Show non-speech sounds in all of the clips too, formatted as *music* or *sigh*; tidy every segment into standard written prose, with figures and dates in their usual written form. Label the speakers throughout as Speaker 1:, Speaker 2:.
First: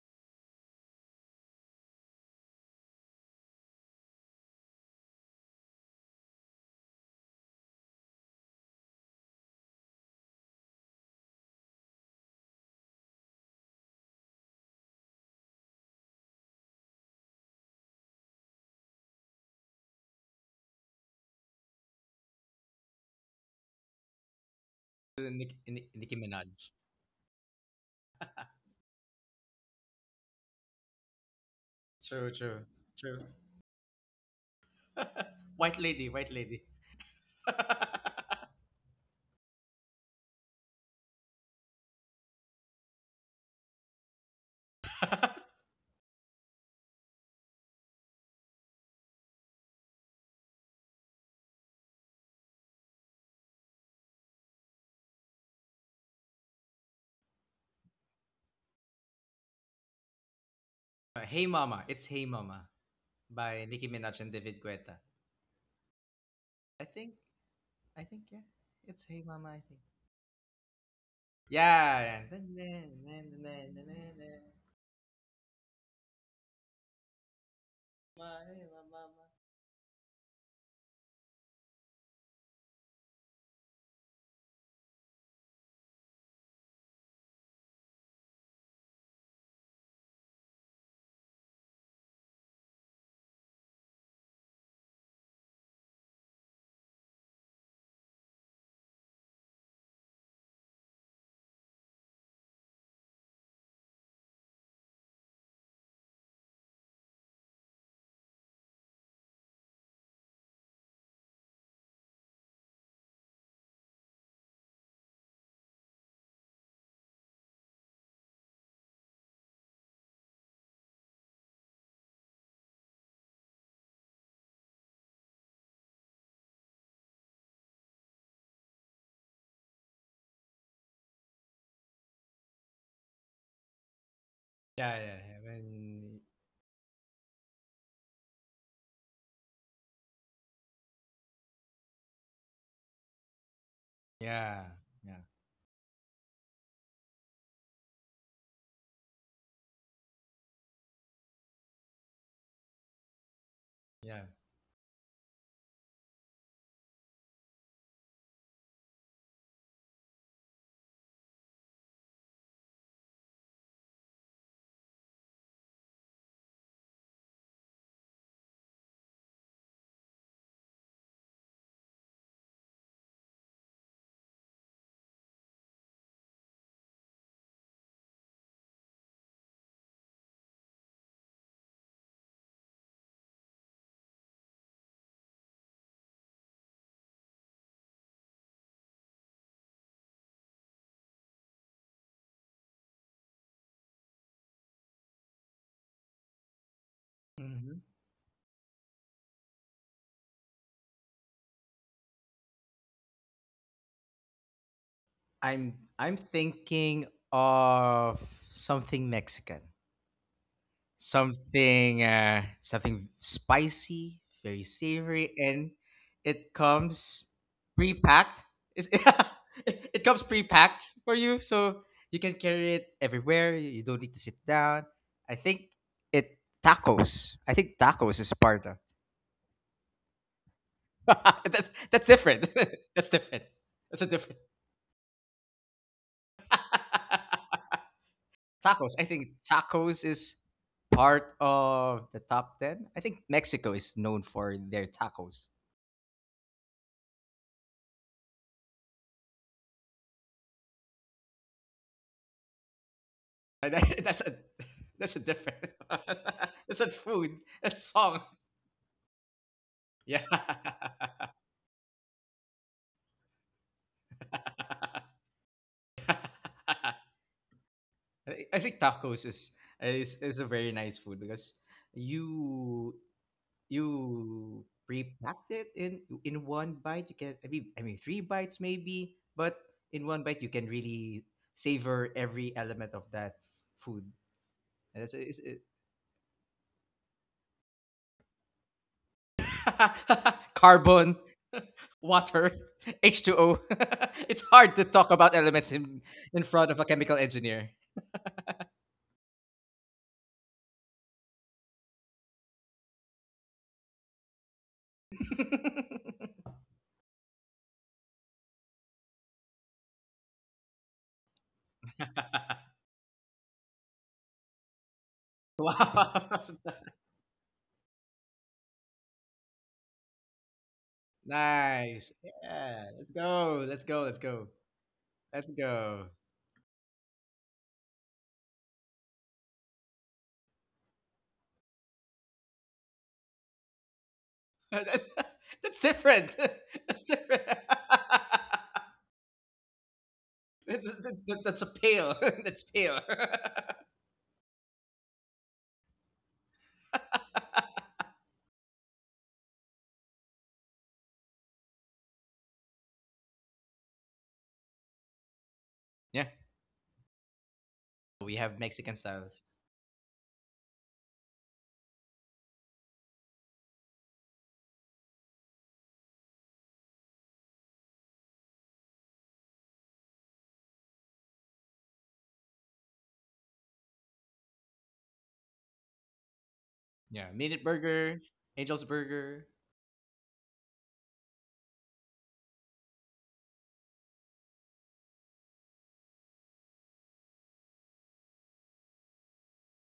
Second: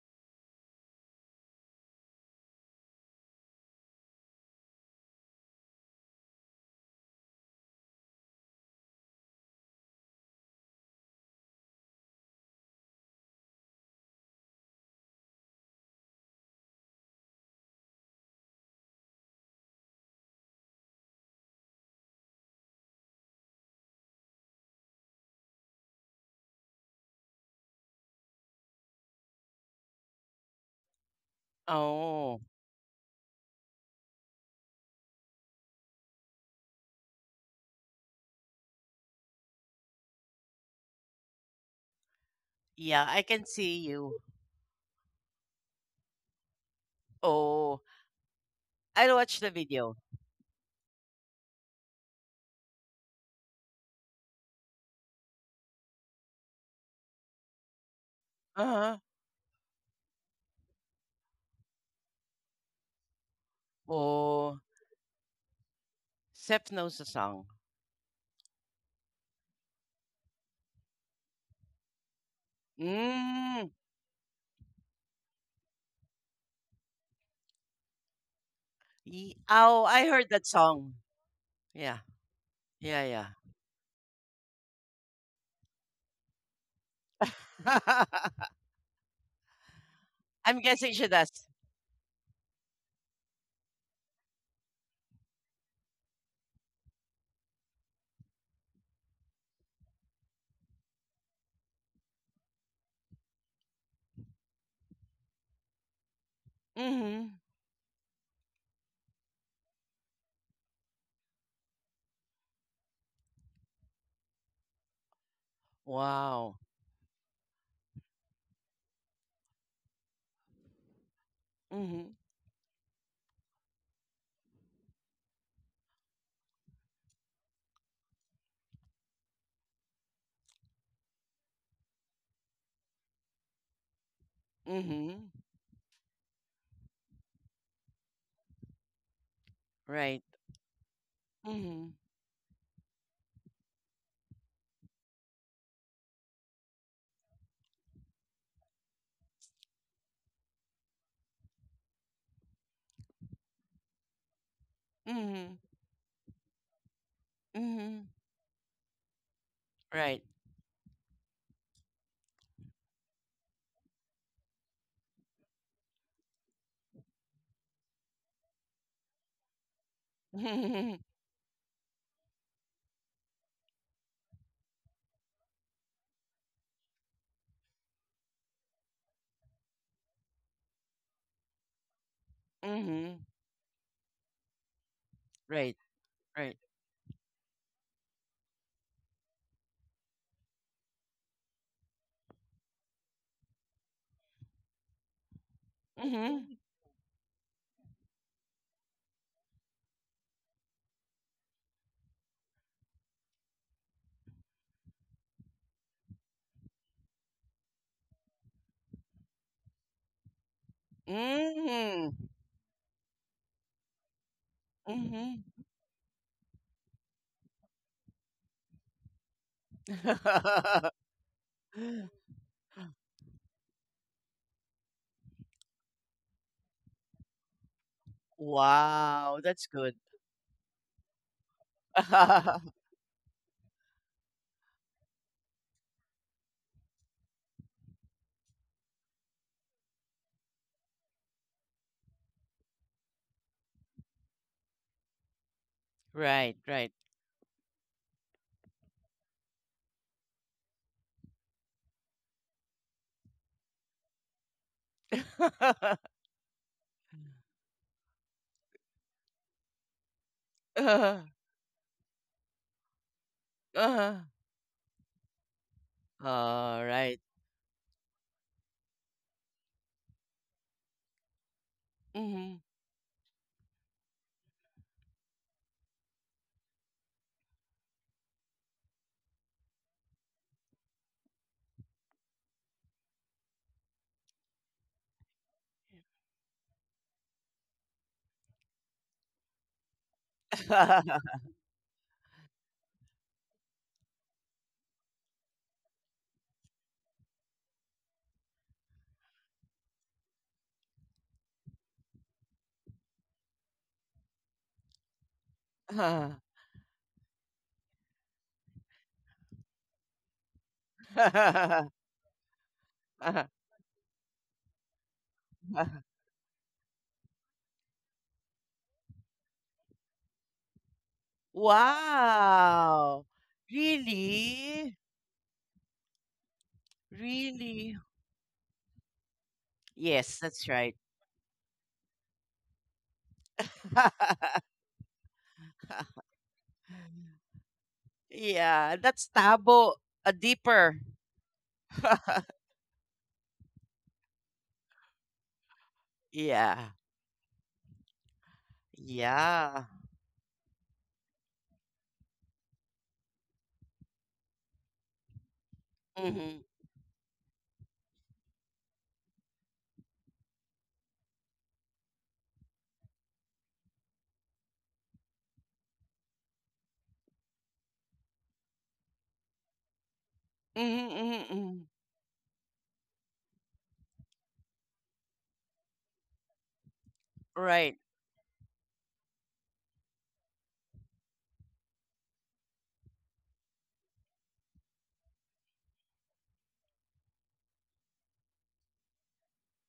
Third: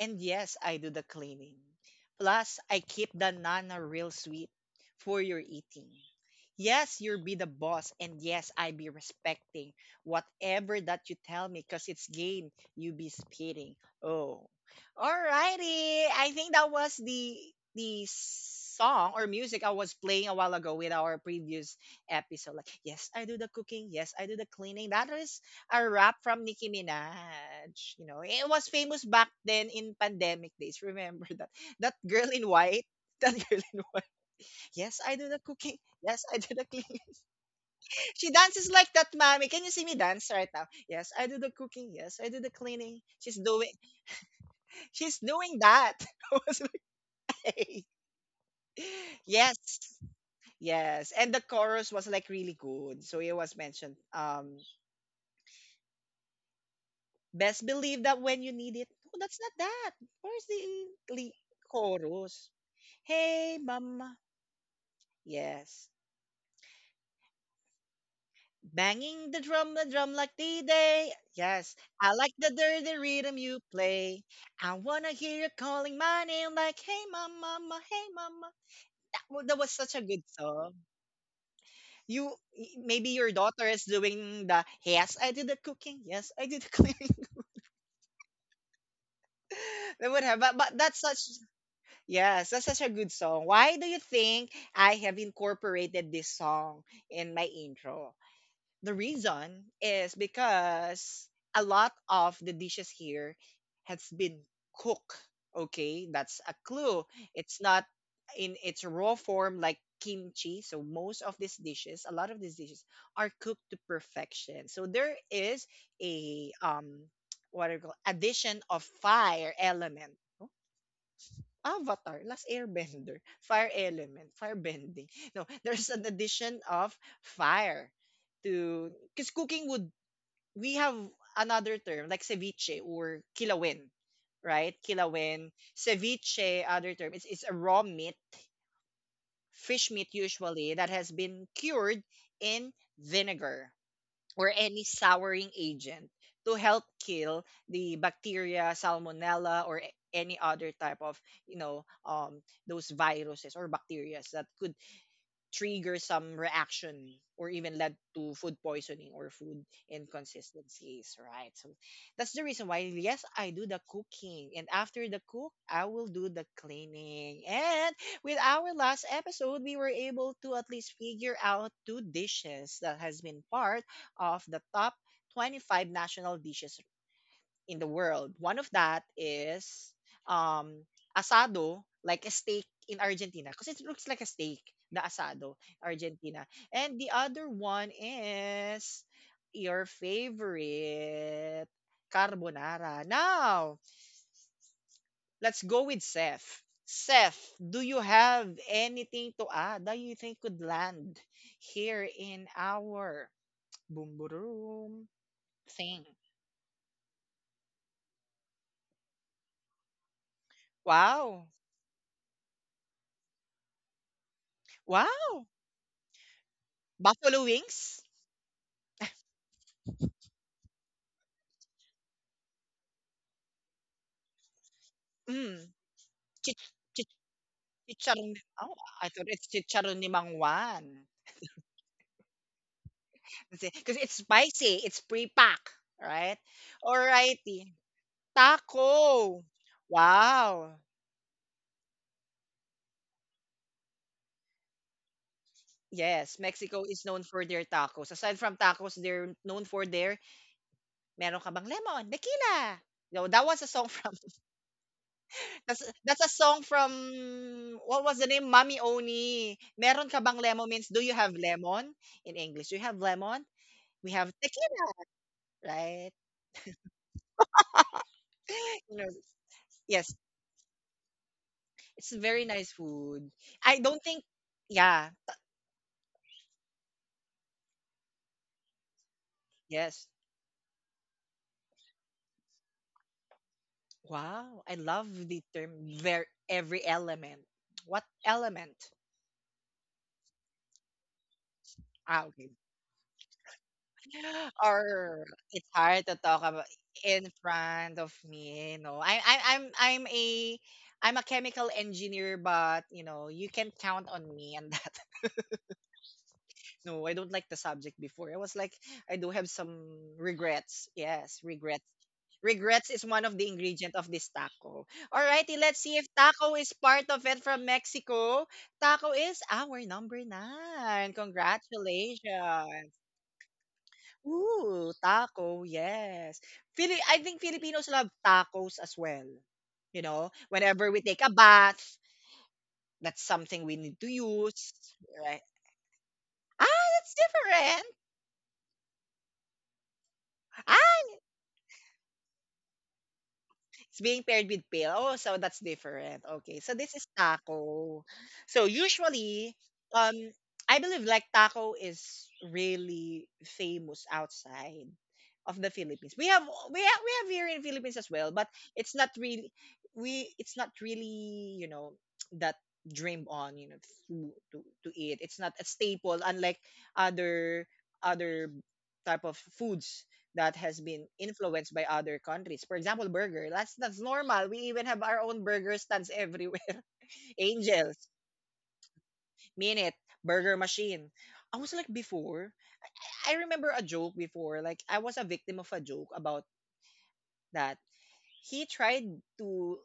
Speaker 1: And yes, I do the cleaning. Plus, I keep the nana real sweet for your eating. Yes, you'll be the boss, and yes, I be respecting whatever that you tell me, cause it's game you be spitting. Oh, alrighty. I think that was the song or music I was playing a while ago with our previous episode. Like, yes, I do the cooking. Yes, I do the cleaning. That
Speaker 2: To
Speaker 1: is a
Speaker 2: Nicki
Speaker 1: rap
Speaker 2: Minaj.
Speaker 1: from Nicki Minaj. You know, it was famous back then in pandemic days. Remember *laughs* that
Speaker 2: True,
Speaker 1: girl
Speaker 3: Oh,
Speaker 1: in
Speaker 2: true,
Speaker 1: white,
Speaker 2: true.
Speaker 1: *laughs* that girl in white. Yes, I do the
Speaker 2: *laughs* White
Speaker 1: cooking.
Speaker 2: lady, white
Speaker 1: Yes, I
Speaker 2: lady.
Speaker 1: do the cleaning. *laughs*
Speaker 2: *laughs*
Speaker 1: She dances like that, mommy. Can you see me dance right now? Yes, I do the cooking. Yes, I do the
Speaker 3: yeah,
Speaker 1: cleaning.
Speaker 3: I can
Speaker 1: She's
Speaker 3: see
Speaker 1: doing.
Speaker 3: you.
Speaker 1: She's doing that. *laughs* I was like,
Speaker 3: Oh,
Speaker 1: hey.
Speaker 3: I'll watch the
Speaker 1: Yes,
Speaker 3: video.
Speaker 1: yes, and the chorus was like really good. So it was mentioned. Best believe that when you need
Speaker 3: Uh-huh.
Speaker 1: it, no, that's not that. Where's the
Speaker 2: Hey Mama, it's Hey
Speaker 1: chorus?
Speaker 2: Mama by
Speaker 1: Hey,
Speaker 2: Nicki Minaj
Speaker 1: mama.
Speaker 2: and
Speaker 3: Oh,
Speaker 2: David Guetta.
Speaker 1: Yes.
Speaker 3: Seth
Speaker 2: I
Speaker 3: knows the
Speaker 2: think,
Speaker 3: song.
Speaker 2: I think, yeah, it's Hey
Speaker 1: Banging
Speaker 2: Mama. I think.
Speaker 1: the drum like the day. Yes.
Speaker 2: Yeah,
Speaker 1: I
Speaker 2: yeah.
Speaker 1: like the dirty rhythm
Speaker 3: Mm.
Speaker 1: you play. I wanna hear you calling my name like, hey, mama, mama, hey,
Speaker 2: Mama,
Speaker 1: mama.
Speaker 2: hey mama.
Speaker 1: That was
Speaker 3: Oh,
Speaker 1: such
Speaker 3: I
Speaker 1: a
Speaker 3: heard
Speaker 1: good
Speaker 3: that
Speaker 1: song.
Speaker 3: song. Yeah,
Speaker 1: You,
Speaker 3: yeah,
Speaker 1: Maybe
Speaker 3: yeah.
Speaker 1: your daughter is doing the, yes, I did the cooking. Yes, I did the cleaning. *laughs*
Speaker 3: *laughs*
Speaker 1: They would have,
Speaker 3: I'm
Speaker 1: but
Speaker 3: guessing she
Speaker 1: that's such.
Speaker 3: does.
Speaker 1: Yes, that's such a good song. Why do you think I have incorporated this song in my intro? The reason is because a lot of the dishes here has been cooked. Okay, that's a clue.
Speaker 3: Mm-hmm.
Speaker 1: It's not in its raw form like kimchi. So most of these dishes, a lot of these dishes are cooked to perfection. So there is
Speaker 3: Wow.
Speaker 1: a *tsk* what do you call addition of fire element,
Speaker 3: Mm-hmm.
Speaker 1: Avatar, Last Airbender, Fire Element, Fire Bending. No, *laughs* there's an addition of fire to, because cooking would, we have another term like ceviche or kilawin, right?
Speaker 2: Yeah, yeah,
Speaker 3: Mm-hmm.
Speaker 2: yeah.
Speaker 1: Kilawin, ceviche, other term. It's a raw meat, fish meat
Speaker 3: Right.
Speaker 1: usually that has been
Speaker 3: Mm-hmm.
Speaker 1: cured in vinegar or
Speaker 2: Yeah,
Speaker 1: any
Speaker 2: yeah.
Speaker 1: souring agent to help kill the bacteria, salmonella, or any other type of, you know um, those viruses or
Speaker 2: Yeah.
Speaker 1: bacteria that could
Speaker 3: Mm-hmm.
Speaker 1: trigger some reaction or even
Speaker 3: Mm-hmm.
Speaker 1: led to food poisoning or food
Speaker 3: Right. *laughs*
Speaker 1: inconsistencies, right? So that's the reason why, yes, I do the cooking. And after the cook, I will do the cleaning. And with our last episode, we were able to at
Speaker 3: Mm-hmm.
Speaker 1: least figure out two dishes that has been part of the top 25 national dishes in the world. One of that is um, asado, like a steak in
Speaker 3: Mm-hmm.
Speaker 1: Argentina, because it looks like a steak, the asado,
Speaker 3: Right.
Speaker 1: Argentina.
Speaker 3: Right.
Speaker 1: And the other one is your favorite carbonara. Now, let's go with
Speaker 3: Mm-hmm.
Speaker 1: Seth. Seth,
Speaker 2: Mhm.
Speaker 1: do you have anything to add that you think could land here in our boom boom
Speaker 2: I'm
Speaker 1: thing?
Speaker 2: I'm thinking of something Mexican.
Speaker 1: Wow.
Speaker 2: Something,
Speaker 3: Mm-hmm.
Speaker 2: something spicy, very savory,
Speaker 1: Wow.
Speaker 2: and it comes
Speaker 1: Buffalo wings?
Speaker 2: pre-packed. it's, *laughs* it comes pre-packed for you, so you
Speaker 3: Mm-hmm.
Speaker 2: can carry it
Speaker 3: *laughs*
Speaker 2: everywhere. You don't need to sit down. I
Speaker 1: Hmm,
Speaker 2: think it
Speaker 1: chich chich
Speaker 2: Tacos, I think tacos is
Speaker 1: chicharon.
Speaker 2: Sparta.
Speaker 1: Oh, I thought
Speaker 3: Wow,
Speaker 1: it's
Speaker 3: that's good.
Speaker 1: chicharon ni Mangwan.
Speaker 2: *laughs* That's different.
Speaker 3: *laughs*
Speaker 2: *laughs* That's different.
Speaker 1: Kasi
Speaker 2: That's
Speaker 1: kasi
Speaker 2: a
Speaker 1: it's
Speaker 2: different.
Speaker 1: spicy, it's pre-pack, right?
Speaker 2: *laughs*
Speaker 1: Alrighty.
Speaker 2: Tacos, I think
Speaker 1: Taco.
Speaker 2: tacos is
Speaker 1: Wow.
Speaker 2: part of the top 10. I think Mexico is known for their tacos.
Speaker 1: Yes,
Speaker 3: Right,
Speaker 1: Mexico
Speaker 3: right.
Speaker 1: is known for their tacos. Aside from tacos, they're known for their meron ka bang lemon, tequila. No, that
Speaker 2: Uh,
Speaker 1: was a song
Speaker 2: that- *laughs* that's
Speaker 1: from,
Speaker 2: a that's a different.
Speaker 1: *laughs*
Speaker 2: *laughs*
Speaker 3: *laughs*
Speaker 1: that's a song
Speaker 2: That's not
Speaker 1: from,
Speaker 2: food, that's
Speaker 1: what
Speaker 2: song.
Speaker 1: was the name? Mami Oni. Meron
Speaker 2: Yeah.
Speaker 1: ka bang lemon means
Speaker 2: *laughs*
Speaker 1: do you
Speaker 3: uh
Speaker 1: have lemon in English? Do you have lemon? We
Speaker 3: uh-huh.
Speaker 1: have tequila, right?
Speaker 2: I
Speaker 3: All right.
Speaker 2: I think
Speaker 1: *laughs* You know,
Speaker 2: tacos is is
Speaker 1: yes,
Speaker 2: is a very nice food, because
Speaker 1: it's very
Speaker 3: Mhm.
Speaker 1: nice
Speaker 2: you
Speaker 1: food. I don't think,
Speaker 2: you
Speaker 1: yeah,
Speaker 2: pre-packed it in one bite. You can, I mean, three bites maybe, but in
Speaker 1: yes.
Speaker 2: one bite you can really savor every element of that food.
Speaker 1: Wow, I
Speaker 2: And that's
Speaker 1: love the
Speaker 2: it.
Speaker 1: term, ver every element. What element?
Speaker 2: *laughs* Carbon,
Speaker 3: *laughs*
Speaker 1: Ah,
Speaker 2: water,
Speaker 1: okay.
Speaker 2: *laughs* H2O. *laughs* It's
Speaker 1: *laughs*
Speaker 2: hard to talk
Speaker 1: Or
Speaker 2: about elements
Speaker 1: it's hard to
Speaker 2: in
Speaker 1: talk
Speaker 2: front
Speaker 1: about
Speaker 2: of a chemical
Speaker 1: in
Speaker 2: engineer.
Speaker 1: front of me. No, I'm a chemical engineer, but you know, you can count on me and that. *laughs*
Speaker 2: *laughs*
Speaker 1: No, I don't like the subject before. I was like, I do have some regrets. Yes, regrets. Regrets is one of the
Speaker 3: *laughs*
Speaker 1: ingredient of this taco. Alrighty, let's see if
Speaker 2: Wow.
Speaker 1: taco
Speaker 2: *laughs*
Speaker 1: is part of it from Mexico. Taco is our number nine.
Speaker 2: Nice. Yeah.
Speaker 1: Congratulations.
Speaker 2: Let's
Speaker 3: Wow.
Speaker 2: go. Let's go. Let's go.
Speaker 3: Really?
Speaker 1: Ooh,
Speaker 2: Let's
Speaker 1: taco,
Speaker 2: go.
Speaker 1: yes. I think Filipinos
Speaker 3: Really?
Speaker 1: love tacos as well. You know,
Speaker 3: Yes, that's
Speaker 1: whenever
Speaker 3: right.
Speaker 1: we take a bath, that's something we need to
Speaker 2: *laughs*
Speaker 3: *laughs*
Speaker 1: use,
Speaker 2: That's,
Speaker 1: right?
Speaker 2: that's different.
Speaker 1: Ah,
Speaker 2: *laughs* That's
Speaker 1: that's
Speaker 2: different.
Speaker 1: different.
Speaker 2: *laughs*
Speaker 3: Yeah, that's tabo, a
Speaker 2: that's,
Speaker 3: deeper.
Speaker 1: Ah,
Speaker 2: that's a pale. *laughs*
Speaker 3: *laughs*
Speaker 2: That's pale. *laughs*
Speaker 1: it's being paired with pill. Oh, so that's different. Okay. So
Speaker 3: Yeah.
Speaker 1: this is taco. So usually,
Speaker 3: Yeah.
Speaker 1: um, I believe like taco is really famous outside of the Philippines.
Speaker 2: Yeah.
Speaker 3: Mm-hmm.
Speaker 1: We have here in Philippines as
Speaker 2: We
Speaker 1: well, but
Speaker 2: have Mexican
Speaker 1: it's not
Speaker 2: styles.
Speaker 1: really, we it's not really, you know, that dreamed on, you know, to eat. It's not a staple unlike other other type of foods that has been
Speaker 3: Mm-hmm, mm-hmm,
Speaker 1: influenced
Speaker 3: mm-hmm.
Speaker 1: by other countries. For example, burger. That's normal. We even have our own burger stands everywhere.
Speaker 2: Yeah.
Speaker 1: *laughs*
Speaker 2: Minute
Speaker 3: Right.
Speaker 1: Angels,
Speaker 2: Burger, Angel's Burger.
Speaker 1: Minute, Burger Machine. I was like before. I remember a joke before. Like I was a victim of a joke about that. He tried to.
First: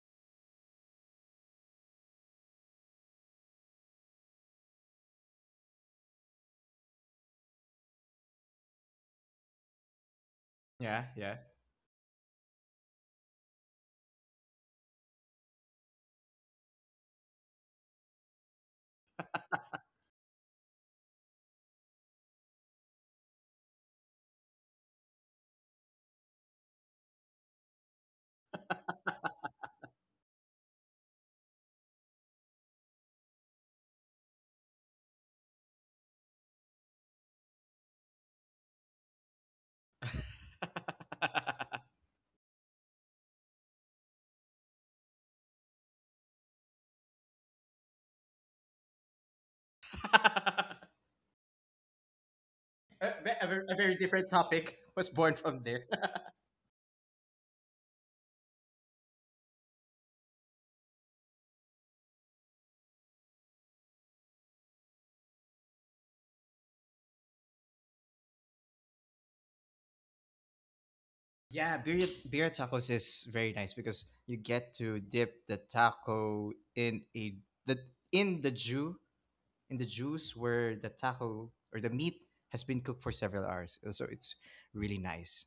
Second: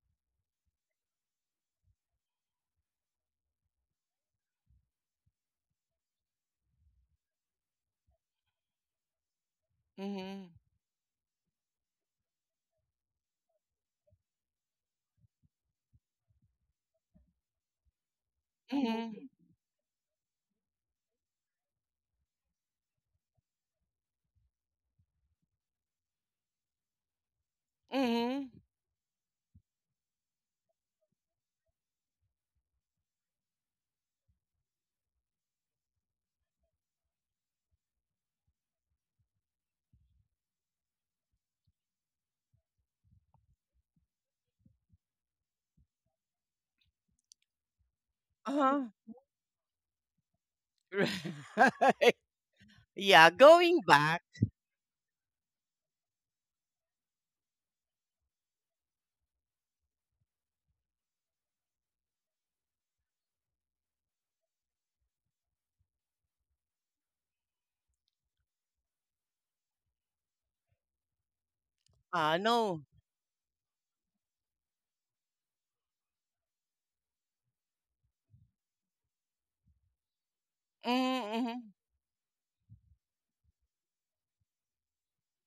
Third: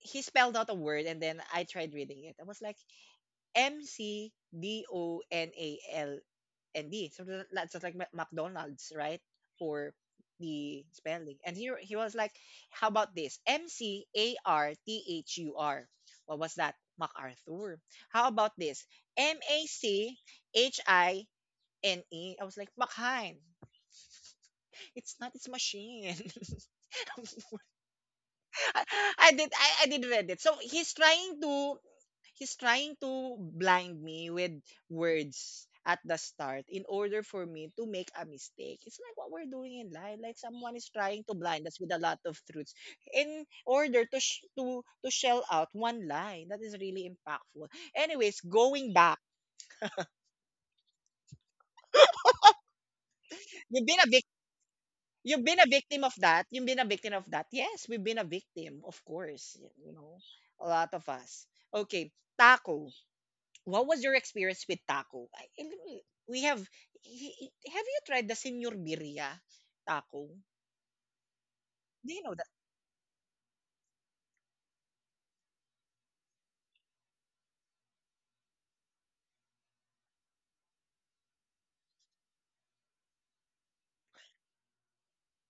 Speaker 1: He spelled out a word and then I tried reading it. I was like, McDonalnd. Something that's just like Mac- McDonald's, right? For
Speaker 3: Mm-hmm.
Speaker 1: the
Speaker 2: Yeah.
Speaker 1: spelling. And he was like, how about this? McArthur. What was that? MacArthur. How about this?
Speaker 3: Mhm.
Speaker 1: Machine. INE. I was like, McHine. It's not, it's machine. *laughs*
Speaker 3: Mhm.
Speaker 1: I I did read it. So he's trying to blind me with words at the start in order for me to make a mistake. It's like what we're doing in
Speaker 2: Yeah.
Speaker 1: life. Like someone is trying to blind us with
Speaker 2: *laughs*
Speaker 1: a lot of truths in order to sh- to shell out one lie that is really impactful. Anyways,
Speaker 3: Uh-huh.
Speaker 1: going back,
Speaker 2: *laughs*
Speaker 3: *laughs* Right.
Speaker 2: a,
Speaker 3: Yeah,
Speaker 2: ve- a
Speaker 3: going
Speaker 1: you've
Speaker 2: very
Speaker 1: been a
Speaker 3: back,
Speaker 1: victim.
Speaker 2: different topic was born
Speaker 1: You've been
Speaker 2: from
Speaker 1: a
Speaker 2: there.
Speaker 1: victim of
Speaker 2: *laughs*
Speaker 1: that. You've been a victim of that. Yes, we've been a victim, of course. You know, a lot of us. Okay, taco. What was your experience with taco? We have. Have you tried the Senor Birria taco?
Speaker 2: Yeah,
Speaker 1: Do you know that?
Speaker 2: birria
Speaker 3: no.
Speaker 2: tacos is very nice, because you get to dip the taco in a the in the ju in the juice where the taco
Speaker 3: Mhm.
Speaker 2: or the meat has been cooked for several hours. So it's really nice.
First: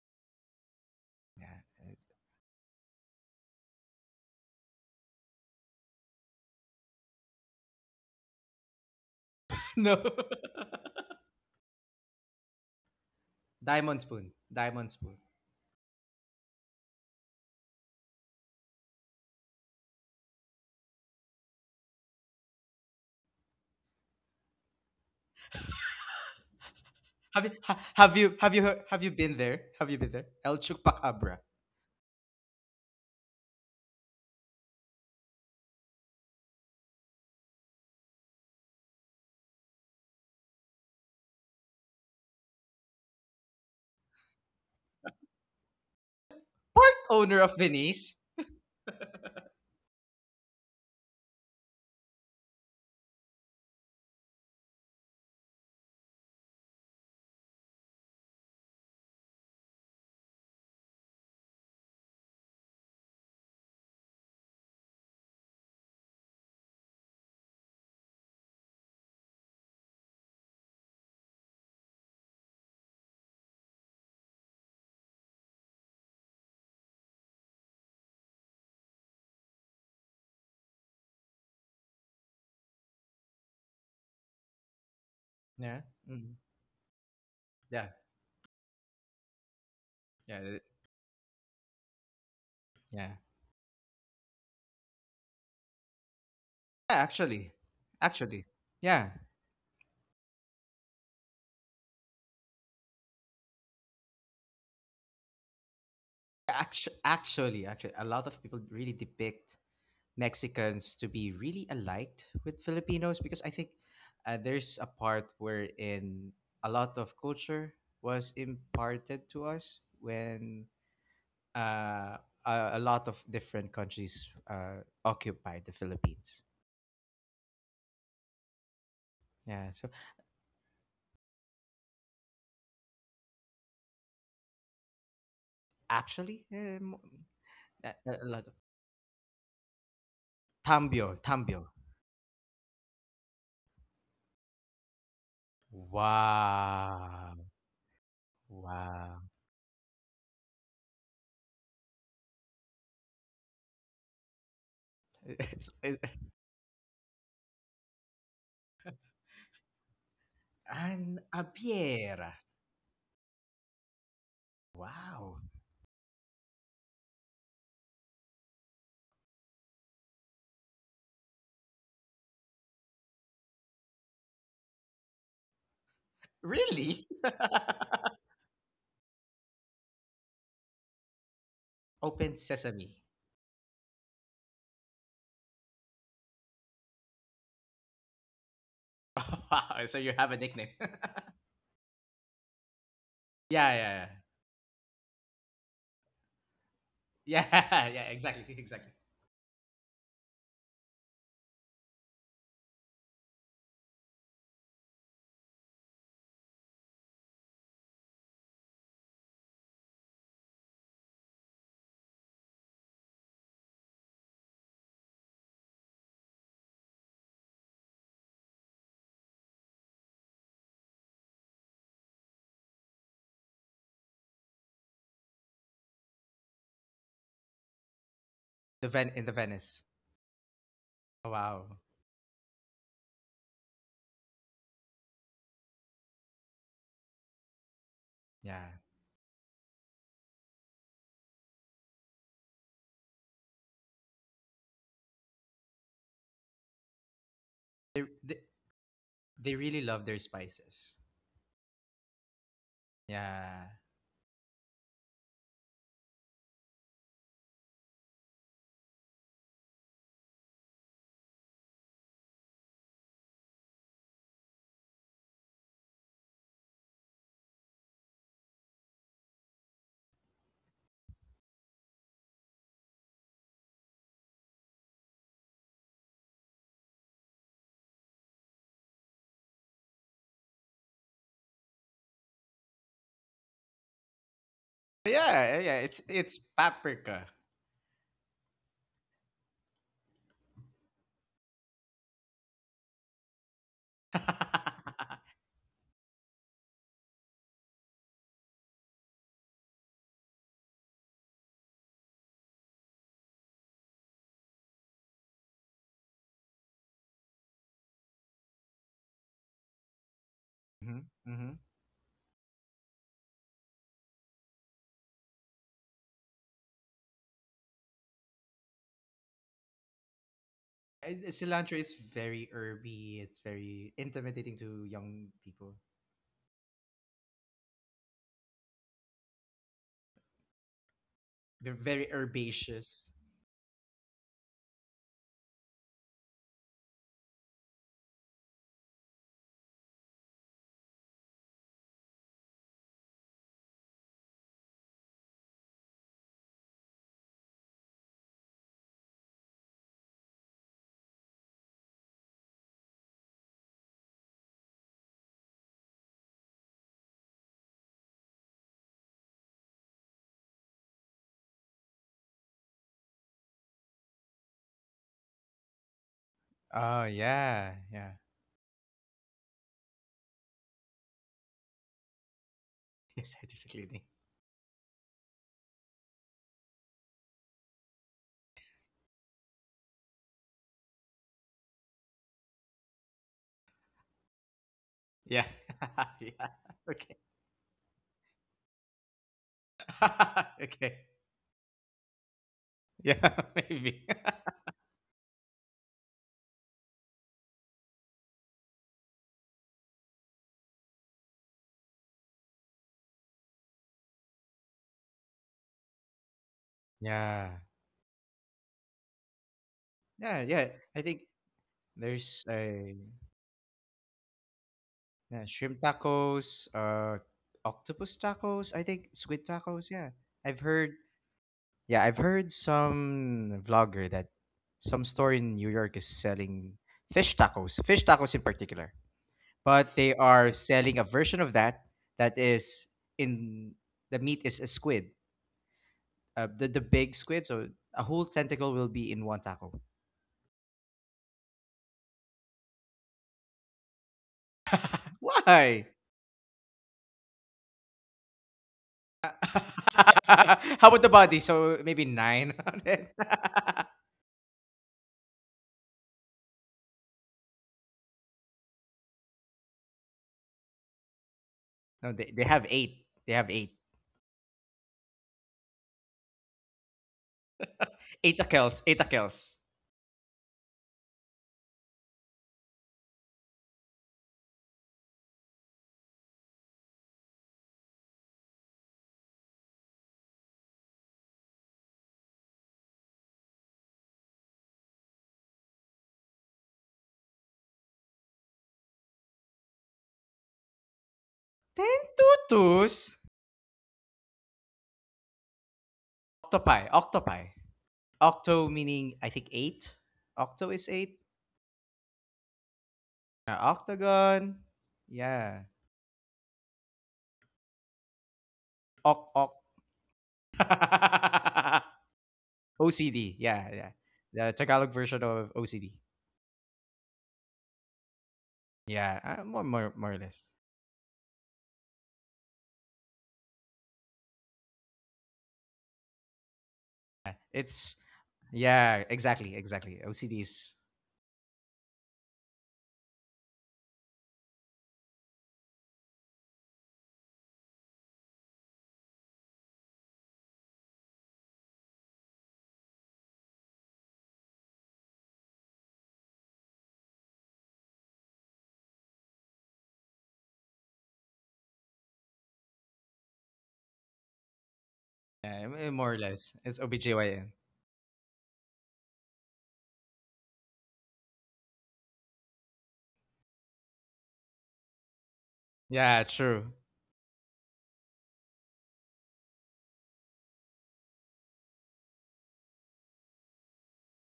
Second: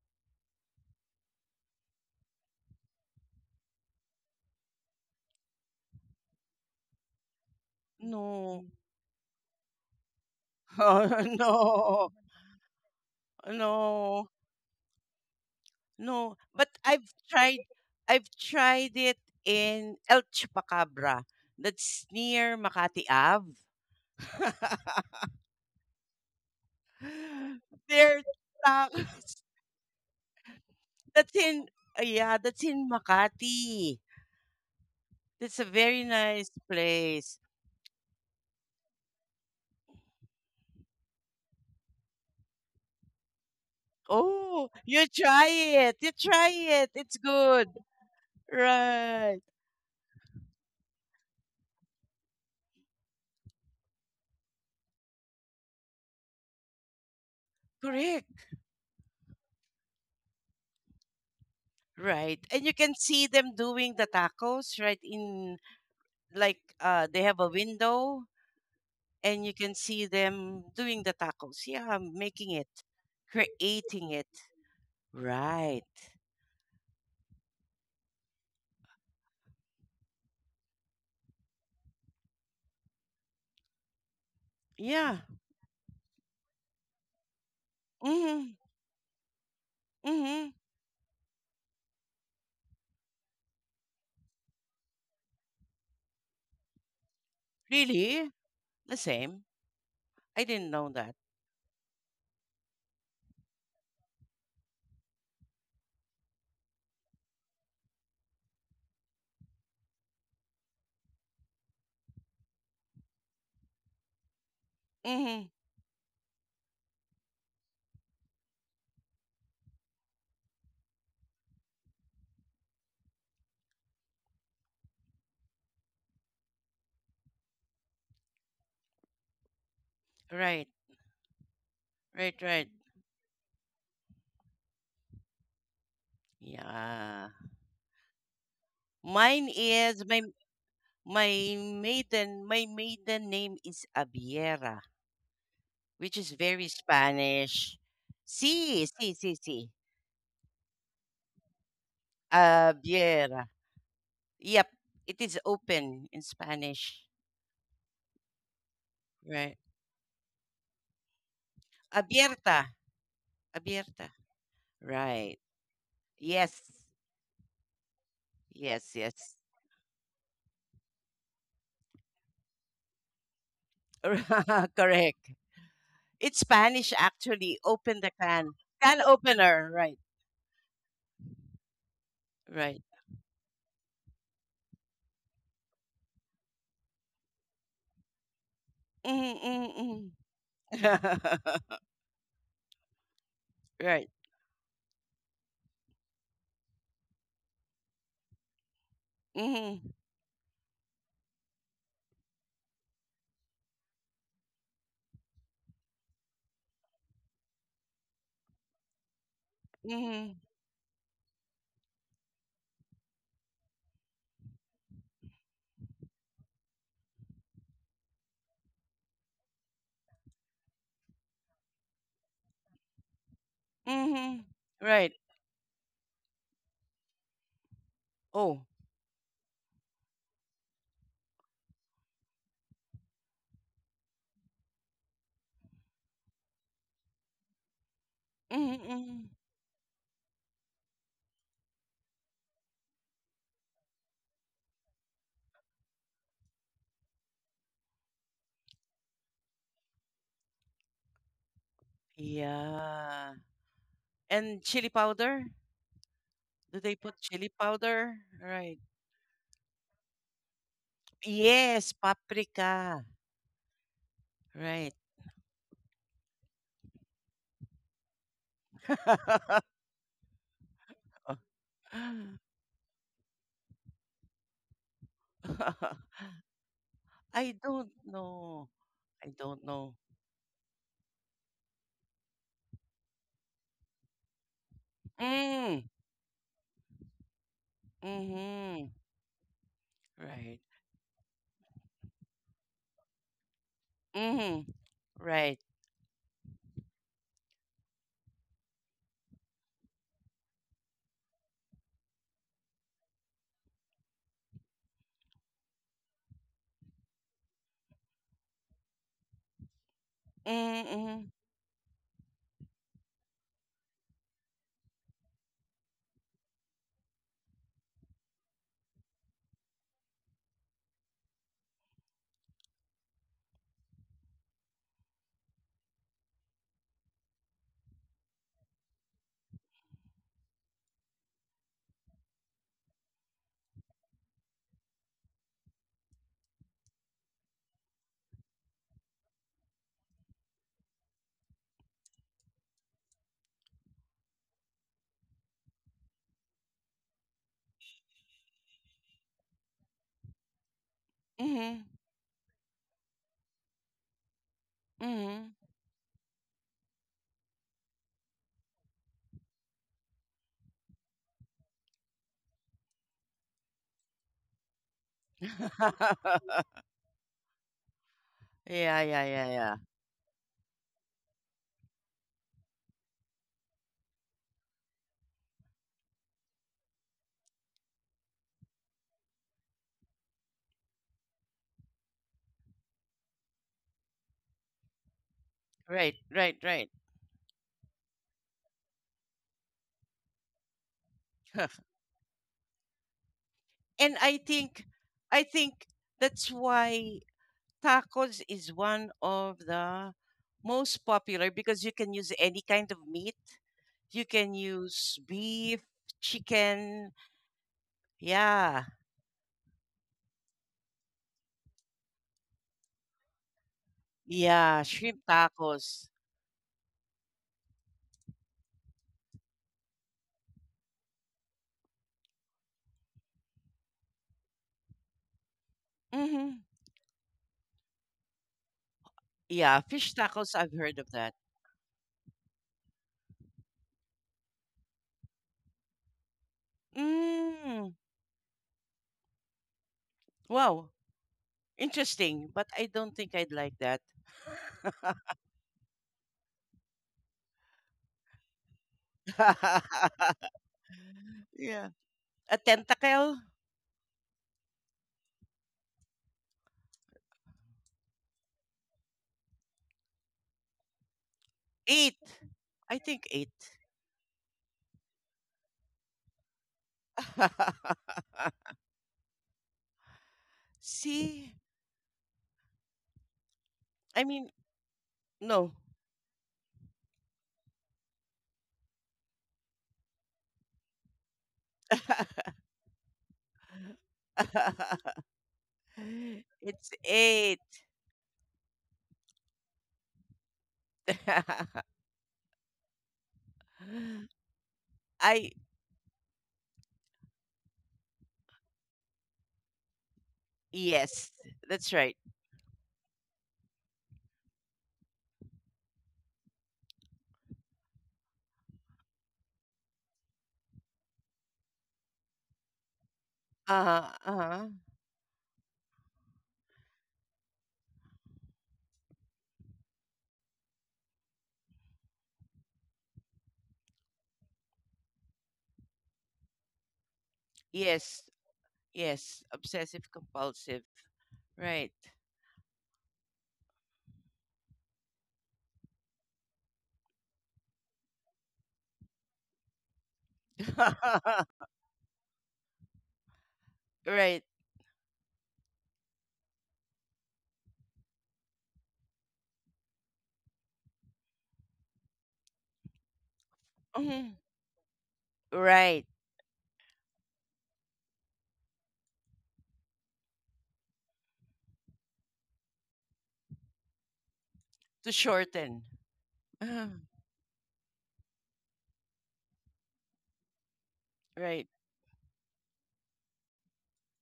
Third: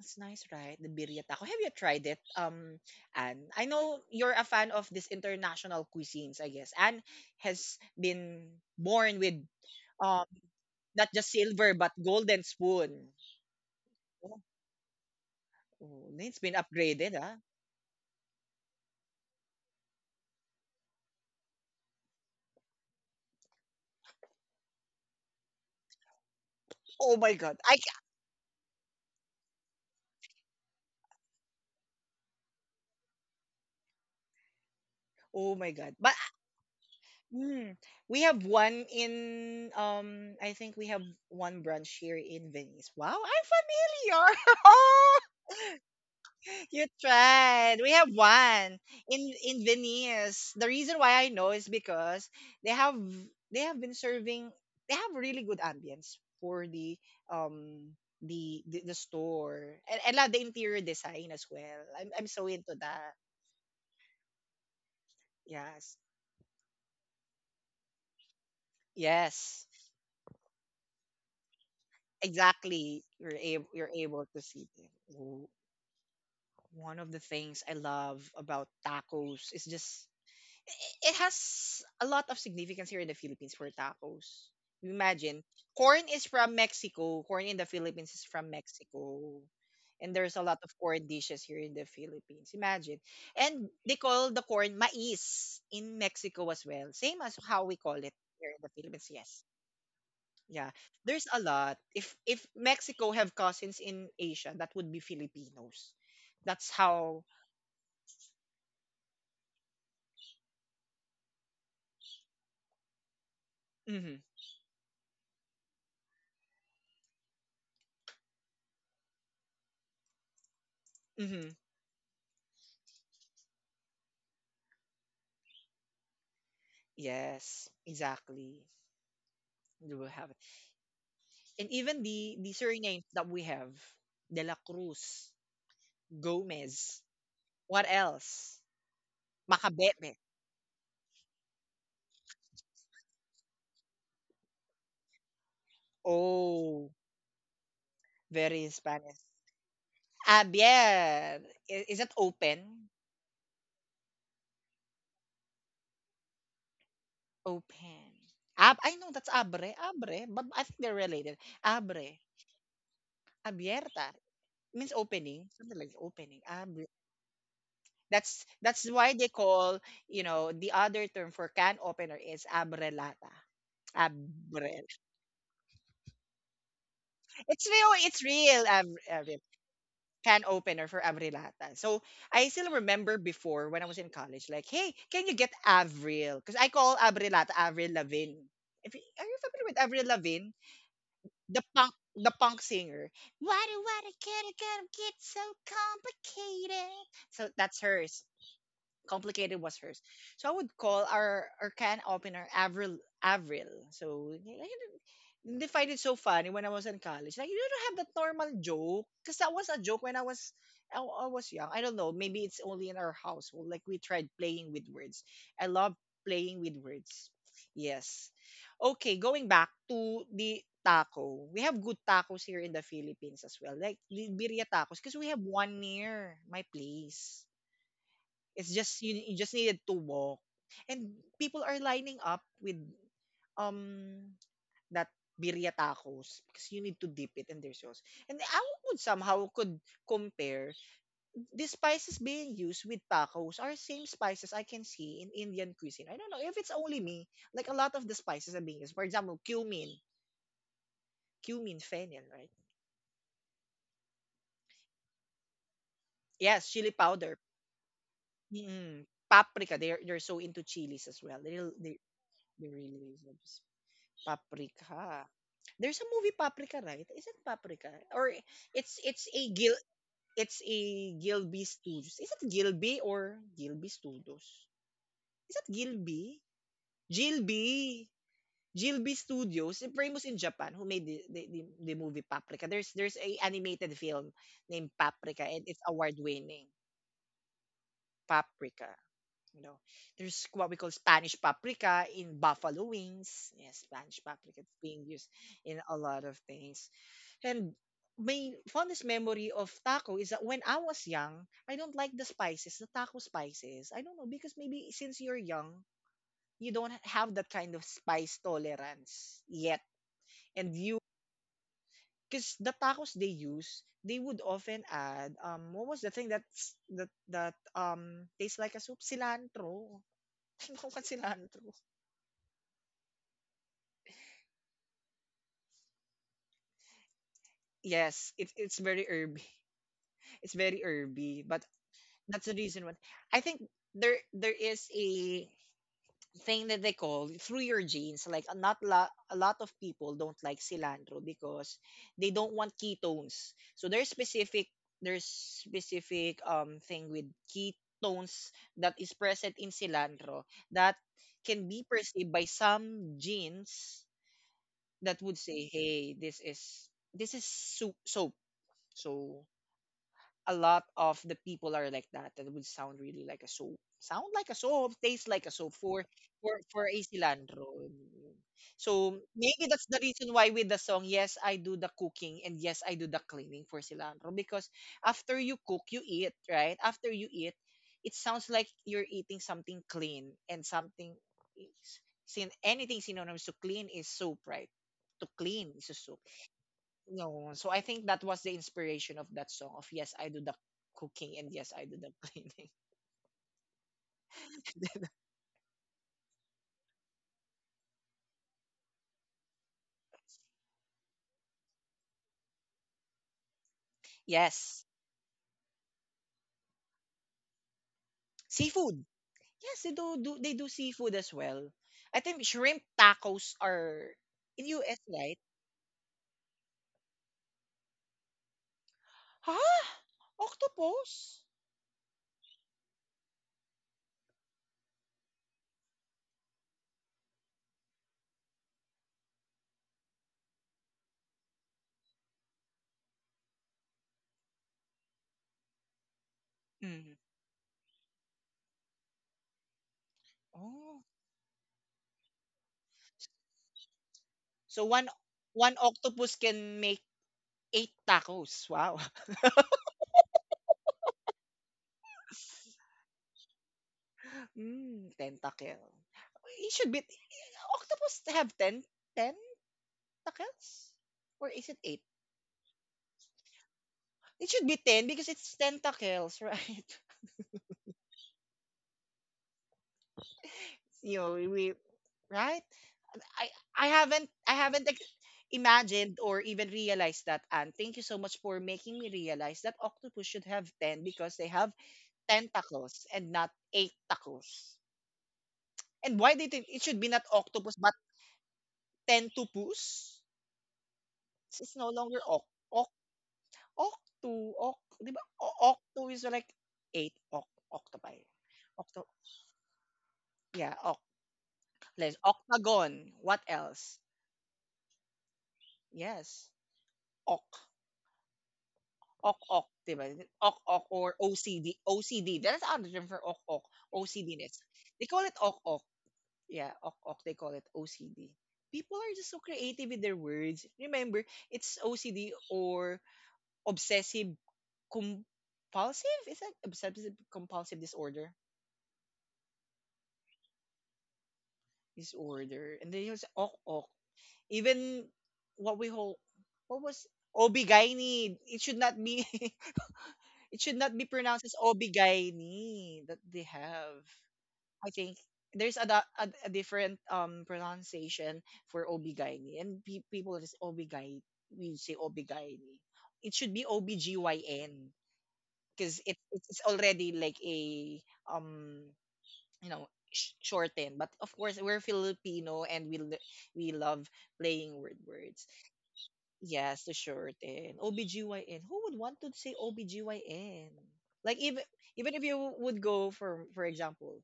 Speaker 1: It's nice, right? The birria taco. Have
Speaker 2: Yeah.
Speaker 1: you tried
Speaker 2: it's-
Speaker 1: it? Anne, I know you're a fan of this international cuisines. I guess Anne has been
Speaker 3: No.
Speaker 1: born with
Speaker 2: no.
Speaker 1: um
Speaker 2: *laughs*
Speaker 3: *laughs* Oh.
Speaker 1: not just silver but
Speaker 3: No,
Speaker 1: golden spoon.
Speaker 2: Diamond
Speaker 3: no,
Speaker 2: spoon,
Speaker 1: Oh,
Speaker 2: diamond spoon.
Speaker 1: oh,
Speaker 3: no.
Speaker 1: it's been
Speaker 3: But I've
Speaker 1: upgraded, ah.
Speaker 3: tried, I've tried it in El Chupacabra. That's near Makati Ave. *laughs*
Speaker 1: Oh my
Speaker 2: Have you,
Speaker 1: god.
Speaker 2: Ha- have
Speaker 3: There's
Speaker 2: you have you heard?
Speaker 3: uh,
Speaker 2: Have
Speaker 3: *laughs*
Speaker 2: you been there? Have you been there? El
Speaker 3: that's
Speaker 2: Chupacabra,
Speaker 3: in yeah, that's in Makati.
Speaker 1: Oh
Speaker 3: That's a
Speaker 1: my god.
Speaker 3: very
Speaker 1: But
Speaker 3: nice place.
Speaker 1: mm, we have one in I think we have one branch here in Venice. Wow, I'm familiar. *laughs*
Speaker 3: Oh, you
Speaker 1: Oh,
Speaker 3: try it. You try
Speaker 1: you
Speaker 3: it.
Speaker 2: part
Speaker 3: It's
Speaker 2: owner of
Speaker 3: good.
Speaker 1: tried. We have
Speaker 2: Venice.
Speaker 1: one in
Speaker 3: Right.
Speaker 1: in Venice. The reason why I know is because they have they have been serving, they have really good ambience for the um
Speaker 3: Correct.
Speaker 1: the store. And la the interior design as well. I'm
Speaker 3: Right.
Speaker 1: so
Speaker 3: And you
Speaker 1: into
Speaker 3: can
Speaker 1: that.
Speaker 3: see them doing the tacos, right? In
Speaker 1: Yes.
Speaker 3: like they have a window, and you
Speaker 1: Yes.
Speaker 3: can see them doing the tacos. Yeah, making it,
Speaker 1: Exactly, you're
Speaker 3: creating
Speaker 1: able
Speaker 3: it.
Speaker 1: to see them. W-
Speaker 3: Right.
Speaker 1: One of the things I love about tacos is just, it has a lot of significance here in the Philippines for tacos.
Speaker 3: Yeah.
Speaker 1: Imagine
Speaker 2: Yeah.
Speaker 1: corn is
Speaker 2: Mm.
Speaker 1: from Mexico, corn in the
Speaker 2: Yeah.
Speaker 1: Philippines is from
Speaker 3: Mhm.
Speaker 1: Mexico. And there's
Speaker 2: Yeah,
Speaker 1: a
Speaker 3: Mhm.
Speaker 1: lot of corn dishes here in the Philippines. Imagine.
Speaker 2: yeah.
Speaker 1: And they call the corn mais in Mexico as well.
Speaker 2: Yeah,
Speaker 1: Same as how we call it
Speaker 3: Really?
Speaker 2: actually,
Speaker 1: here in the
Speaker 3: The
Speaker 2: yeah,
Speaker 1: Philippines,
Speaker 3: same.
Speaker 1: yes.
Speaker 3: I didn't
Speaker 1: Yeah,
Speaker 3: know that.
Speaker 1: there's a lot. If Mexico have cousins in Asia, that would be Filipinos. That's how.
Speaker 2: actually, a lot of people really depict Mexicans to be really alike with Filipinos, because I think,
Speaker 1: Hmm,
Speaker 2: there's a part
Speaker 3: Mhm.
Speaker 2: wherein a lot of culture was imparted to us when,
Speaker 1: hmm.
Speaker 2: uh, a lot of different countries occupied the Philippines.
Speaker 1: Yes, exactly.
Speaker 2: Yeah, so
Speaker 1: We will have it,
Speaker 3: Right.
Speaker 1: and even
Speaker 3: Right,
Speaker 1: the
Speaker 3: right.
Speaker 1: surnames that we have: De La Cruz,
Speaker 2: actually,
Speaker 1: Gomez.
Speaker 3: Yeah.
Speaker 1: What
Speaker 2: a lot of
Speaker 1: else?
Speaker 3: Mine is
Speaker 1: Macabebe.
Speaker 3: my
Speaker 2: Tambio,
Speaker 3: My
Speaker 2: Tambio.
Speaker 3: my maiden name is Abiera, which is very
Speaker 1: Oh,
Speaker 2: Wow.
Speaker 3: Spanish.
Speaker 1: very
Speaker 3: Si, si,
Speaker 1: Spanish.
Speaker 2: Wow.
Speaker 3: si, si.
Speaker 1: Abier. Is that open?
Speaker 3: Abiera. Yep, it is
Speaker 2: *laughs* It's it,
Speaker 3: open in Spanish.
Speaker 1: Open. Ab, I know that's
Speaker 3: Right.
Speaker 1: abre, abre, but I think they're
Speaker 2: an
Speaker 1: related. Abre,
Speaker 2: abiera.
Speaker 3: Abierta.
Speaker 1: abierta.
Speaker 3: Abierta.
Speaker 1: Means
Speaker 2: Wow.
Speaker 3: Right.
Speaker 1: opening, something like opening.
Speaker 3: Yes.
Speaker 1: Abre. That's
Speaker 3: Yes,
Speaker 1: why they
Speaker 3: yes.
Speaker 1: call, you know, the other term for can opener is abrelata.
Speaker 3: *laughs*
Speaker 1: Abrel.
Speaker 3: Correct. It's Spanish
Speaker 2: Really? *laughs*
Speaker 3: actually.
Speaker 1: It's real.
Speaker 3: Open the
Speaker 1: It's
Speaker 3: can.
Speaker 1: real.
Speaker 3: Can
Speaker 1: Abril.
Speaker 3: opener. Right.
Speaker 1: Can opener for abrelata. So
Speaker 2: Open
Speaker 1: I still
Speaker 3: Right.
Speaker 2: Sesame.
Speaker 1: remember before when I was in college, like, hey, can you get Avril? Because I call abrelata Avril Lavigne. If you, are you
Speaker 3: Mm-hmm,
Speaker 2: *laughs*
Speaker 1: familiar with
Speaker 2: Wow. So
Speaker 1: Avril
Speaker 2: you
Speaker 3: mm-hmm.
Speaker 2: have a
Speaker 1: Lavigne,
Speaker 2: nickname. *laughs*
Speaker 1: the punk singer? Why
Speaker 2: Yeah,
Speaker 1: do
Speaker 2: yeah, yeah.
Speaker 3: *laughs* Right.
Speaker 1: I get it? Get so complicated.
Speaker 2: Yeah,
Speaker 1: So that's
Speaker 2: *laughs* yeah,
Speaker 1: hers.
Speaker 2: exactly, exactly.
Speaker 1: Complicated was
Speaker 3: Mm-hmm,
Speaker 1: hers. So I would call our can opener Avril. Avril. So I Didn't find it so funny when I was in college. Like you don't have that normal joke because that was a joke when
Speaker 3: mm-hmm,
Speaker 1: I was young. I don't know. Maybe it's only in our household. Like we tried playing with words. I love playing with words. Yes. Okay, going back to the taco. We have good tacos here in the Philippines as well. Like
Speaker 3: mm-hmm.
Speaker 1: Birria tacos
Speaker 3: Right.
Speaker 1: because we have one near my place.
Speaker 3: Oh.
Speaker 1: It's
Speaker 2: The
Speaker 1: just
Speaker 2: Ven In the
Speaker 1: you just
Speaker 2: Venice.
Speaker 1: needed to walk, and
Speaker 2: Oh,
Speaker 1: people
Speaker 2: wow.
Speaker 1: are lining up with um that birria tacos because you need to dip it in their sauce. And
Speaker 2: Yeah.
Speaker 1: I
Speaker 3: Mhm,
Speaker 1: would
Speaker 3: mhm.
Speaker 1: somehow could compare the spices being used with tacos are same spices I can see in Indian cuisine. I don't know if it's only me. Like a lot
Speaker 2: They,
Speaker 1: of the
Speaker 2: they
Speaker 1: spices are being used. For example,
Speaker 2: they really love their spices.
Speaker 1: cumin, fennel, right?
Speaker 3: Yeah.
Speaker 2: Yeah.
Speaker 3: And chili powder?
Speaker 1: Yes,
Speaker 3: Do they
Speaker 1: chili
Speaker 3: put
Speaker 1: powder,
Speaker 3: chili powder? Right.
Speaker 1: mm, paprika. They're so into chilies as well. They
Speaker 3: Yes,
Speaker 1: they they
Speaker 3: paprika.
Speaker 1: really is.
Speaker 3: Right.
Speaker 1: Paprika. There's a movie Paprika, right? Isn't Paprika? Or it's it's a Gil
Speaker 3: *laughs*
Speaker 1: it's a Gilby Studios. Is it Gilby or Gilby Studios? Is that Gilby?
Speaker 3: I don't
Speaker 1: Gilby.
Speaker 3: know.
Speaker 1: Gilby
Speaker 3: I don't
Speaker 1: Studios,
Speaker 3: know.
Speaker 1: famous in Japan, who made the movie Paprika. There's a animated film named Paprika
Speaker 2: Yeah, yeah,
Speaker 1: and
Speaker 2: yeah.
Speaker 1: it's
Speaker 3: Mm.
Speaker 2: it's
Speaker 1: award
Speaker 2: it's
Speaker 1: winning.
Speaker 2: paprika.
Speaker 3: Mhm.
Speaker 1: Paprika. You know, there's
Speaker 3: Right.
Speaker 1: what we call Spanish paprika in buffalo wings. Yes, Spanish paprika.
Speaker 3: Mhm.
Speaker 1: It's being used
Speaker 2: *laughs*
Speaker 3: Right.
Speaker 1: in a lot of things. And my fondest memory of taco is that when I was young, I don't like the spices, the taco spices. I don't know because maybe since you're young, you don't have that kind of spice tolerance yet. And you,
Speaker 2: hmm
Speaker 3: Mhm.
Speaker 2: hmm
Speaker 1: because the tacos they use, they would often add what was the thing that tastes like a soup? Cilantro. *laughs* Ano ka cilantro?
Speaker 2: Cilantro is very herby. It's very intimidating to young people.
Speaker 1: Yes, it's very herby. It's very herby. But
Speaker 2: They're very
Speaker 1: that's the reason why
Speaker 2: herbaceous.
Speaker 1: I think there is a thing that they call through your genes, like a lot of people don't like cilantro because they don't want ketones, so there's specific thing with ketones that is present in cilantro that can
Speaker 3: Mhm.
Speaker 1: be perceived by some genes
Speaker 3: Mhm,
Speaker 1: that would
Speaker 3: mhm.
Speaker 1: say, hey, this is soup soap. So a lot of the people are like that. That would sound really like a soap. Sound like a soap, taste like a soap for
Speaker 3: *laughs*
Speaker 1: a
Speaker 2: Oh, yeah,
Speaker 1: cilantro.
Speaker 2: yeah.
Speaker 3: Yeah,
Speaker 1: So
Speaker 3: yeah, yeah,
Speaker 1: maybe
Speaker 3: yeah.
Speaker 1: that's the reason why, with the song, yes, I do the cooking and yes, I do
Speaker 2: *laughs*
Speaker 1: the
Speaker 2: Yes,
Speaker 1: cleaning for
Speaker 2: scientifically.
Speaker 1: cilantro, because after you cook, you eat, right? After you eat, it sounds like you're eating something clean, and something sin anything synonymous to clean is soap, right? To
Speaker 2: Yeah.
Speaker 1: clean is a
Speaker 3: Right,
Speaker 2: *laughs*
Speaker 1: soap.
Speaker 2: Yeah.
Speaker 3: right, right.
Speaker 2: Okay.
Speaker 1: No, so I think that was the inspiration of that song of yes, I do the
Speaker 2: *laughs* Okay.
Speaker 1: cooking and yes, I do
Speaker 3: *laughs*
Speaker 1: the cleaning.
Speaker 2: Yeah. *laughs* Maybe.
Speaker 3: And I
Speaker 2: *laughs*
Speaker 3: think
Speaker 1: *laughs*
Speaker 3: I think that's why tacos is one of the most popular, because you can use any kind of meat. You can
Speaker 1: Yes.
Speaker 3: use beef, chicken,
Speaker 2: Yeah.
Speaker 3: yeah,
Speaker 1: Seafood. Yes, do
Speaker 2: Yeah,
Speaker 1: they do
Speaker 2: yeah. I
Speaker 1: seafood
Speaker 2: think
Speaker 1: as well. I think
Speaker 2: there's
Speaker 1: shrimp
Speaker 2: a
Speaker 1: tacos are in
Speaker 3: yeah,
Speaker 1: US,
Speaker 3: shrimp
Speaker 1: right?
Speaker 2: Yeah, shrimp
Speaker 3: tacos.
Speaker 2: tacos, octopus tacos, I think squid
Speaker 1: Huh?
Speaker 2: tacos, yeah. I've heard
Speaker 1: Octopus?
Speaker 2: yeah, I've heard some vlogger that some store in New York is
Speaker 3: Mm-hmm.
Speaker 2: selling fish tacos in particular.
Speaker 3: Yeah,
Speaker 2: But
Speaker 3: fish
Speaker 2: they
Speaker 3: tacos,
Speaker 2: are
Speaker 3: I've heard
Speaker 2: selling a
Speaker 3: of that.
Speaker 2: version of that that is, in the meat is a squid, the big
Speaker 1: Mm.
Speaker 2: squid. So
Speaker 3: Mm,
Speaker 2: a whole tentacle will be in one taco.
Speaker 3: wow,
Speaker 1: Oh.
Speaker 3: interesting, but I don't think I'd like that.
Speaker 1: So one
Speaker 2: Why?
Speaker 1: octopus can make eight tacos. Wow.
Speaker 2: *laughs*
Speaker 3: *laughs*
Speaker 2: How about the body? So
Speaker 3: Yeah,
Speaker 2: maybe nine
Speaker 3: a
Speaker 2: on it.
Speaker 3: tentacle,
Speaker 1: *laughs* Tentacle. It should be, octopus have ten tentacles? Or is it
Speaker 2: *laughs*
Speaker 1: eight?
Speaker 2: No,
Speaker 3: eight.
Speaker 2: they have
Speaker 3: I
Speaker 2: eight.
Speaker 3: think
Speaker 2: They have
Speaker 3: eight.
Speaker 2: eight.
Speaker 1: It should be 10 because it's tentacles, *laughs* right?
Speaker 3: *laughs*
Speaker 2: Eight tacles. Eight tacles.
Speaker 1: You know,
Speaker 3: See,
Speaker 1: we, right? I
Speaker 3: I mean,
Speaker 1: I haven't ex-
Speaker 3: no.
Speaker 1: imagined or even realized that, and thank you so much for making me realize that octopus should have 10 because they have tentacles and not eight tacos.
Speaker 3: *laughs*
Speaker 1: And why did it
Speaker 3: It's
Speaker 1: should be not
Speaker 3: eight.
Speaker 1: octopus but tentupus? It's no
Speaker 3: *laughs*
Speaker 2: 10
Speaker 1: longer
Speaker 2: tutus.
Speaker 1: di ba?
Speaker 3: I
Speaker 1: Octu is like
Speaker 2: Octopi.
Speaker 1: eight
Speaker 2: Octopi.
Speaker 1: octopi.
Speaker 2: Octo
Speaker 1: Octo,
Speaker 2: meaning, I think, eight. Octo
Speaker 1: yeah,
Speaker 2: is
Speaker 1: oc,
Speaker 2: eight.
Speaker 3: yes, that's
Speaker 1: less
Speaker 3: right.
Speaker 1: octagon. What else?
Speaker 2: Octagon. Yeah.
Speaker 1: Yes. Ok.
Speaker 2: Oc
Speaker 1: Ok,
Speaker 2: oc.
Speaker 1: ok, di ba? Ok, ok or OCD. OCD. That's
Speaker 2: *laughs*
Speaker 1: another term for
Speaker 2: OCD.
Speaker 1: ok,
Speaker 2: Yeah,
Speaker 1: ok.
Speaker 3: Uh
Speaker 2: yeah.
Speaker 3: huh.
Speaker 2: The
Speaker 1: OCD-ness.
Speaker 3: Uh-huh.
Speaker 2: Tagalog
Speaker 1: They
Speaker 2: version
Speaker 1: call it
Speaker 2: of
Speaker 1: ok, ok.
Speaker 2: OCD.
Speaker 1: Yeah, ok, ok. They call it OCD. People are
Speaker 2: Yeah,
Speaker 1: just so creative with
Speaker 2: more or
Speaker 1: their
Speaker 2: less.
Speaker 1: words. Remember, it's OCD or obsessive compulsive. Is that obsessive
Speaker 2: Yeah,
Speaker 1: compulsive
Speaker 2: it's
Speaker 3: Yes,
Speaker 1: disorder?
Speaker 2: yeah,
Speaker 3: yes.
Speaker 2: exactly, exactly.
Speaker 3: Obsessive
Speaker 2: OCD is,
Speaker 3: compulsive. Right.
Speaker 1: Disorder. And then was ok, ok. Even what we hold, what was Obigaini. It should not be *laughs* it should not be pronounced
Speaker 3: *laughs*
Speaker 1: as obigaini that they have.
Speaker 3: Right.
Speaker 1: I think there's a different pronunciation for obigaini, and pe- people just obigai we say obigaini. It should be
Speaker 3: Mhm.
Speaker 1: obgyn
Speaker 2: yeah,
Speaker 1: because
Speaker 2: more
Speaker 3: Right.
Speaker 2: or
Speaker 1: it
Speaker 2: less.
Speaker 1: it's
Speaker 2: It's
Speaker 1: already like
Speaker 2: OBGYN.
Speaker 1: a, um you know shortened. But of course, we're Filipino and we love playing
Speaker 3: To
Speaker 1: words.
Speaker 3: shorten.
Speaker 2: Yeah, true.
Speaker 1: Yes,
Speaker 3: Uh-huh.
Speaker 1: to shorten. OBGYN. Who would want to say OBGYN? Like
Speaker 3: Right.
Speaker 1: even if you would go for, example,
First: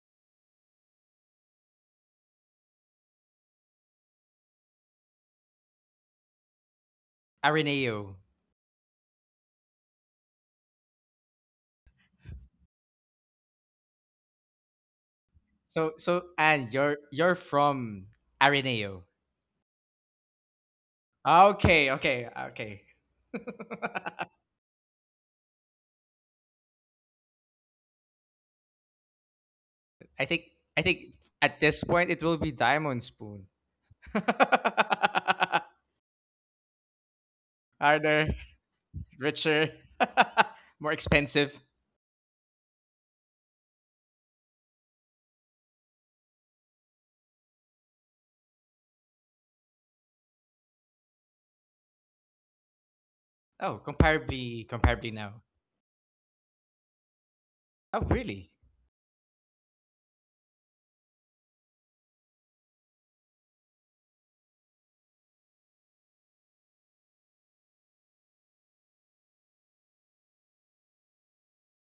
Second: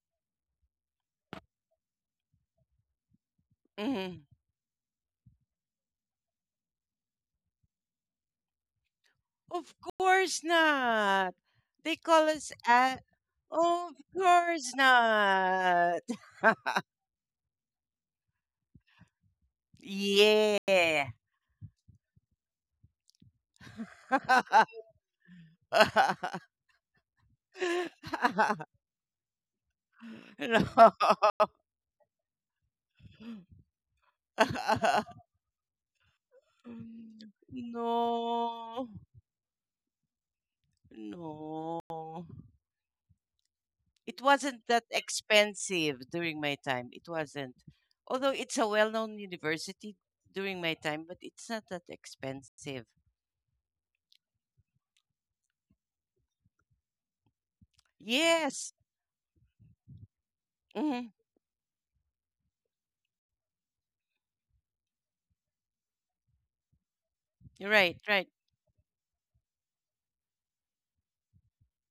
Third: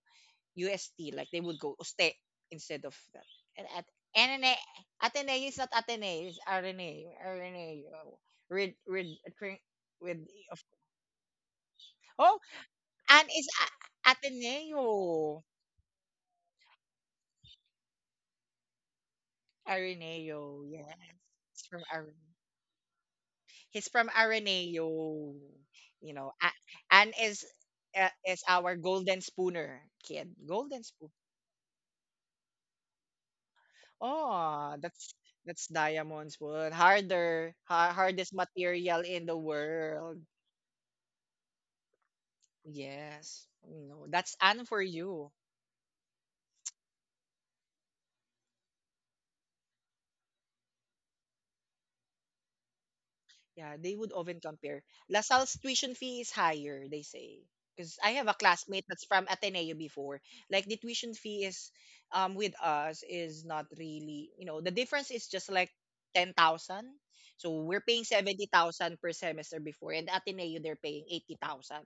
Speaker 1: UST, like they would go oste instead of that. And at
Speaker 3: Hmm.
Speaker 1: NNA, Ateneo is not Ateneo, it's RNA, RNA.
Speaker 2: Araneo.
Speaker 1: Oh, read
Speaker 3: Of
Speaker 1: with
Speaker 3: course
Speaker 1: of,
Speaker 3: not. They call
Speaker 1: oh,
Speaker 3: us a.
Speaker 1: and
Speaker 3: Of course
Speaker 1: Ateneo.
Speaker 2: So,
Speaker 3: not.
Speaker 2: so, and
Speaker 3: *laughs*
Speaker 2: you're from Araneo.
Speaker 1: Ateneo, yes.
Speaker 3: Yeah.
Speaker 1: It's from
Speaker 2: Okay, okay,
Speaker 1: RNA.
Speaker 2: okay.
Speaker 1: He's
Speaker 2: *laughs*
Speaker 1: from Araneo. You know,
Speaker 3: *laughs*
Speaker 1: A- Anne is
Speaker 3: *laughs*
Speaker 1: our golden spooner
Speaker 2: I
Speaker 1: kid.
Speaker 2: think I
Speaker 1: Golden
Speaker 3: No.
Speaker 2: think
Speaker 1: spoon.
Speaker 2: at this point it will be Diamond Spoon. *laughs*
Speaker 1: Oh,
Speaker 3: *laughs*
Speaker 1: that's diamond spoon.
Speaker 2: Harder,
Speaker 1: Hardest
Speaker 3: No.
Speaker 1: material in the
Speaker 2: richer,
Speaker 1: world.
Speaker 2: *laughs* more expensive.
Speaker 3: No.
Speaker 1: Yes. No,
Speaker 3: It
Speaker 1: that's
Speaker 3: wasn't
Speaker 1: Anne
Speaker 3: that
Speaker 1: for you.
Speaker 3: expensive during my time. It wasn't. Although it's a well-known university during my time, but it's not that expensive.
Speaker 1: Yeah,
Speaker 2: Oh,
Speaker 1: they would often
Speaker 2: comparably,
Speaker 1: compare.
Speaker 2: comparably now.
Speaker 1: LaSalle's tuition fee is higher, they say. Because
Speaker 2: Oh,
Speaker 1: I have a
Speaker 2: really?
Speaker 3: Yes.
Speaker 1: classmate that's from Ateneo before. Like the
Speaker 3: Hmm.
Speaker 1: tuition fee is, with us, is not really, the difference is just like 10,000. So we're
Speaker 3: Right,
Speaker 1: paying
Speaker 3: right.
Speaker 1: 70,000 per semester before, and Ateneo, they're paying 80,000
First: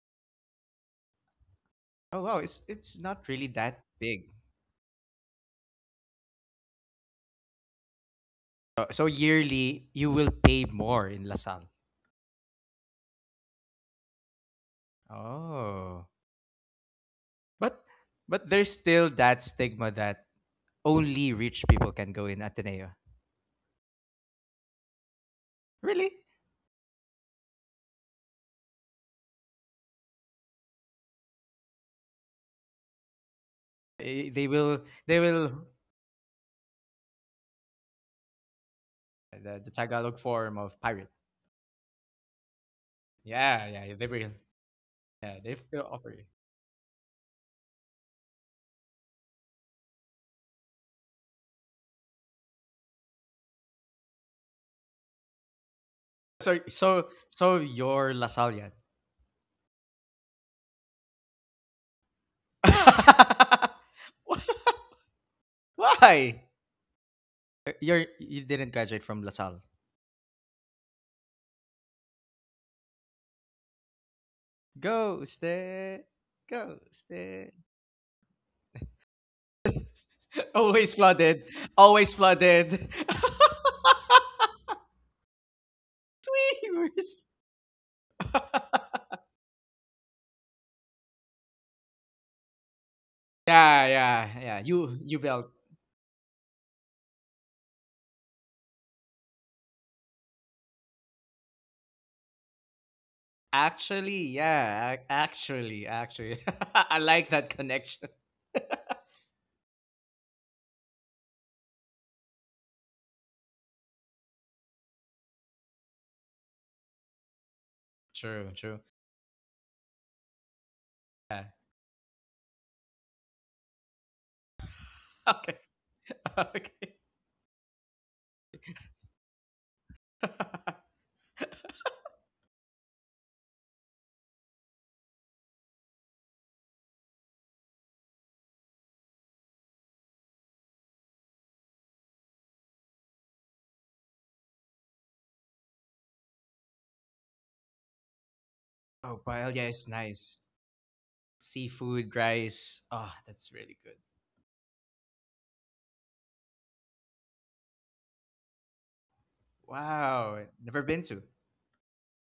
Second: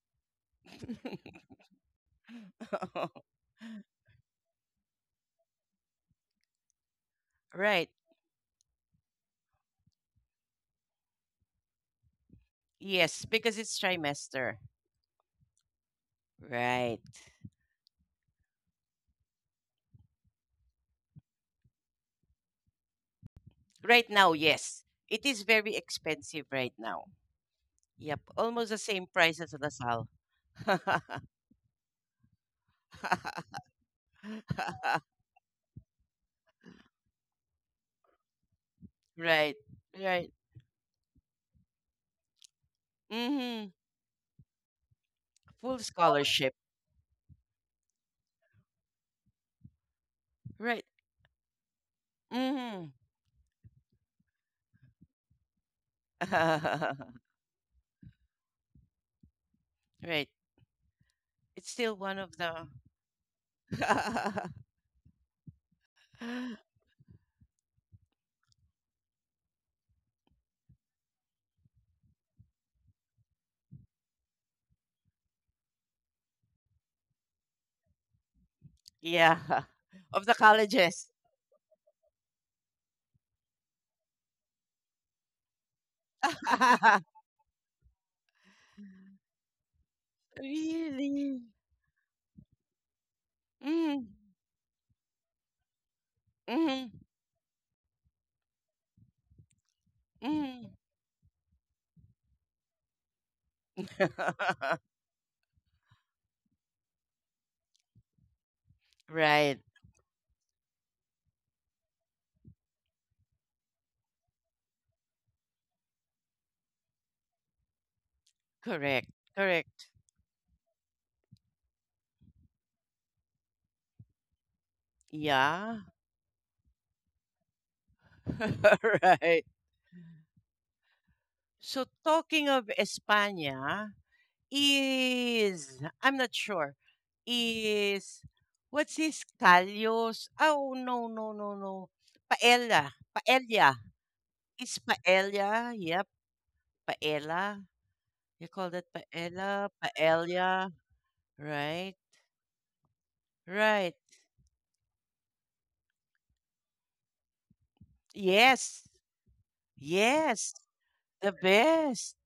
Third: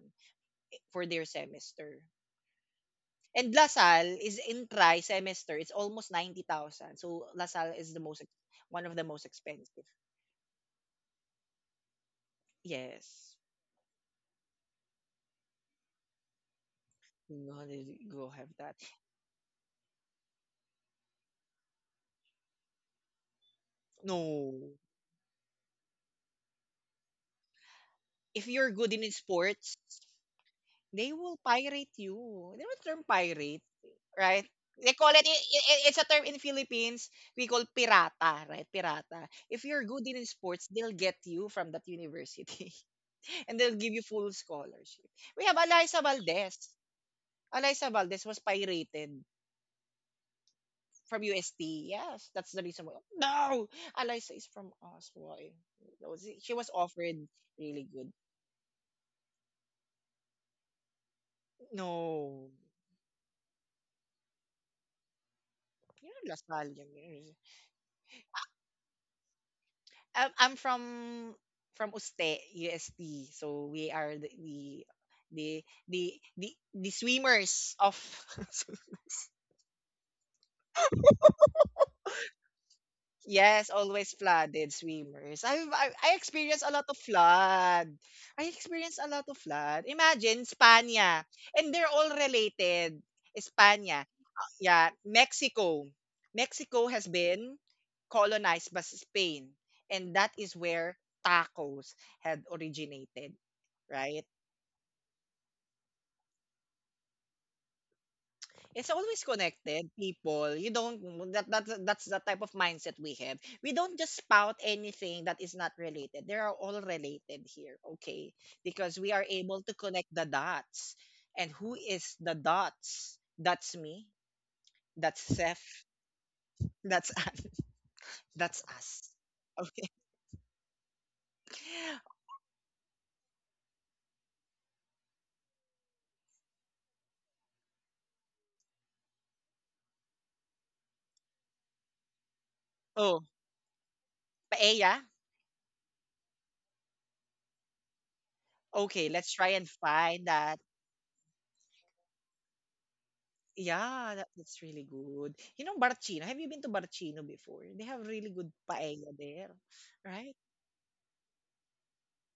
Speaker 1: for their semester.
Speaker 2: Oh, wow. It's not really
Speaker 1: And
Speaker 2: that
Speaker 3: *laughs*
Speaker 1: LaSalle
Speaker 2: big.
Speaker 1: is in tri semester, it's almost 90,000. So LaSalle
Speaker 3: Right.
Speaker 1: is the most one of the
Speaker 2: So
Speaker 1: most expensive.
Speaker 2: yearly, you will pay more in Lasal.
Speaker 3: Yes,
Speaker 1: Yes.
Speaker 3: because it's trimester.
Speaker 2: Oh,
Speaker 3: Right.
Speaker 2: but
Speaker 1: Go have
Speaker 2: there's
Speaker 1: that.
Speaker 2: still that stigma that only rich people can go in Ateneo.
Speaker 3: Right now,
Speaker 1: No.
Speaker 3: yes. It is very
Speaker 2: Really?
Speaker 3: expensive right now. Yep,
Speaker 1: If you're
Speaker 3: almost the
Speaker 1: good in
Speaker 3: same price as
Speaker 1: sports,
Speaker 3: Lasal.
Speaker 1: they
Speaker 3: *laughs*
Speaker 1: will pirate you. They will term pirate, right?
Speaker 2: They will.
Speaker 1: They call
Speaker 2: They
Speaker 1: it,
Speaker 2: will.
Speaker 1: it's a term in Philippines, we call pirata, right? Pirata.
Speaker 3: Right,
Speaker 2: The,
Speaker 1: If
Speaker 2: the
Speaker 1: you're good
Speaker 2: Tagalog
Speaker 1: in
Speaker 3: right.
Speaker 2: form
Speaker 1: sports,
Speaker 2: of
Speaker 1: they'll
Speaker 2: pirate.
Speaker 1: get you from that university. *laughs* And
Speaker 2: Yeah,
Speaker 3: Mm-hmm.
Speaker 1: they'll
Speaker 2: yeah.
Speaker 1: give
Speaker 2: Yeah,
Speaker 1: you
Speaker 2: they
Speaker 1: full
Speaker 2: will.
Speaker 1: scholarship.
Speaker 2: Yeah,
Speaker 1: We have
Speaker 2: they
Speaker 3: Full
Speaker 2: will
Speaker 1: Eliza
Speaker 2: offer you.
Speaker 3: scholarship.
Speaker 1: Valdez. Eliza Valdez was pirated
Speaker 3: Right.
Speaker 1: from UST. Yes, that's the reason
Speaker 3: Mm-hmm.
Speaker 1: why. No! Eliza is from us. Why? She
Speaker 2: So
Speaker 1: was
Speaker 2: so
Speaker 3: *laughs*
Speaker 1: offered
Speaker 2: so
Speaker 1: really good.
Speaker 2: you're LaSallian.
Speaker 3: Right. It's still one of
Speaker 1: No.
Speaker 3: the
Speaker 2: *laughs*
Speaker 3: *laughs*
Speaker 1: You know
Speaker 2: Why?
Speaker 1: Lasal. Yun, yun, yun.
Speaker 2: You did not graduate from LaSalle.
Speaker 1: I'm from Uste, UST. So we are the the,
Speaker 2: Ghosted.
Speaker 1: the
Speaker 2: Ghosted.
Speaker 1: swimmers of *laughs*
Speaker 3: yeah of the
Speaker 2: *laughs* Always
Speaker 3: colleges.
Speaker 2: flooded. Always flooded.
Speaker 1: yes, always
Speaker 2: *laughs*
Speaker 1: flooded swimmers. I experienced a lot of
Speaker 3: *laughs*
Speaker 2: Weavers.
Speaker 1: flood. I experienced
Speaker 2: *laughs*
Speaker 1: a lot of flood. Imagine Spania,
Speaker 3: Really.
Speaker 1: and they're all related.
Speaker 2: Yeah,
Speaker 1: Spania,
Speaker 3: Mm.
Speaker 2: yeah, yeah.
Speaker 1: yeah,
Speaker 2: You built.
Speaker 1: Mexico. Mexico
Speaker 3: Mm-hmm.
Speaker 1: has been colonized by Spain, and that is
Speaker 3: Mm.
Speaker 1: where tacos had originated, right?
Speaker 2: Actually,
Speaker 3: *laughs*
Speaker 2: yeah. Actually. *laughs* I like that connection. *laughs*
Speaker 1: It's always
Speaker 3: Right.
Speaker 1: connected, people. You don't, that's the type of mindset we have. We don't just spout anything that is not related. They are all related here, okay?
Speaker 2: True, true.
Speaker 1: Because
Speaker 3: Correct.
Speaker 1: we are able to
Speaker 3: Correct.
Speaker 1: connect the dots. And
Speaker 2: Yeah.
Speaker 1: who is the dots? That's me. That's
Speaker 2: Okay.
Speaker 1: Seth.
Speaker 3: Yeah.
Speaker 2: *laughs* Okay.
Speaker 1: That's *laughs* that's
Speaker 3: *laughs*
Speaker 1: us.
Speaker 3: Right.
Speaker 1: Okay.
Speaker 2: *laughs*
Speaker 3: So talking of España, is I'm not sure. Is What's this callos? Oh no no no no. Paella.
Speaker 1: Oh,
Speaker 3: Paella. Is
Speaker 1: paella?
Speaker 3: paella? Yep. Paella. You call that
Speaker 1: Okay,
Speaker 2: Oh,
Speaker 1: let's try and
Speaker 2: paella
Speaker 3: paella?
Speaker 2: is
Speaker 1: find
Speaker 2: nice.
Speaker 1: that.
Speaker 3: Paella. Right.
Speaker 2: Seafood, rice. Oh, that's really good.
Speaker 3: Right.
Speaker 1: Yeah, that's really good. You know, Barcino, have you been to Barcino before? They have really good
Speaker 3: Yes.
Speaker 1: paella there, right?
Speaker 2: Wow.
Speaker 3: Yes.
Speaker 2: Never been to.
Speaker 3: The best.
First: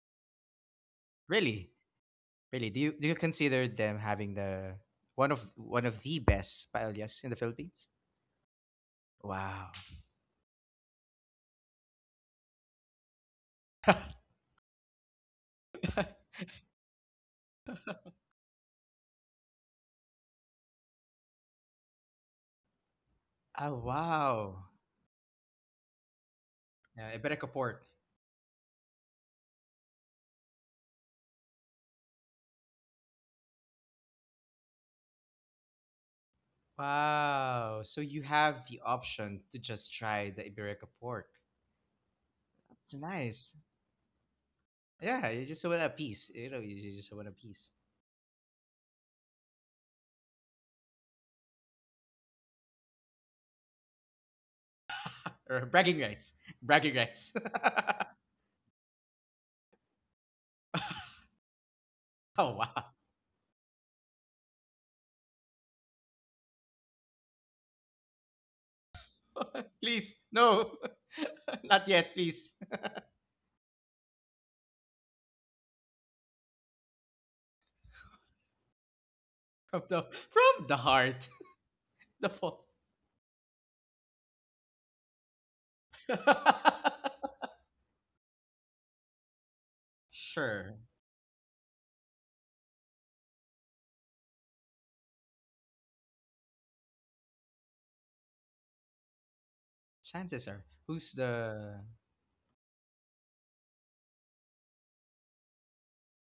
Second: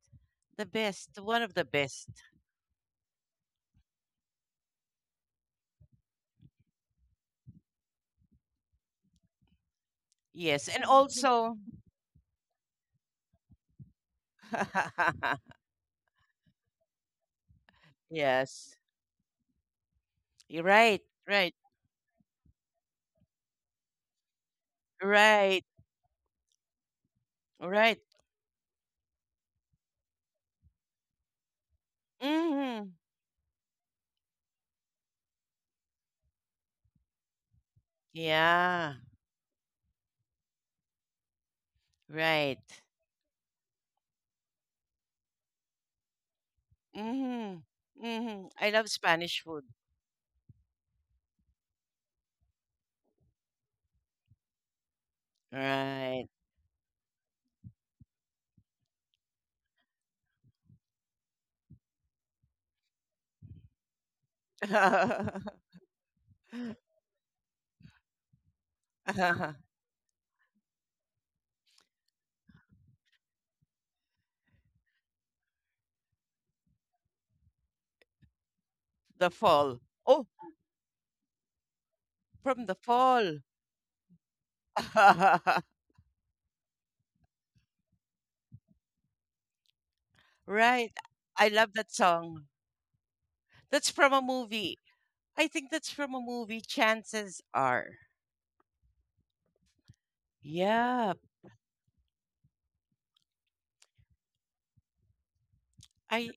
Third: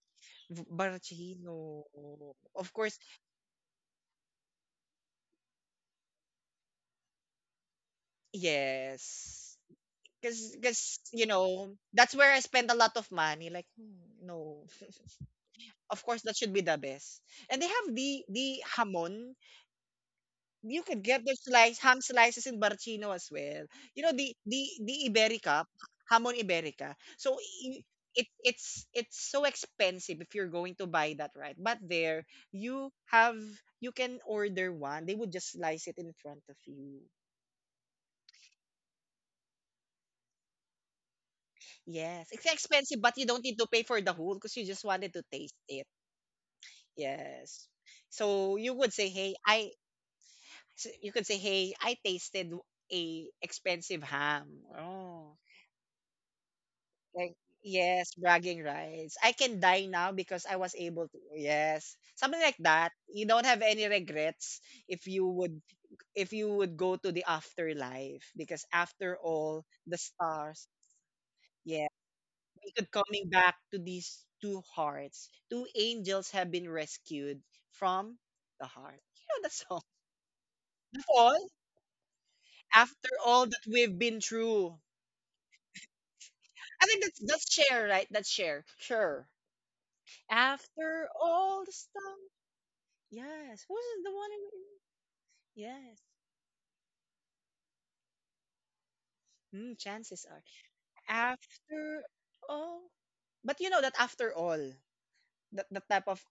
Speaker 3: The best. One of the
Speaker 2: Really,
Speaker 1: Barcino.
Speaker 3: best.
Speaker 2: really.
Speaker 1: Of
Speaker 2: Do you
Speaker 1: course,
Speaker 2: do you consider them having the one of the best paellas in the Philippines?
Speaker 1: yes.
Speaker 2: Wow.
Speaker 1: Because,
Speaker 3: Yes. And
Speaker 1: cause
Speaker 3: also
Speaker 1: that's where I spend a lot of money. Like,
Speaker 2: *laughs* Oh,
Speaker 1: hmm, no.
Speaker 3: *laughs*
Speaker 1: Of course, that should be the best. And they have the
Speaker 3: yes.
Speaker 1: hamon.
Speaker 3: You're
Speaker 1: You
Speaker 3: right,
Speaker 1: could get the
Speaker 3: right,
Speaker 1: slice ham slices in Barcino as well. You know,
Speaker 2: wow.
Speaker 1: the
Speaker 3: right,
Speaker 1: Iberica, hamon Iberica.
Speaker 2: Yeah,
Speaker 1: So
Speaker 2: Iberico pork.
Speaker 3: right.
Speaker 1: it's so expensive if you're going to buy that, right? But there, you
Speaker 3: Mm-hmm.
Speaker 1: have you can order one. They would just slice it in front of you.
Speaker 2: Wow. So you have the
Speaker 3: Yeah,
Speaker 2: option to just try the Iberico pork.
Speaker 1: Yes, it's
Speaker 3: right.
Speaker 2: That's
Speaker 1: expensive, but you don't
Speaker 2: nice.
Speaker 1: need to pay for the whole because you just wanted to
Speaker 2: Yeah, you
Speaker 1: taste
Speaker 2: just want a
Speaker 1: it.
Speaker 2: piece. You just want a piece.
Speaker 1: Yes.
Speaker 3: Mm-hmm. Mm-hmm.
Speaker 1: So
Speaker 3: I
Speaker 1: you
Speaker 3: love
Speaker 1: would say,
Speaker 3: Spanish
Speaker 1: hey,
Speaker 3: food.
Speaker 1: I. You could say, hey, I tasted a expensive ham. Oh.
Speaker 2: Or bragging
Speaker 3: Right.
Speaker 2: rights. *laughs* Bragging rights.
Speaker 1: Like, yes, bragging rights. I can die now because I was able
Speaker 2: *laughs*
Speaker 1: to. Yes. Something
Speaker 2: Oh,
Speaker 1: like
Speaker 2: wow.
Speaker 1: that. You don't have any regrets if you
Speaker 3: *laughs*
Speaker 1: would, go to the afterlife, because after all,
Speaker 2: *laughs*
Speaker 1: the
Speaker 2: Please,
Speaker 1: stars,
Speaker 2: no. *laughs* Not
Speaker 1: yeah,
Speaker 2: yet, please.
Speaker 1: we could, coming back to these two hearts. Two angels have been rescued from the heart.
Speaker 3: The
Speaker 1: You know the
Speaker 3: fall.
Speaker 2: From
Speaker 1: song.
Speaker 2: the
Speaker 3: Oh,
Speaker 2: from the
Speaker 1: *laughs*
Speaker 2: heart.
Speaker 1: All
Speaker 2: *laughs* The fault.
Speaker 3: from the
Speaker 1: after
Speaker 3: fall.
Speaker 1: all that we've been through.
Speaker 3: *laughs*
Speaker 1: I think that's
Speaker 2: *laughs*
Speaker 1: share, right? That's share. Sure.
Speaker 2: Sure.
Speaker 3: Right.
Speaker 1: After
Speaker 3: I
Speaker 1: all
Speaker 3: love
Speaker 1: the
Speaker 3: that
Speaker 1: stuff.
Speaker 3: song.
Speaker 1: Yes.
Speaker 3: That's
Speaker 1: Who's
Speaker 3: from
Speaker 1: the
Speaker 3: a
Speaker 1: one in?
Speaker 3: movie. I think that's
Speaker 1: Yes.
Speaker 3: from a movie. Chances are.
Speaker 1: Mm, chances are.
Speaker 2: Chances are, who's
Speaker 3: Yeah.
Speaker 2: the?
Speaker 1: After all. But you know that after all, that the type of
Speaker 3: I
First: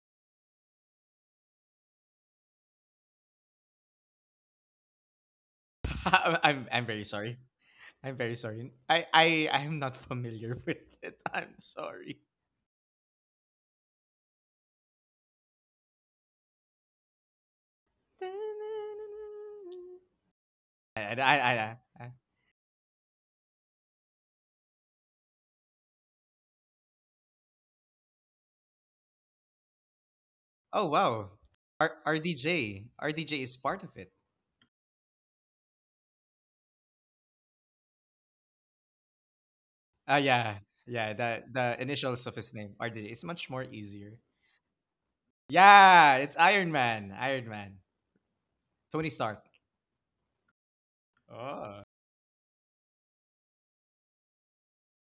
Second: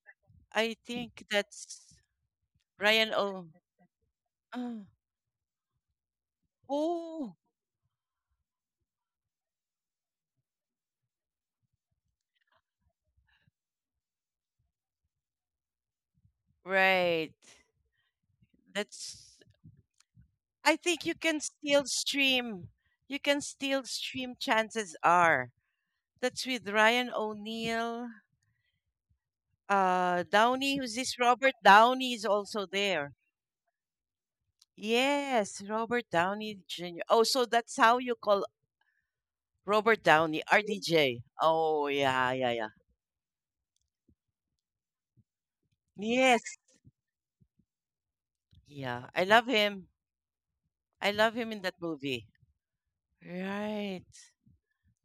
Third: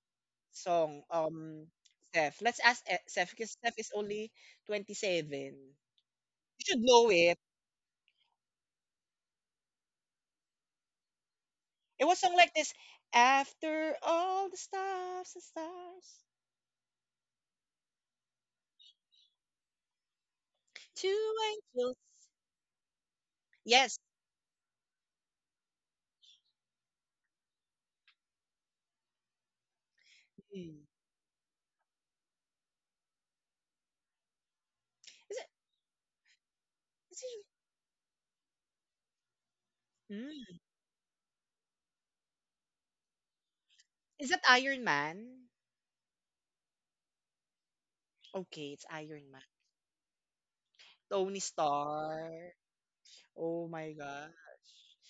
Speaker 3: I
Speaker 1: song,
Speaker 3: think that's
Speaker 1: Steph. Let's ask,
Speaker 3: Ryan
Speaker 1: Steph,
Speaker 3: O.
Speaker 1: because Steph is only
Speaker 3: Uh, *gasps*
Speaker 1: 27.
Speaker 2: *laughs*
Speaker 1: You
Speaker 2: I'm
Speaker 1: should
Speaker 2: I'm very
Speaker 1: know
Speaker 3: Oh,
Speaker 2: sorry.
Speaker 1: it.
Speaker 2: I'm very sorry. I'm not familiar *laughs* with it. I'm
Speaker 1: It was
Speaker 2: sorry.
Speaker 1: song like this. After all the stars and stars,
Speaker 3: right. That's I think you
Speaker 1: two
Speaker 3: can still
Speaker 1: angels.
Speaker 2: I
Speaker 3: stream. You can still
Speaker 1: Yes.
Speaker 3: stream chances are. That's with Ryan O'Neill, Downey,
Speaker 1: Mm.
Speaker 2: oh
Speaker 3: who's this
Speaker 2: wow.
Speaker 3: Robert
Speaker 2: R
Speaker 3: Downey is also
Speaker 2: RDJ
Speaker 3: there.
Speaker 2: RDJ is part of it.
Speaker 1: Is it,
Speaker 3: Yes, Robert Downey Jr.
Speaker 1: is
Speaker 3: Oh,
Speaker 1: it,
Speaker 3: so that's how you call Robert Downey,
Speaker 1: mm.
Speaker 2: Yeah, yeah,
Speaker 3: RDJ.
Speaker 2: the
Speaker 3: Oh
Speaker 2: initials
Speaker 3: yeah,
Speaker 2: of
Speaker 3: yeah,
Speaker 2: his
Speaker 3: yeah.
Speaker 2: name RDJ is much more easier.
Speaker 1: Is that Iron Man?
Speaker 2: Yeah, it's
Speaker 3: Yes.
Speaker 2: Iron Man. Iron Man.
Speaker 1: Okay, it's
Speaker 3: Yeah.
Speaker 2: Tony
Speaker 3: I
Speaker 1: Iron Man.
Speaker 2: Stark.
Speaker 3: love him. I love
Speaker 1: Tony
Speaker 3: him in that
Speaker 2: Oh,
Speaker 3: movie.
Speaker 1: Stark. Oh my
Speaker 3: Right.
Speaker 1: gosh.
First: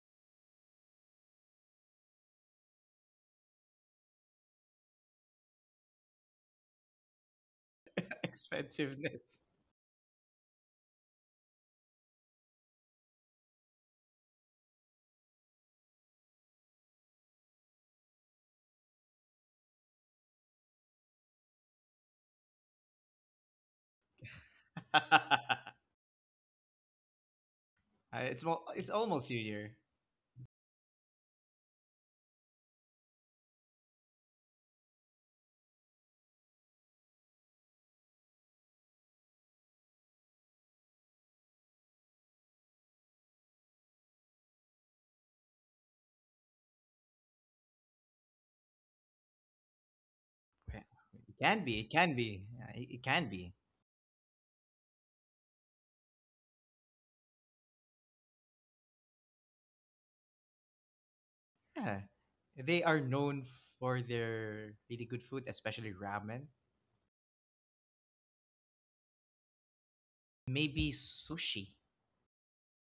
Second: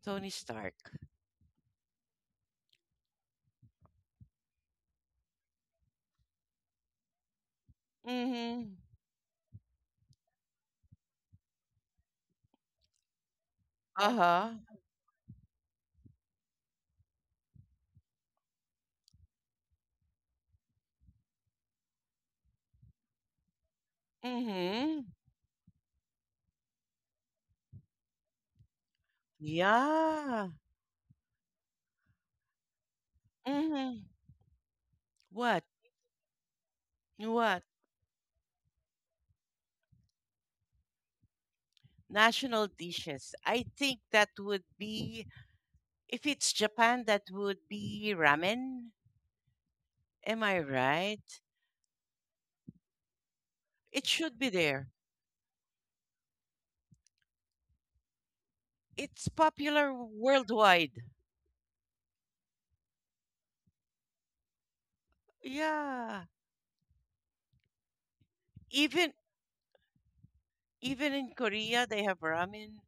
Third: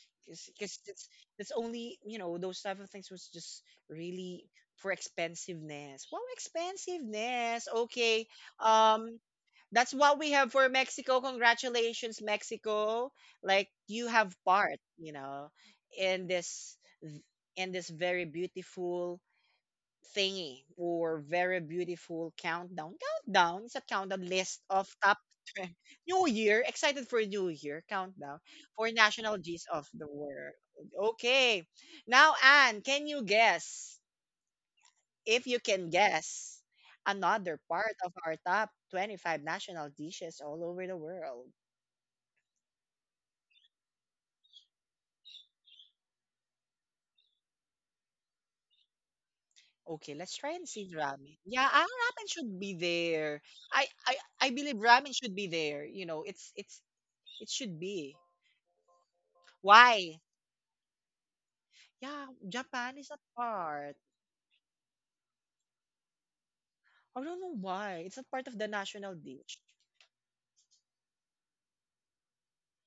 Speaker 3: Tony
Speaker 1: Because
Speaker 3: Stark.
Speaker 1: it's only, those type of things was just really for expensiveness. Wow, expensiveness.
Speaker 2: *laughs*
Speaker 1: Okay.
Speaker 3: Mm-hmm.
Speaker 1: Um,
Speaker 2: expensiveness.
Speaker 1: that's what we have for Mexico. Congratulations, Mexico. Like you have
Speaker 3: Uh-huh.
Speaker 1: part, in this, very beautiful thingy, or very beautiful countdown. Countdown is a countdown list of
Speaker 3: Mm-hmm.
Speaker 1: top 20
Speaker 2: *laughs*
Speaker 1: *laughs* New Year. Excited for New Year countdown
Speaker 2: It's well, it's
Speaker 1: for
Speaker 2: almost
Speaker 1: national
Speaker 2: New
Speaker 1: G's
Speaker 2: Year.
Speaker 1: of the
Speaker 3: Yeah.
Speaker 1: world. Okay. Now, Anne, can you guess?
Speaker 3: Hmm.
Speaker 1: If you
Speaker 3: What?
Speaker 1: can guess another
Speaker 3: What?
Speaker 1: part of our top 25 national dishes all over the world.
Speaker 3: National dishes. I think that would be, if it's Japan, that would be ramen.
Speaker 1: Okay, let's
Speaker 3: Am
Speaker 1: try
Speaker 3: I
Speaker 1: and
Speaker 2: Well,
Speaker 1: see
Speaker 3: right?
Speaker 2: it
Speaker 1: ramen.
Speaker 2: can
Speaker 1: Yeah,
Speaker 2: be.
Speaker 1: our
Speaker 2: It can
Speaker 1: ramen
Speaker 2: be.
Speaker 1: should
Speaker 2: Yeah,
Speaker 1: be
Speaker 2: it can
Speaker 1: there.
Speaker 2: be.
Speaker 3: It should be
Speaker 1: I believe
Speaker 3: there.
Speaker 1: ramen should be there. It should be.
Speaker 3: It's popular
Speaker 1: Why?
Speaker 3: worldwide.
Speaker 2: Yeah.
Speaker 1: Yeah,
Speaker 2: They
Speaker 1: Japan
Speaker 2: are
Speaker 1: is not
Speaker 2: known
Speaker 1: part.
Speaker 2: for their really good food, especially
Speaker 3: Yeah.
Speaker 2: ramen.
Speaker 1: I don't know why. It's not part of the
Speaker 3: Even
Speaker 1: national dish.
Speaker 2: Maybe
Speaker 3: even in
Speaker 2: sushi.
Speaker 3: Korea, they have ramen.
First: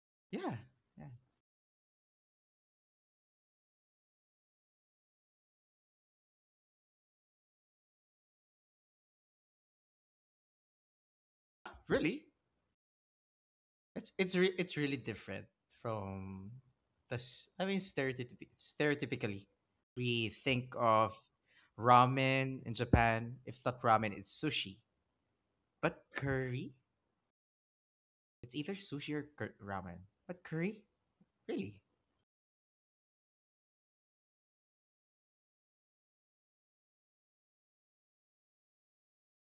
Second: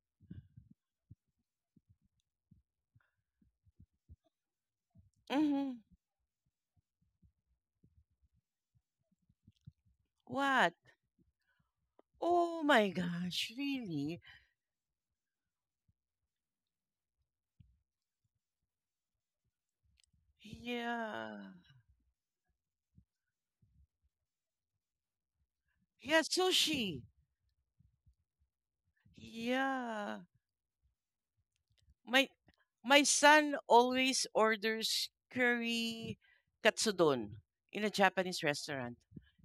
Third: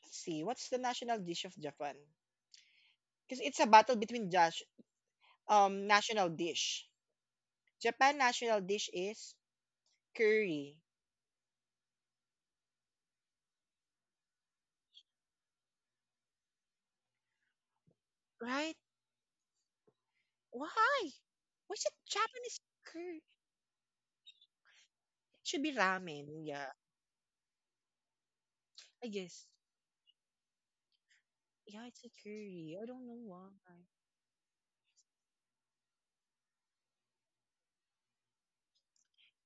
Speaker 1: Let's see,
Speaker 2: Yeah.
Speaker 1: what's the
Speaker 2: Yeah.
Speaker 1: national dish of Japan? Because it's a battle between Josh,
Speaker 3: Hmm.
Speaker 1: national dish. Japan national dish is
Speaker 3: What?
Speaker 1: curry,
Speaker 2: Really?
Speaker 3: Oh my gosh,
Speaker 2: It's
Speaker 3: really?
Speaker 2: it's re- it's really different from I mean,
Speaker 1: right?
Speaker 2: stereotypically, we think
Speaker 1: Why?
Speaker 2: of
Speaker 3: Yeah.
Speaker 1: Why is it Japanese
Speaker 2: ramen in
Speaker 1: curry?
Speaker 2: Japan. If not ramen, it's sushi.
Speaker 1: It should be
Speaker 2: But
Speaker 3: Yeah,
Speaker 1: ramen. Yeah,
Speaker 2: curry,
Speaker 3: sushi.
Speaker 2: it's either
Speaker 1: I
Speaker 2: sushi or
Speaker 1: guess.
Speaker 2: ramen.
Speaker 3: Yeah.
Speaker 2: But curry, really?
Speaker 1: Yeah, it's a
Speaker 3: My
Speaker 1: curry. I
Speaker 3: my
Speaker 1: don't know why.
Speaker 3: son always orders curry katsudon in a Japanese restaurant.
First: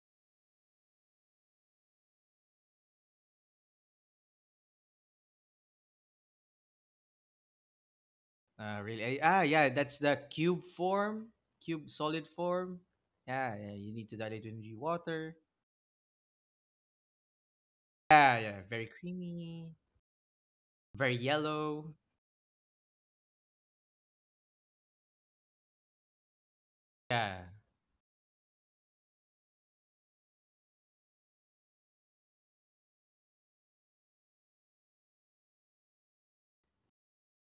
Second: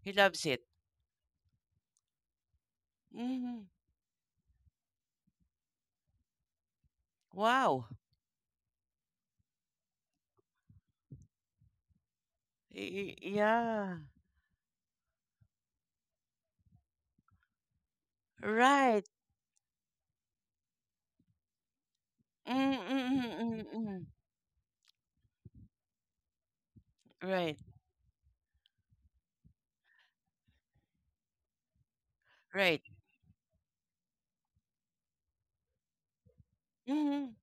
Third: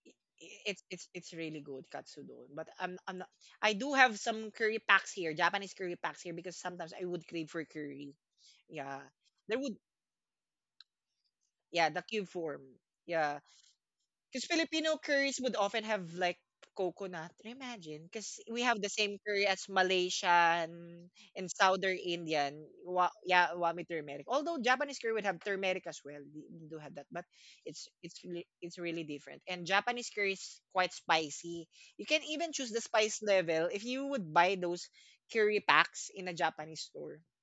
Speaker 3: He loves it.
Speaker 1: It's really good katsudon. But I'm not,
Speaker 3: Hmm.
Speaker 1: I do have some curry packs here, Japanese curry packs here, because sometimes I would crave for
Speaker 3: Wow.
Speaker 1: curry. Yeah,
Speaker 2: Really?
Speaker 1: there
Speaker 2: Yeah,
Speaker 1: would,
Speaker 2: that's the cube form,
Speaker 1: yeah,
Speaker 2: cube
Speaker 1: the
Speaker 2: solid
Speaker 1: cube form.
Speaker 2: form.
Speaker 1: Yeah,
Speaker 2: Yeah, yeah, you
Speaker 3: Yeah.
Speaker 2: need to dilute
Speaker 1: because
Speaker 2: it in
Speaker 1: Filipino
Speaker 2: water.
Speaker 1: curries would often have like coconut. Imagine,
Speaker 2: Yeah,
Speaker 1: because
Speaker 2: yeah,
Speaker 1: we have
Speaker 2: very
Speaker 1: the
Speaker 3: Right.
Speaker 1: same curry as
Speaker 2: creamy,
Speaker 1: Malaysian
Speaker 2: very
Speaker 1: and
Speaker 2: yellow.
Speaker 1: Southern Indian. Yeah, wami
Speaker 3: Mm-mm-mm-mm-mm.
Speaker 1: turmeric. Although Japanese curry would have turmeric as well. We do have that, but
Speaker 2: Yeah,
Speaker 3: Right.
Speaker 1: it's really different. And Japanese curry is quite spicy. You can even choose
Speaker 3: Right.
Speaker 1: the spice level if you would buy those curry packs in a Japanese store.
Speaker 3: Mm-hmm.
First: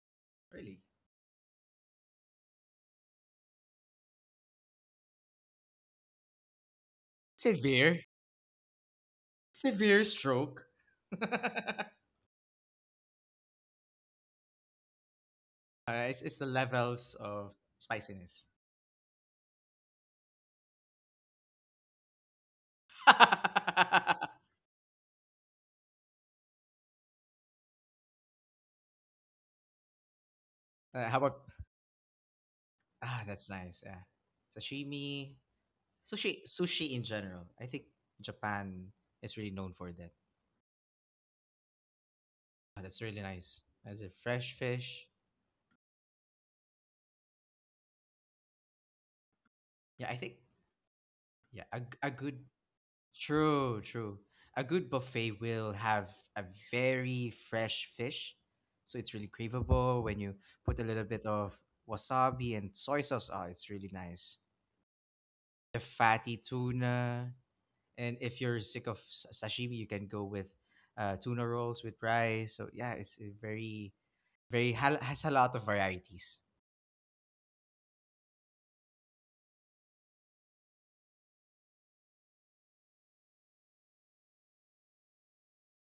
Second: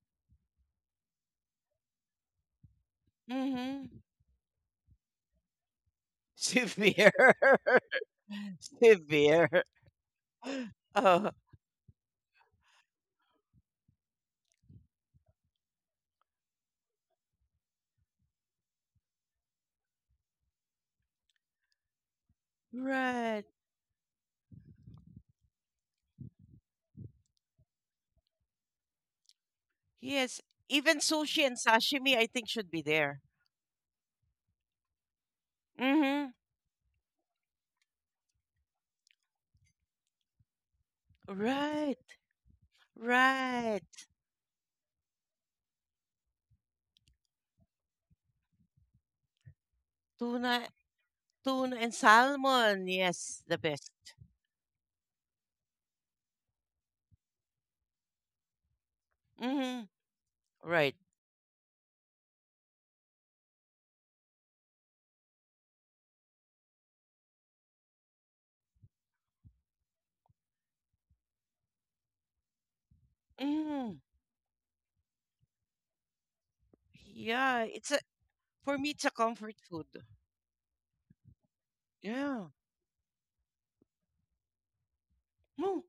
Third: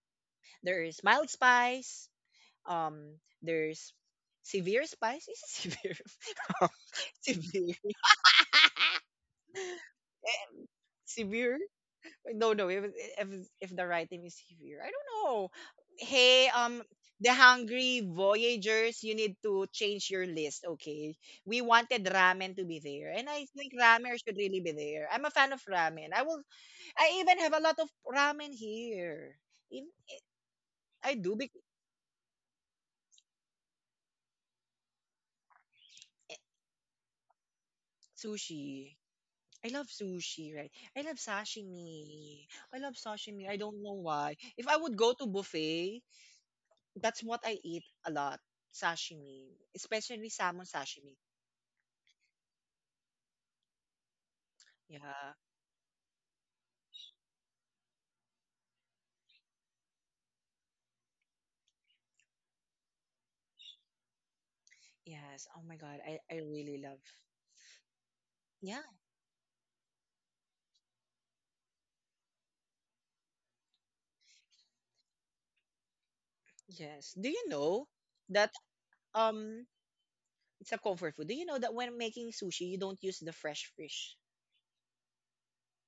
Speaker 2: really
Speaker 1: There is mild spice, there's
Speaker 3: Mm-hmm.
Speaker 1: severe spice. Is it severe? *laughs* Um,
Speaker 3: Severe.
Speaker 1: severe.
Speaker 2: severe,
Speaker 3: *laughs*
Speaker 1: *laughs*
Speaker 3: Severe.
Speaker 2: severe stroke.
Speaker 1: Eh,
Speaker 2: *laughs*
Speaker 3: *laughs* Oh,
Speaker 1: severe? No, no. If the right name is severe, I don't know.
Speaker 2: It's the
Speaker 1: Hey,
Speaker 2: levels
Speaker 1: the
Speaker 2: of
Speaker 1: hungry
Speaker 2: spiciness.
Speaker 1: voyagers, you need to change your list. Okay, we wanted ramen to be there, and I
Speaker 3: right.
Speaker 1: think
Speaker 2: *laughs*
Speaker 1: ramen should really be there. I'm a fan of ramen. I will. I even have a lot of ramen here. In
Speaker 3: Yes. Even
Speaker 2: Uh,
Speaker 1: I
Speaker 2: how
Speaker 1: do
Speaker 2: about
Speaker 3: sushi
Speaker 1: big
Speaker 3: and sashimi, I think, should be there.
Speaker 2: ah? That's nice. Yeah, sashimi,
Speaker 3: Mm-hmm.
Speaker 2: sushi, sushi in general. I think Japan
Speaker 1: sushi.
Speaker 2: is really
Speaker 1: I
Speaker 2: known
Speaker 1: love
Speaker 2: for that.
Speaker 1: sushi, right? I love
Speaker 3: Right.
Speaker 1: sashimi. I love
Speaker 2: That's really
Speaker 1: sashimi. I
Speaker 2: nice.
Speaker 1: don't know
Speaker 2: As
Speaker 3: Right.
Speaker 2: a
Speaker 1: why.
Speaker 2: fresh
Speaker 1: If I would
Speaker 2: fish,
Speaker 1: go to buffet, that's what I eat a lot. Sashimi,
Speaker 2: yeah, I
Speaker 1: especially
Speaker 2: think,
Speaker 1: salmon
Speaker 3: Tuna
Speaker 1: sashimi.
Speaker 2: yeah,
Speaker 3: Tuna
Speaker 2: a,
Speaker 3: and
Speaker 2: g- a good
Speaker 3: salmon. Yes, the
Speaker 2: true,
Speaker 3: best.
Speaker 2: true. A good
Speaker 1: Yeah.
Speaker 2: buffet will have a very fresh fish. So it's really
Speaker 3: Hmm.
Speaker 2: craveable when you put a
Speaker 3: Right.
Speaker 2: little bit of wasabi and soy sauce. Oh, it's really nice.
Speaker 1: Yes. Oh
Speaker 2: The
Speaker 1: my God. I,
Speaker 2: fatty
Speaker 1: I really love.
Speaker 2: tuna. And if you're
Speaker 1: Yeah.
Speaker 2: sick of sashimi, you can go with tuna rolls with rice. So yeah, it's a
Speaker 3: Hmm.
Speaker 2: very, very, has a lot of varieties.
Speaker 1: Yes. Do you
Speaker 3: Yeah,
Speaker 1: know
Speaker 3: it's a
Speaker 1: that
Speaker 3: for me it's a comfort
Speaker 1: um
Speaker 3: food.
Speaker 1: it's a comfort food? Do you know that when making
Speaker 3: Yeah.
Speaker 1: sushi, you don't use the fresh fish?
Speaker 3: Oh,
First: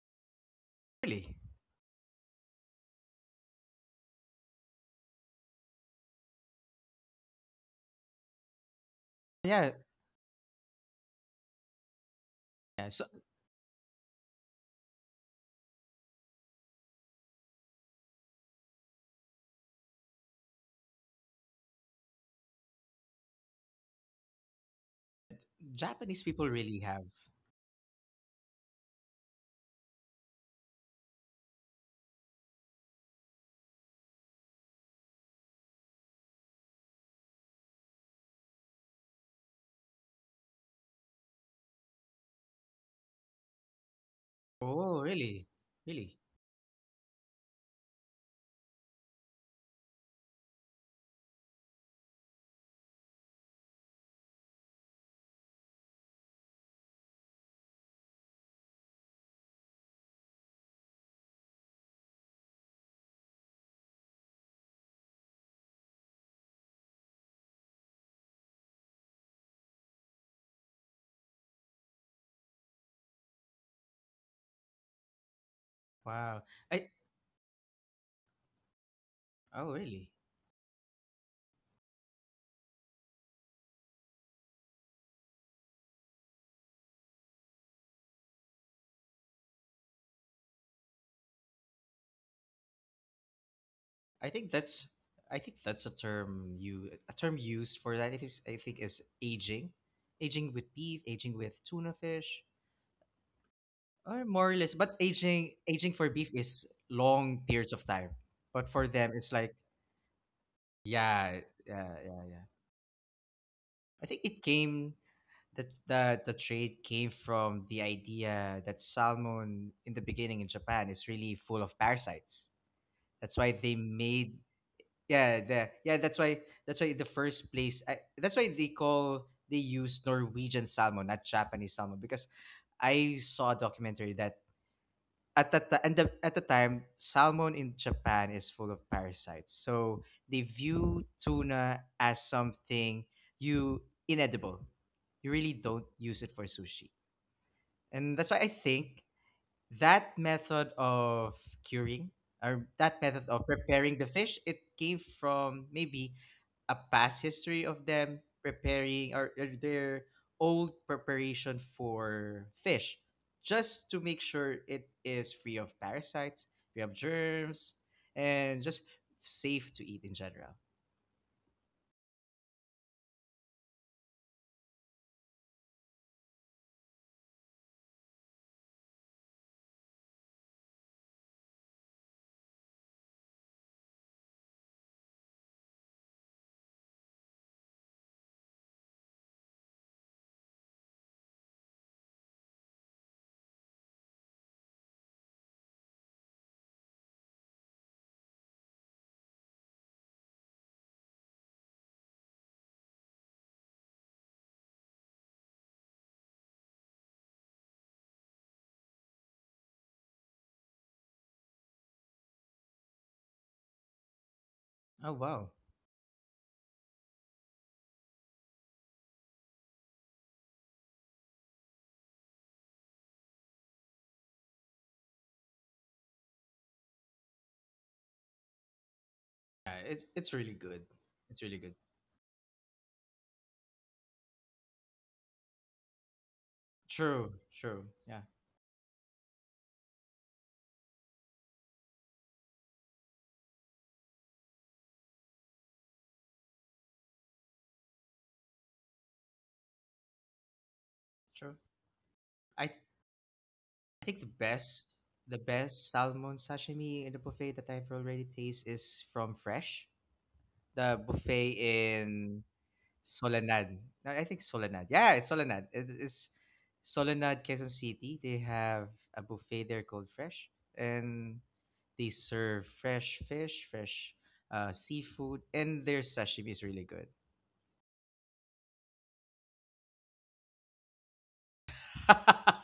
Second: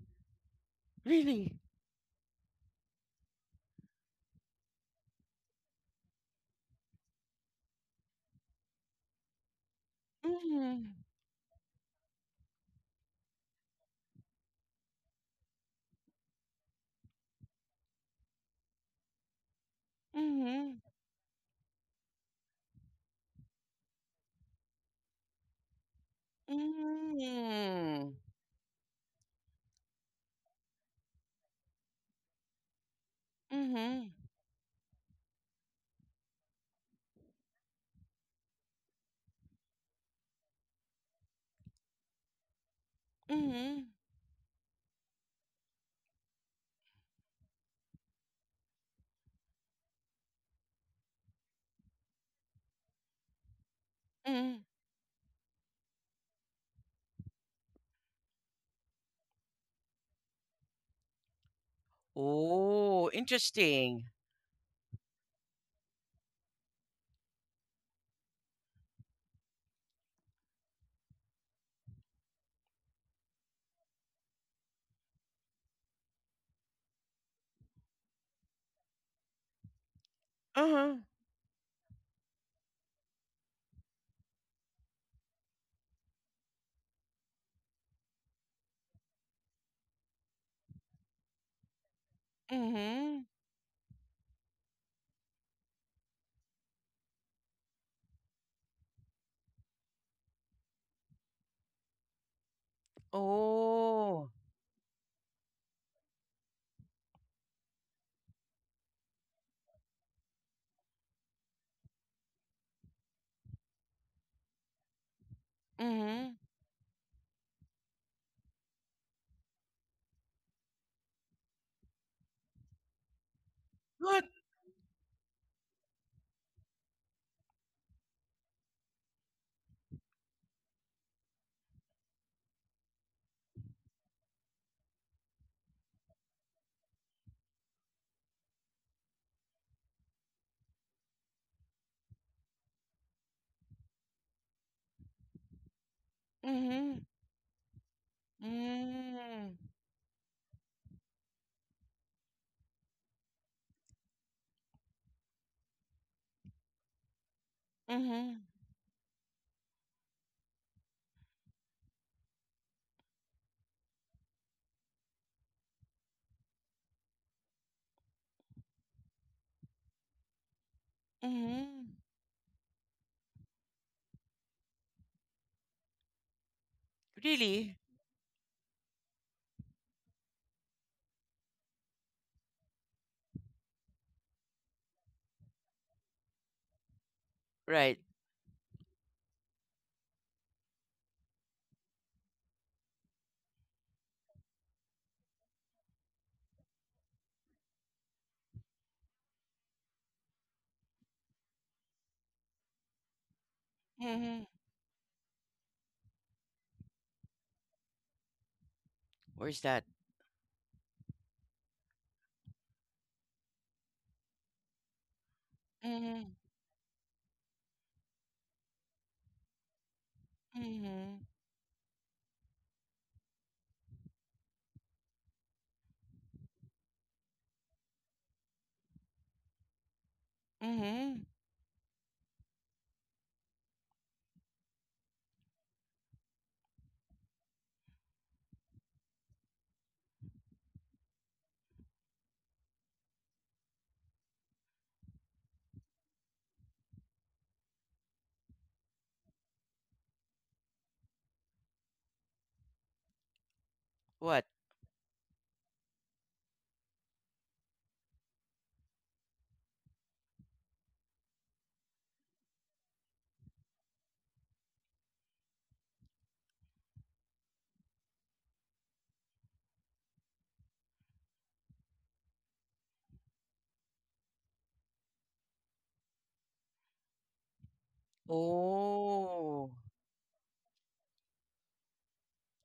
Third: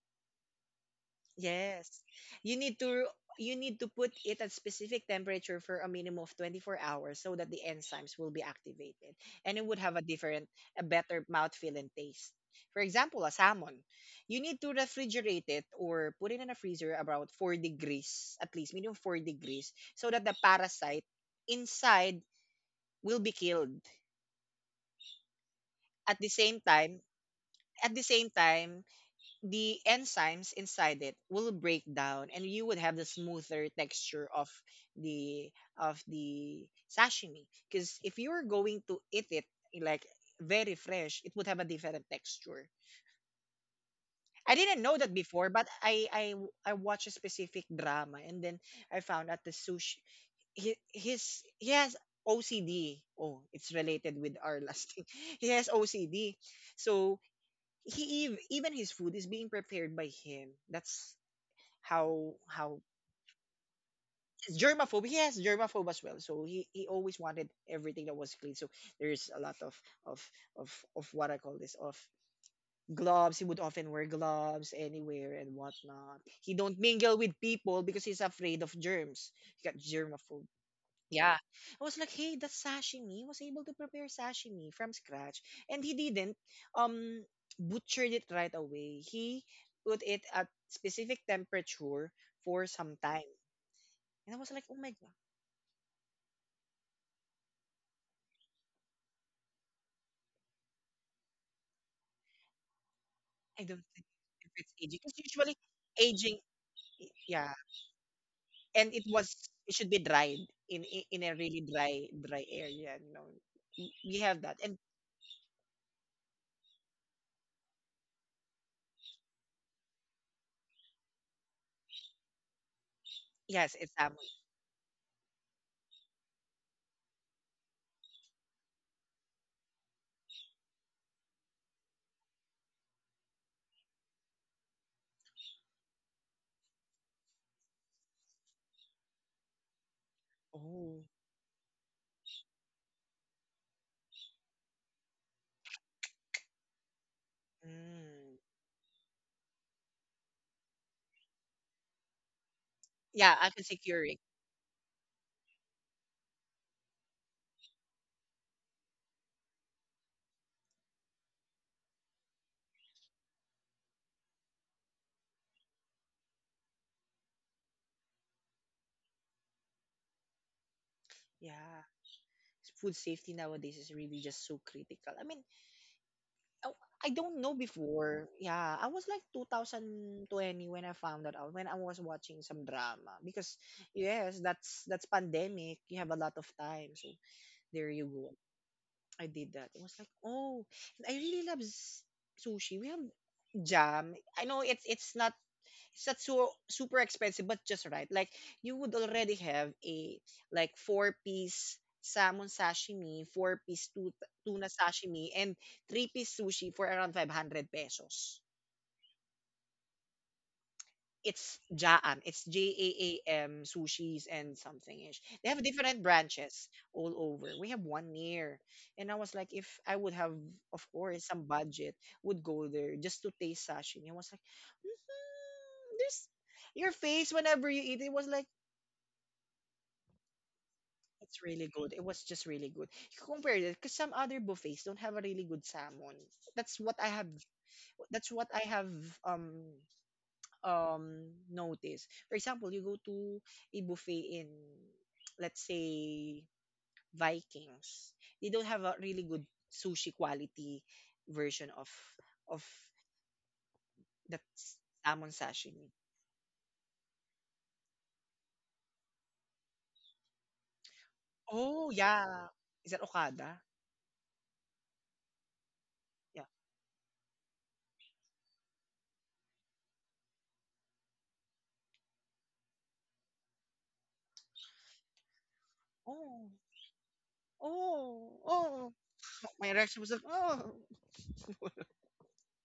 Speaker 2: Really?
Speaker 3: really?
Speaker 1: Yes. You need to you need to put it at specific temperature for a minimum of 24 hours so that the enzymes will be activated and it
Speaker 2: Yeah.
Speaker 1: would have a different a
Speaker 3: Mm-hmm.
Speaker 1: better mouthfeel and taste. For
Speaker 2: Yeah. So
Speaker 1: example, a salmon, you need to refrigerate it or put it in a freezer about 4 degrees, at least minimum 4 degrees so that the
Speaker 3: Mm-hmm.
Speaker 1: parasite inside will be killed. At
Speaker 2: Japanese
Speaker 1: the
Speaker 2: people
Speaker 1: same
Speaker 2: really
Speaker 1: time,
Speaker 2: have.
Speaker 1: at the
Speaker 3: Mm-hmm.
Speaker 1: same time the enzymes inside it will break down and you would have the smoother
Speaker 3: Mm-hmm.
Speaker 1: texture of the the sashimi, because if you were going to eat it like very fresh it would have a different texture.
Speaker 3: Mm-hmm.
Speaker 1: I didn't know
Speaker 2: Oh,
Speaker 1: that
Speaker 2: really?
Speaker 1: before, but i
Speaker 2: Really?
Speaker 1: i i watched a specific drama and then I found out the sushi he has ocd. Oh, it's related with our
Speaker 3: Mm-hmm.
Speaker 1: last thing. *laughs* He has ocd, so he even his food is being prepared by him. That's how
Speaker 3: Oh, interesting.
Speaker 1: he's germaphobe. He has germaphobe as well, so he always wanted everything that was clean. So there's a lot of of of what I call this of gloves. He would often wear gloves anywhere and whatnot.
Speaker 2: Wow.
Speaker 1: He don't
Speaker 2: I
Speaker 1: mingle with people because he's afraid of germs. He
Speaker 2: Oh,
Speaker 1: got
Speaker 2: really?
Speaker 1: germaphobe.
Speaker 3: Uh-huh.
Speaker 1: Yeah, I was like, hey, that's sashimi. He was able to prepare sashimi from scratch, and he didn't um butchered it right away. He put it at specific temperature for some time.
Speaker 3: Mm-hmm.
Speaker 2: I
Speaker 1: And I was
Speaker 2: think
Speaker 1: like, oh
Speaker 2: that's
Speaker 1: my God,
Speaker 2: I think that's a term, used for that. It is I think is aging, aging with beef, aging with tuna fish,
Speaker 1: I don't think
Speaker 2: or
Speaker 3: Oh.
Speaker 1: if
Speaker 2: more or
Speaker 1: it's
Speaker 2: less. But
Speaker 1: aging. Because usually
Speaker 2: aging for beef
Speaker 1: aging,
Speaker 2: is long
Speaker 1: yeah.
Speaker 2: periods of time. But for
Speaker 1: And it
Speaker 2: them, it's
Speaker 1: was,
Speaker 2: like
Speaker 1: it should be dried in a
Speaker 2: yeah,
Speaker 1: really
Speaker 2: yeah,
Speaker 1: dry,
Speaker 2: yeah,
Speaker 1: dry
Speaker 2: yeah.
Speaker 1: area. You know, Y-
Speaker 2: I
Speaker 1: we
Speaker 2: think
Speaker 1: have
Speaker 2: it
Speaker 1: that. And
Speaker 2: came that the
Speaker 3: Mm-hmm.
Speaker 2: the trade came from the idea that salmon in the beginning in Japan is really full of parasites. That's why
Speaker 1: yes,
Speaker 2: they
Speaker 1: it's salmon.
Speaker 3: What?
Speaker 2: made Yeah, yeah, that's why the first place, I, that's why they call they use Norwegian salmon, not Japanese salmon, because I saw a documentary that, at that ti- and the, at the time, salmon in Japan is full of parasites. So they
Speaker 1: Oh,
Speaker 2: view tuna as something, you inedible. You really don't use it for sushi.
Speaker 3: Mm-hmm.
Speaker 2: And that's
Speaker 1: mm.
Speaker 2: why I think
Speaker 3: Mm-hmm.
Speaker 2: that method of curing, or that method
Speaker 1: Yeah, I
Speaker 2: of
Speaker 1: can say
Speaker 2: preparing the
Speaker 1: Keurig.
Speaker 2: fish, it came from maybe a past history of them
Speaker 3: Mm-hmm.
Speaker 2: preparing, or their old preparation for fish, just to make sure it is free of parasites, free of germs, and just safe to eat in general.
Speaker 1: Yeah,
Speaker 3: Mm-hmm.
Speaker 1: food safety nowadays is really just so critical. I mean, I I don't know
Speaker 3: Really?
Speaker 1: before. Yeah, I was like 2020 when I found that out when I was watching some drama because yes, that's pandemic. You have a lot of time, so there
Speaker 3: Right.
Speaker 1: you go. I did that. It was like, oh, and I really love s- sushi. We have jam. I know it's not it's not so super expensive, but just right. Like you would already have a like 4 piece salmon sashimi, 4 piece tu-
Speaker 3: Mm-hmm.
Speaker 1: tuna sashimi, and 3 piece sushi for around 500 pesos.
Speaker 3: Where's that?
Speaker 1: It's Jaam. It's JAAM sushis and something
Speaker 2: Oh,
Speaker 1: ish. They
Speaker 2: wow.
Speaker 1: have different
Speaker 3: Mm.
Speaker 1: branches all over. We have one near, and I was like, if I would have, of course,
Speaker 3: Mhm,
Speaker 1: some budget, would go there just to taste sashimi. I was like, "Mhm, there's your face whenever you eat. It was like
Speaker 2: Yeah, it's really
Speaker 3: mhm,
Speaker 2: good.
Speaker 3: mhm.
Speaker 1: it's
Speaker 2: It's really
Speaker 1: really
Speaker 2: good.
Speaker 1: good. It was just really good. You compare it because some other buffets don't have a really good salmon. That's what I have.
Speaker 2: True, true. Yeah,
Speaker 1: That's what I have. Um, notice. For example, you go to a buffet in, let's say, Vikings. They don't have a really good sushi quality
Speaker 2: true.
Speaker 1: version of
Speaker 2: I I think the
Speaker 1: that
Speaker 3: What?
Speaker 1: s-
Speaker 2: best
Speaker 1: salmon
Speaker 2: the
Speaker 1: sashimi.
Speaker 2: best salmon sashimi in the buffet that I've already tasted is from Fresh, the buffet
Speaker 1: Oh
Speaker 2: in
Speaker 1: yeah, is that Okada?
Speaker 2: Solanad. No, I think Solanad. Yeah, it's Solanad. It is
Speaker 1: Yeah.
Speaker 2: Solanad, Quezon City. They have a buffet there called Fresh, and they serve fresh fish, fresh, seafood, and their
Speaker 1: Oh,
Speaker 2: sashimi is really good.
Speaker 1: oh, oh. My
Speaker 3: Oh.
Speaker 1: reaction was like, oh. *laughs*
Speaker 2: *laughs*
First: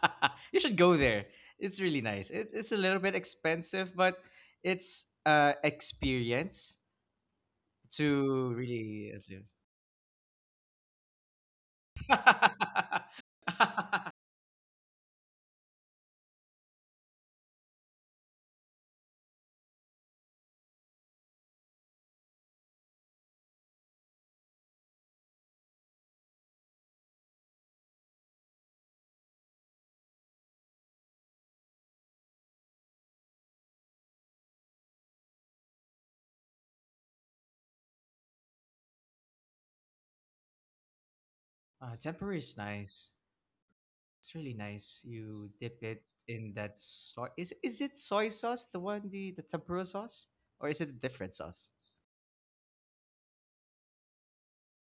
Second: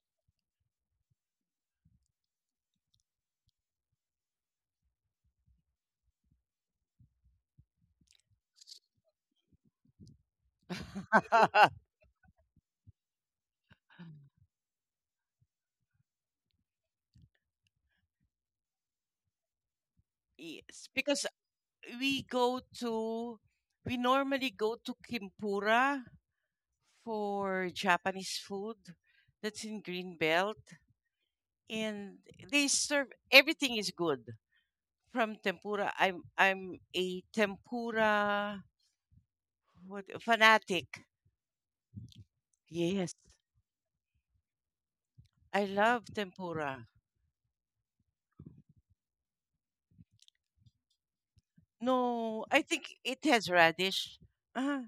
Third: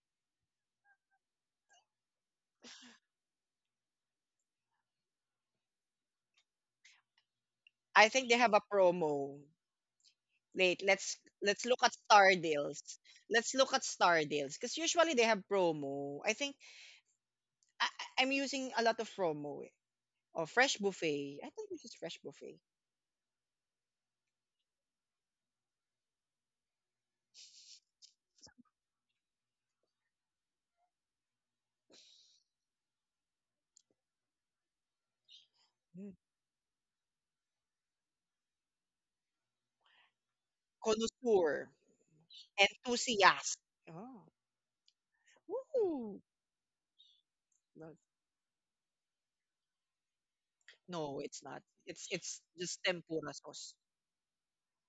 Speaker 2: You should go there. It's really nice. It's a little bit expensive, but it's experience
Speaker 1: I think they have
Speaker 2: to
Speaker 1: a
Speaker 2: really
Speaker 1: promo. Wait, let's look at
Speaker 3: *laughs*
Speaker 2: live.
Speaker 1: Star Deals. Let's
Speaker 2: *laughs*
Speaker 1: look at
Speaker 2: uh,
Speaker 1: Star Deals because usually they have promo. I think I, I- am using a lot of Romo, eh. Oh, Fresh
Speaker 3: Yes, because
Speaker 1: Buffet. I think this is Fresh
Speaker 3: we
Speaker 1: Buffet.
Speaker 3: go to we normally go to Kimpura for Japanese food. That's in Greenbelt, and they serve everything is good from tempura.
Speaker 1: Mm.
Speaker 3: I'm a tempura what, fanatic.
Speaker 1: Connoisseur.
Speaker 2: Tempura is nice.
Speaker 3: Yes,
Speaker 1: Enthusiast. Oh.
Speaker 2: It's really nice. You
Speaker 3: I
Speaker 2: dip it
Speaker 3: love
Speaker 1: Woo.
Speaker 2: in that
Speaker 3: tempura.
Speaker 2: soy. Is
Speaker 1: No,
Speaker 2: it soy sauce? The one the tempura sauce, or is it a
Speaker 1: no,
Speaker 2: different
Speaker 1: it's not.
Speaker 2: sauce?
Speaker 1: It's
Speaker 3: No, I
Speaker 1: just
Speaker 3: think it
Speaker 1: tempura
Speaker 3: has
Speaker 1: sauce.
Speaker 3: radish. Ah,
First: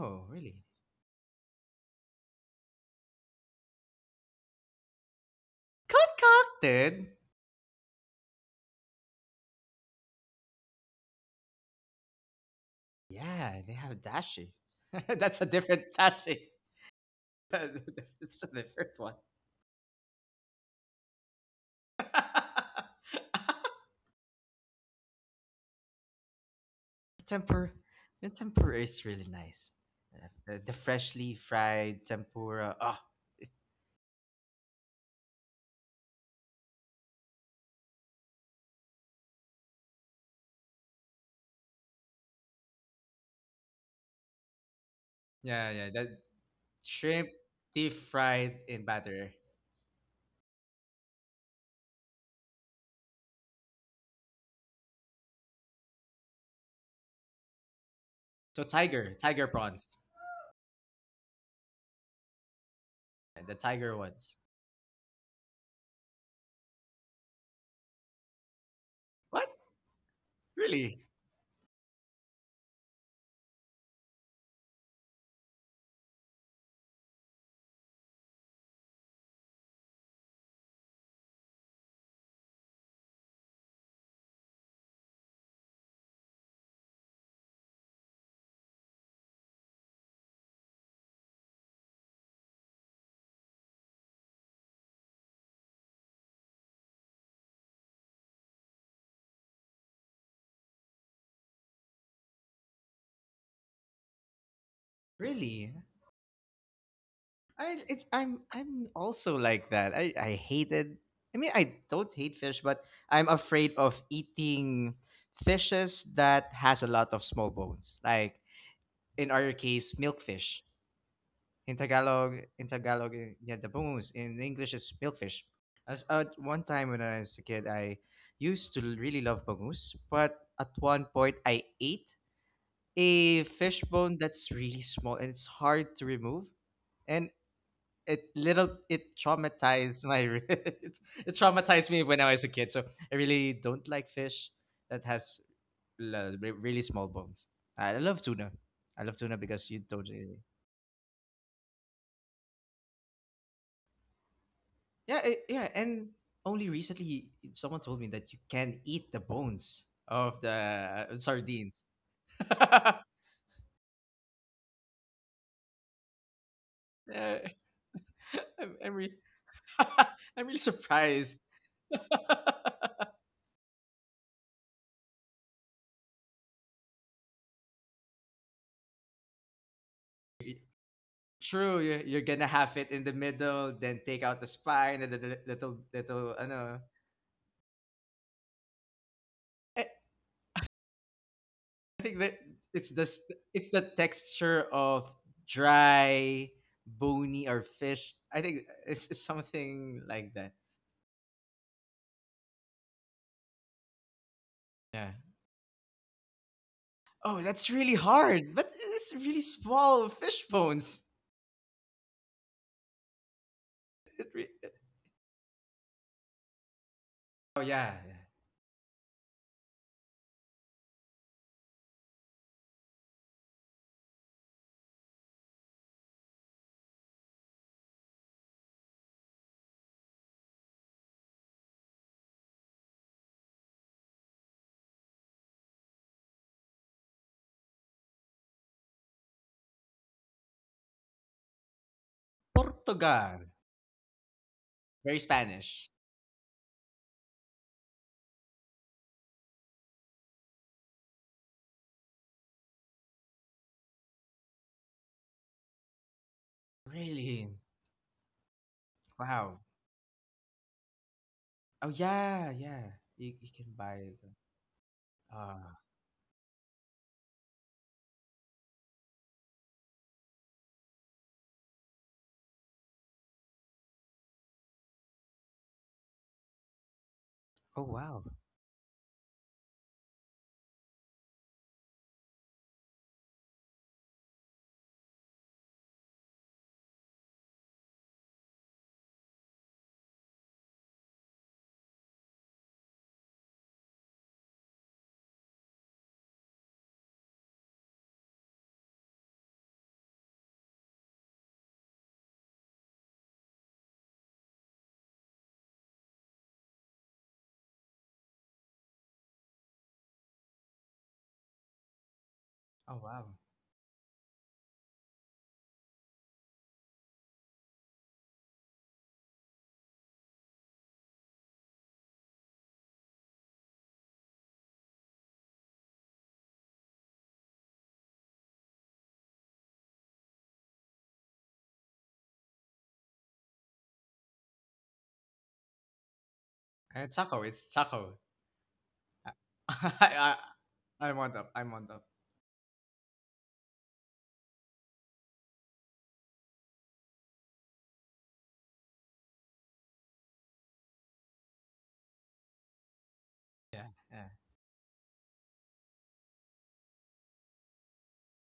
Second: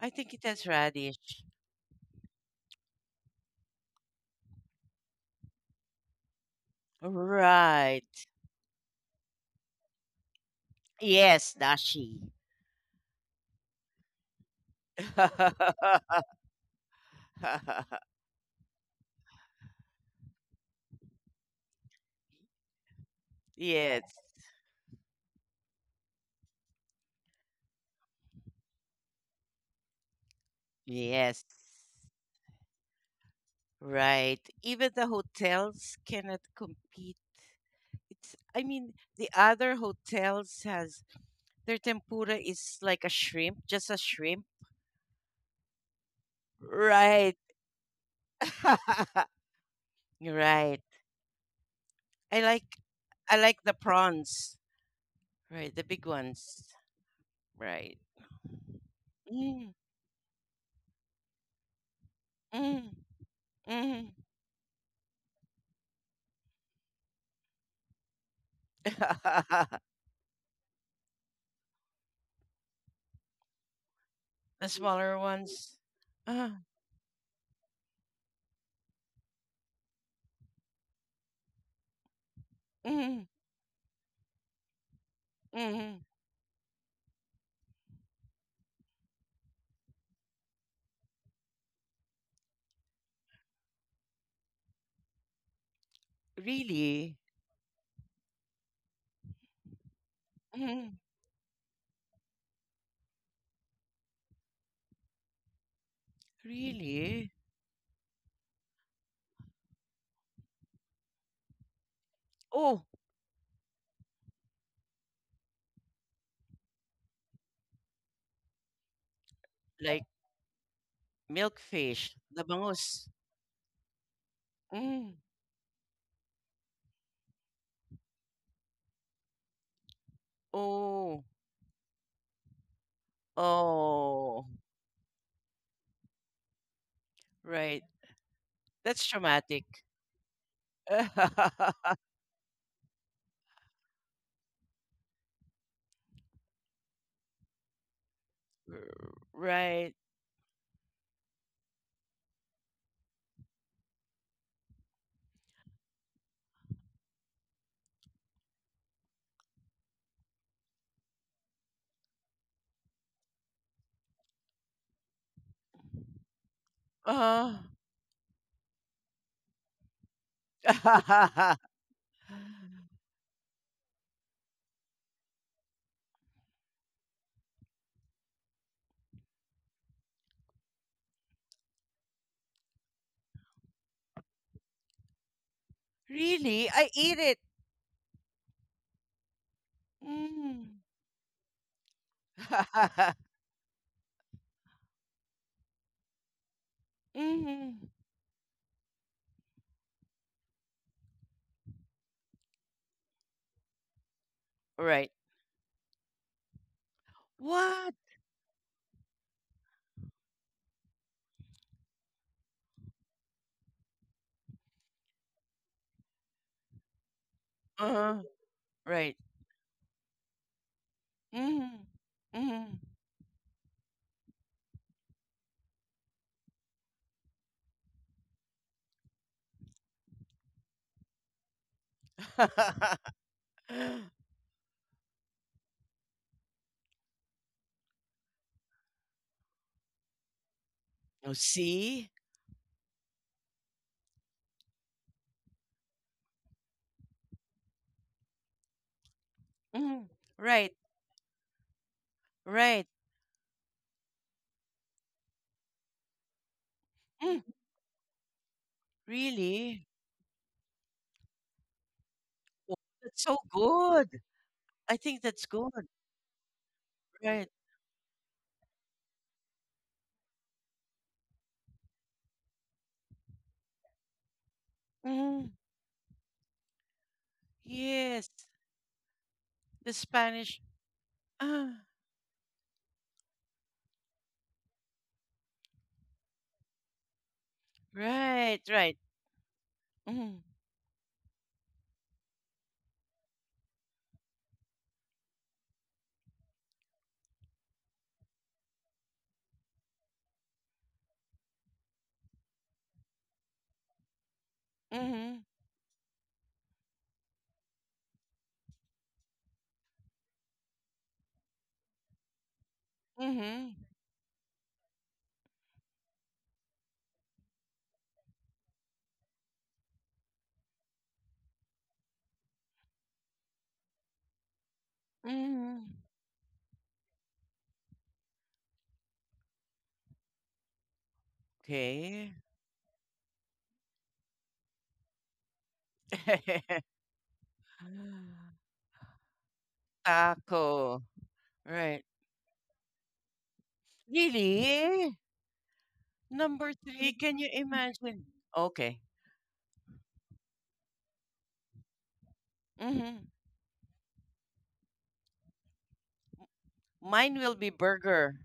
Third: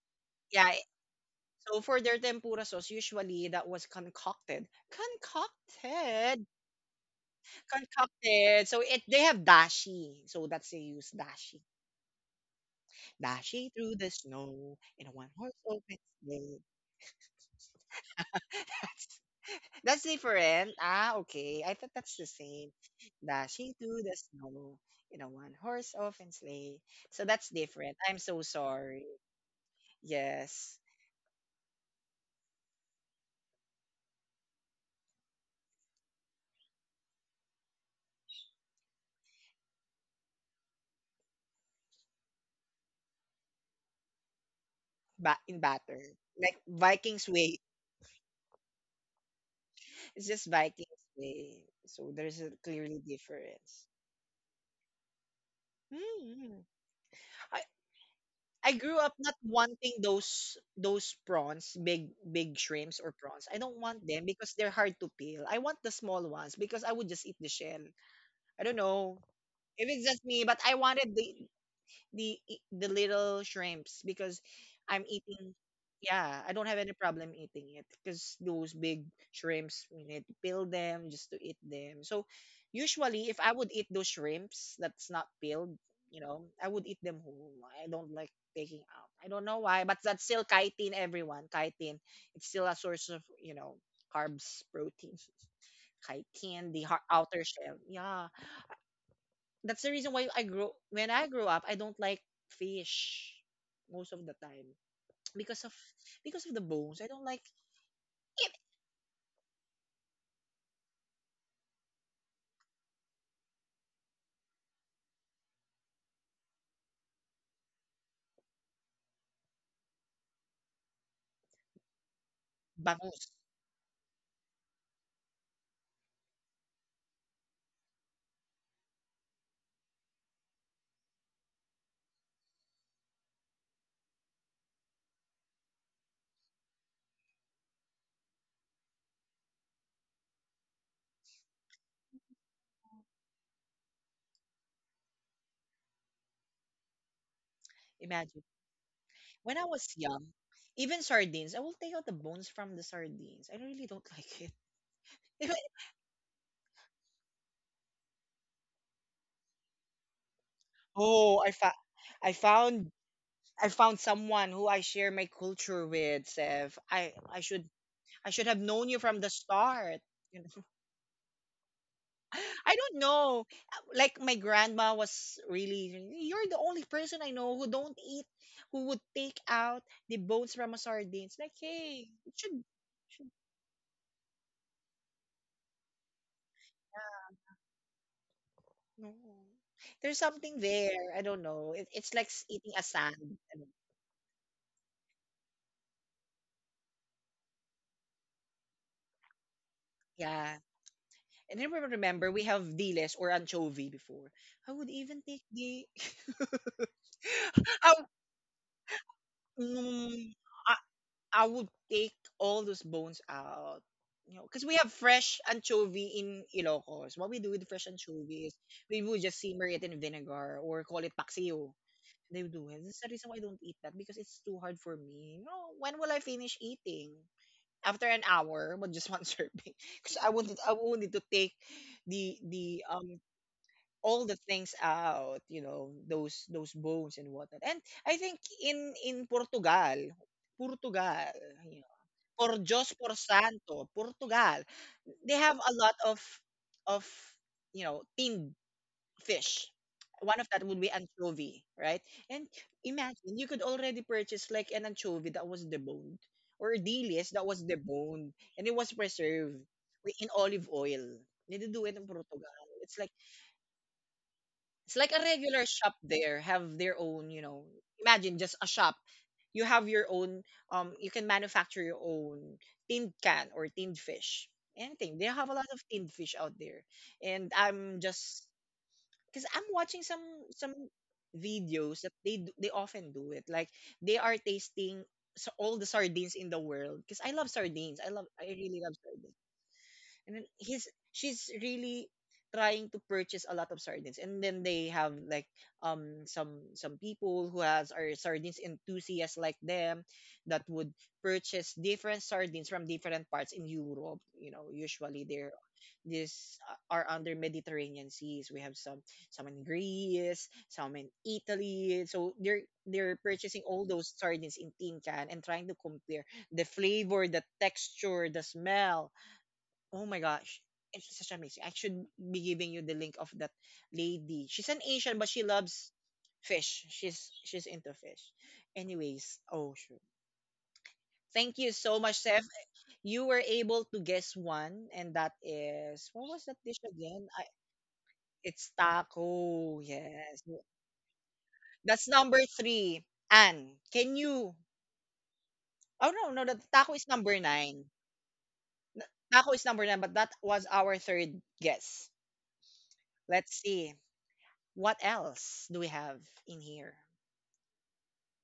Speaker 3: I think it
Speaker 2: really?
Speaker 3: has
Speaker 1: Yeah, eh,
Speaker 3: radish.
Speaker 1: so for their tempura sauce, usually that was concocted. Concocted.
Speaker 2: Concocted.
Speaker 3: Right.
Speaker 1: Concocted. So it they have dashi. So that's they use
Speaker 3: Yes,
Speaker 1: dashi.
Speaker 3: dashi.
Speaker 2: Yeah,
Speaker 1: Dashi
Speaker 2: they have
Speaker 1: through the
Speaker 2: dashi.
Speaker 1: snow in a
Speaker 2: *laughs*
Speaker 1: one
Speaker 2: That's a
Speaker 1: horse
Speaker 2: different
Speaker 3: *laughs*
Speaker 1: open
Speaker 2: dashi.
Speaker 1: sleigh.
Speaker 2: *laughs* That's a different
Speaker 1: *laughs*
Speaker 2: one.
Speaker 1: That's different. Ah, okay. I thought that's the same. Dashing
Speaker 2: *laughs*
Speaker 3: Yes.
Speaker 1: through the snow in a one horse open sleigh. So that's
Speaker 2: Tempura,
Speaker 1: different. I'm
Speaker 2: the
Speaker 1: so
Speaker 2: tempura
Speaker 1: sorry.
Speaker 2: is really nice. The
Speaker 1: Yes.
Speaker 2: freshly
Speaker 3: Yes.
Speaker 2: fried tempura. Oh,
Speaker 3: Right. Even the hotels cannot compete. It's I mean, the other hotels has their tempura is like a shrimp, just a shrimp.
Speaker 1: Ba- in
Speaker 2: yeah, yeah.
Speaker 1: batter.
Speaker 2: That
Speaker 1: Like Vikings
Speaker 2: shrimp
Speaker 3: Right.
Speaker 1: way.
Speaker 2: deep fried in
Speaker 3: *laughs*
Speaker 2: batter.
Speaker 1: It's just
Speaker 3: Right.
Speaker 1: Vikings way. So
Speaker 3: I
Speaker 1: there's a
Speaker 3: like
Speaker 1: clearly
Speaker 3: I like the
Speaker 1: difference.
Speaker 3: prawns. Right, the big ones.
Speaker 1: Hmm. I,
Speaker 3: Right.
Speaker 2: So
Speaker 1: I grew up not
Speaker 2: tiger
Speaker 3: Mm,
Speaker 1: wanting
Speaker 2: prawns,
Speaker 1: those prawns, big big shrimps
Speaker 3: mm,
Speaker 1: or prawns.
Speaker 2: the
Speaker 1: I don't
Speaker 2: tiger
Speaker 1: want
Speaker 3: mm.
Speaker 1: them
Speaker 2: ones.
Speaker 1: because they're hard to peel. I want the small ones because I would just eat the shell. I don't know
Speaker 2: What?
Speaker 1: if
Speaker 3: *laughs*
Speaker 1: it's just me, but I
Speaker 2: Really?
Speaker 1: wanted the e, the little shrimps because
Speaker 3: The
Speaker 1: I'm
Speaker 3: smaller
Speaker 1: eating.
Speaker 3: ones.
Speaker 1: Yeah,
Speaker 3: Uh,
Speaker 1: I don't have any problem eating it because those big shrimps, we need to peel them just to eat them. So
Speaker 3: mm,
Speaker 1: usually, if I would eat those shrimps that's not peeled,
Speaker 3: mm,
Speaker 1: you know, I would eat them whole. I don't like taking out. I don't know why, but that's still chitin. Everyone, chitin. It's still a source of you know carbs, protein, chitin, the har-
Speaker 3: really?
Speaker 1: outer shell. Yeah. That's the reason why I grow
Speaker 3: Mm,
Speaker 1: when I grow up, I don't like fish most of the time because of
Speaker 2: Really?
Speaker 1: because of the bones. I don't
Speaker 3: really?
Speaker 1: like
Speaker 2: I it's I'm
Speaker 1: it.
Speaker 2: I'm also like that. I hated. I mean, I don't hate fish, but
Speaker 3: Oh,
Speaker 2: I'm afraid of eating fishes that has a lot of small bones. Like in our case,
Speaker 3: like
Speaker 2: milkfish. In
Speaker 3: milkfish,
Speaker 2: Tagalog,
Speaker 3: the
Speaker 2: in
Speaker 3: bangus.
Speaker 2: Tagalog,
Speaker 1: Bangus.
Speaker 2: yeah, the bangus. In English, is
Speaker 3: Mm,
Speaker 2: milkfish. As at one time when I was a kid, I used to really love bangus, but at one
Speaker 3: oh,
Speaker 2: point I ate a fish bone
Speaker 3: oh,
Speaker 2: that's really small and it's hard to remove, and
Speaker 3: right.
Speaker 2: it little
Speaker 3: That's
Speaker 2: it
Speaker 3: traumatic.
Speaker 2: traumatized my *laughs*
Speaker 3: *laughs*
Speaker 2: it
Speaker 3: R-
Speaker 2: traumatized me when I was a kid. So I really don't like fish that has really small bones. I love
Speaker 1: Imagine
Speaker 2: tuna. I love tuna
Speaker 1: when I
Speaker 2: because
Speaker 1: was
Speaker 2: you
Speaker 3: right.
Speaker 2: don't
Speaker 1: young,
Speaker 2: really.
Speaker 1: even sardines, I will take out the bones from the sardines. I really don't like
Speaker 2: Yeah,
Speaker 1: it.
Speaker 2: yeah,
Speaker 1: *laughs*
Speaker 2: and only recently someone told me that you can eat the bones of the
Speaker 1: Oh, I fa-
Speaker 2: sardines.
Speaker 1: I
Speaker 2: *laughs*
Speaker 1: found I found someone who I share my culture with, Sev. I I
Speaker 2: Yeah,
Speaker 3: Uh,
Speaker 1: should I should have
Speaker 2: I'm,
Speaker 1: known
Speaker 2: I'm,
Speaker 1: you
Speaker 2: re-
Speaker 1: from the
Speaker 2: *laughs*
Speaker 1: start. You
Speaker 2: I'm really
Speaker 1: know?
Speaker 2: surprised.
Speaker 3: *laughs*
Speaker 1: I don't know. Like my grandma was really you're the only person I know who don't eat who would take out the bones
Speaker 2: *laughs*
Speaker 1: from a sardines. Like,
Speaker 2: True, you're,
Speaker 1: hey,
Speaker 2: you're
Speaker 1: it
Speaker 2: gonna have it in the
Speaker 1: should
Speaker 2: middle, then take out the spine and the little little. I
Speaker 3: really?
Speaker 2: know.
Speaker 3: I eat it.
Speaker 1: no.
Speaker 2: I
Speaker 1: There's something
Speaker 3: Mm.
Speaker 1: there. I don't know. It,
Speaker 2: I
Speaker 1: it's
Speaker 2: think
Speaker 1: like
Speaker 2: that
Speaker 1: s- eating a
Speaker 2: it's the
Speaker 3: *laughs*
Speaker 2: s-
Speaker 1: sand. I don't-
Speaker 2: it's the texture of dry, bony or
Speaker 3: Mm.
Speaker 2: fish. I think it's something like that.
Speaker 1: Yeah. And then remember, we have diles or anchovy before. I would
Speaker 3: Right.
Speaker 2: Yeah.
Speaker 1: even take the
Speaker 2: Oh, that's
Speaker 1: *laughs*
Speaker 3: What?
Speaker 1: I,
Speaker 2: really hard. But it's really
Speaker 1: w-
Speaker 2: small
Speaker 1: mm,
Speaker 2: fish bones.
Speaker 1: I would take all those bones out.
Speaker 2: It
Speaker 1: You know,
Speaker 2: re-
Speaker 1: because we have fresh anchovy in Ilocos. What we do
Speaker 2: oh
Speaker 1: with fresh
Speaker 2: yeah, yeah.
Speaker 3: Uh,
Speaker 1: anchovy is we
Speaker 3: right.
Speaker 1: would just simmer it in vinegar or call it paksiw.
Speaker 3: Mm.
Speaker 1: They would do
Speaker 3: Mm.
Speaker 1: it. That's the reason why I don't eat that because it's too hard for me. No, when will I finish eating? After an hour, but just one *laughs* serving, because I wanted to take the
Speaker 3: *laughs*
Speaker 1: all the things out, you know, those bones and whatnot. And I think in
Speaker 3: Oh,
Speaker 1: Portugal, you know,
Speaker 3: see?
Speaker 1: por Dios por
Speaker 2: Portugal.
Speaker 1: Santo, Portugal,
Speaker 2: Very
Speaker 1: they have a
Speaker 2: Spanish.
Speaker 1: lot of you know tinned fish.
Speaker 3: Mm,
Speaker 1: One of that
Speaker 3: right,
Speaker 1: would be anchovy, right? And
Speaker 3: right.
Speaker 1: imagine you could already purchase like an anchovy that was deboned or a delis
Speaker 3: Mm,
Speaker 1: that
Speaker 2: Really?
Speaker 1: was deboned and it was
Speaker 2: Wow.
Speaker 1: preserved
Speaker 3: really?
Speaker 1: wi- in olive oil. They do
Speaker 2: Oh
Speaker 1: it in Portugal.
Speaker 2: yeah,
Speaker 3: Oh,
Speaker 2: yeah.
Speaker 1: It's like
Speaker 3: that's
Speaker 2: You,
Speaker 3: so
Speaker 2: you can buy
Speaker 3: good.
Speaker 2: it.
Speaker 3: I
Speaker 1: it's like
Speaker 3: think
Speaker 1: a
Speaker 3: that's
Speaker 2: Uh,
Speaker 1: regular
Speaker 3: good.
Speaker 1: shop there have their own, you
Speaker 3: Right.
Speaker 1: know, imagine just a shop. You have your own you can manufacture your own tinned can or tinned fish. Anything. They
Speaker 3: Mm,
Speaker 1: have a lot of tinned fish out there. And
Speaker 2: oh
Speaker 1: I'm
Speaker 2: wow.
Speaker 3: yes.
Speaker 1: just cuz I'm
Speaker 3: The
Speaker 1: watching some
Speaker 3: Spanish.
Speaker 1: some
Speaker 3: Ah,
Speaker 1: videos that they do- they often do it. Like they are tasting so all the sardines in the world because I love sardines. I
Speaker 3: right,
Speaker 1: really
Speaker 3: right.
Speaker 1: love sardines and
Speaker 3: Mm,
Speaker 1: then he's she's really trying to purchase a lot of sardines and then they have like some people who has are sardines enthusiasts like them that would purchase different sardines from different parts in Europe, you know, usually
Speaker 3: mm-hmm,
Speaker 1: they're these are under Mediterranean seas. We have some in Greece, some in Italy, so they're
Speaker 2: Oh
Speaker 1: they're
Speaker 2: wow.
Speaker 1: purchasing
Speaker 3: mm-hmm,
Speaker 1: all those sardines in tin can and trying to compare the flavor, the texture, the smell. Oh my gosh. It's such amazing. I should be giving you the link of that lady. She's an Asian, but she
Speaker 3: mm-hmm.
Speaker 1: loves fish. She's into fish. Anyways, oh sure. Thank you so much,
Speaker 3: Okay.
Speaker 1: Seth. You were able to guess one, and that is what was that dish
Speaker 3: *laughs*
Speaker 1: again?
Speaker 2: Taco.
Speaker 1: I,
Speaker 2: It's taco.
Speaker 1: it's
Speaker 2: I, *laughs*
Speaker 1: taco.
Speaker 2: I I,
Speaker 1: Yes,
Speaker 3: Taco.
Speaker 2: I'm on top. I'm on top.
Speaker 3: Right.
Speaker 1: that's number 3. Anne, can you?
Speaker 3: Really?
Speaker 1: Oh no, no, the
Speaker 3: Number
Speaker 1: taco is
Speaker 3: three. Can
Speaker 1: number
Speaker 3: you
Speaker 1: nine.
Speaker 3: imagine? Okay.
Speaker 1: N- Taco is number 9, but that was our third guess.
Speaker 3: Mm-hmm.
Speaker 1: Let's
Speaker 2: Yeah,
Speaker 1: see.
Speaker 2: yeah.
Speaker 1: What else do we have in here?
Speaker 3: Mine will be burger.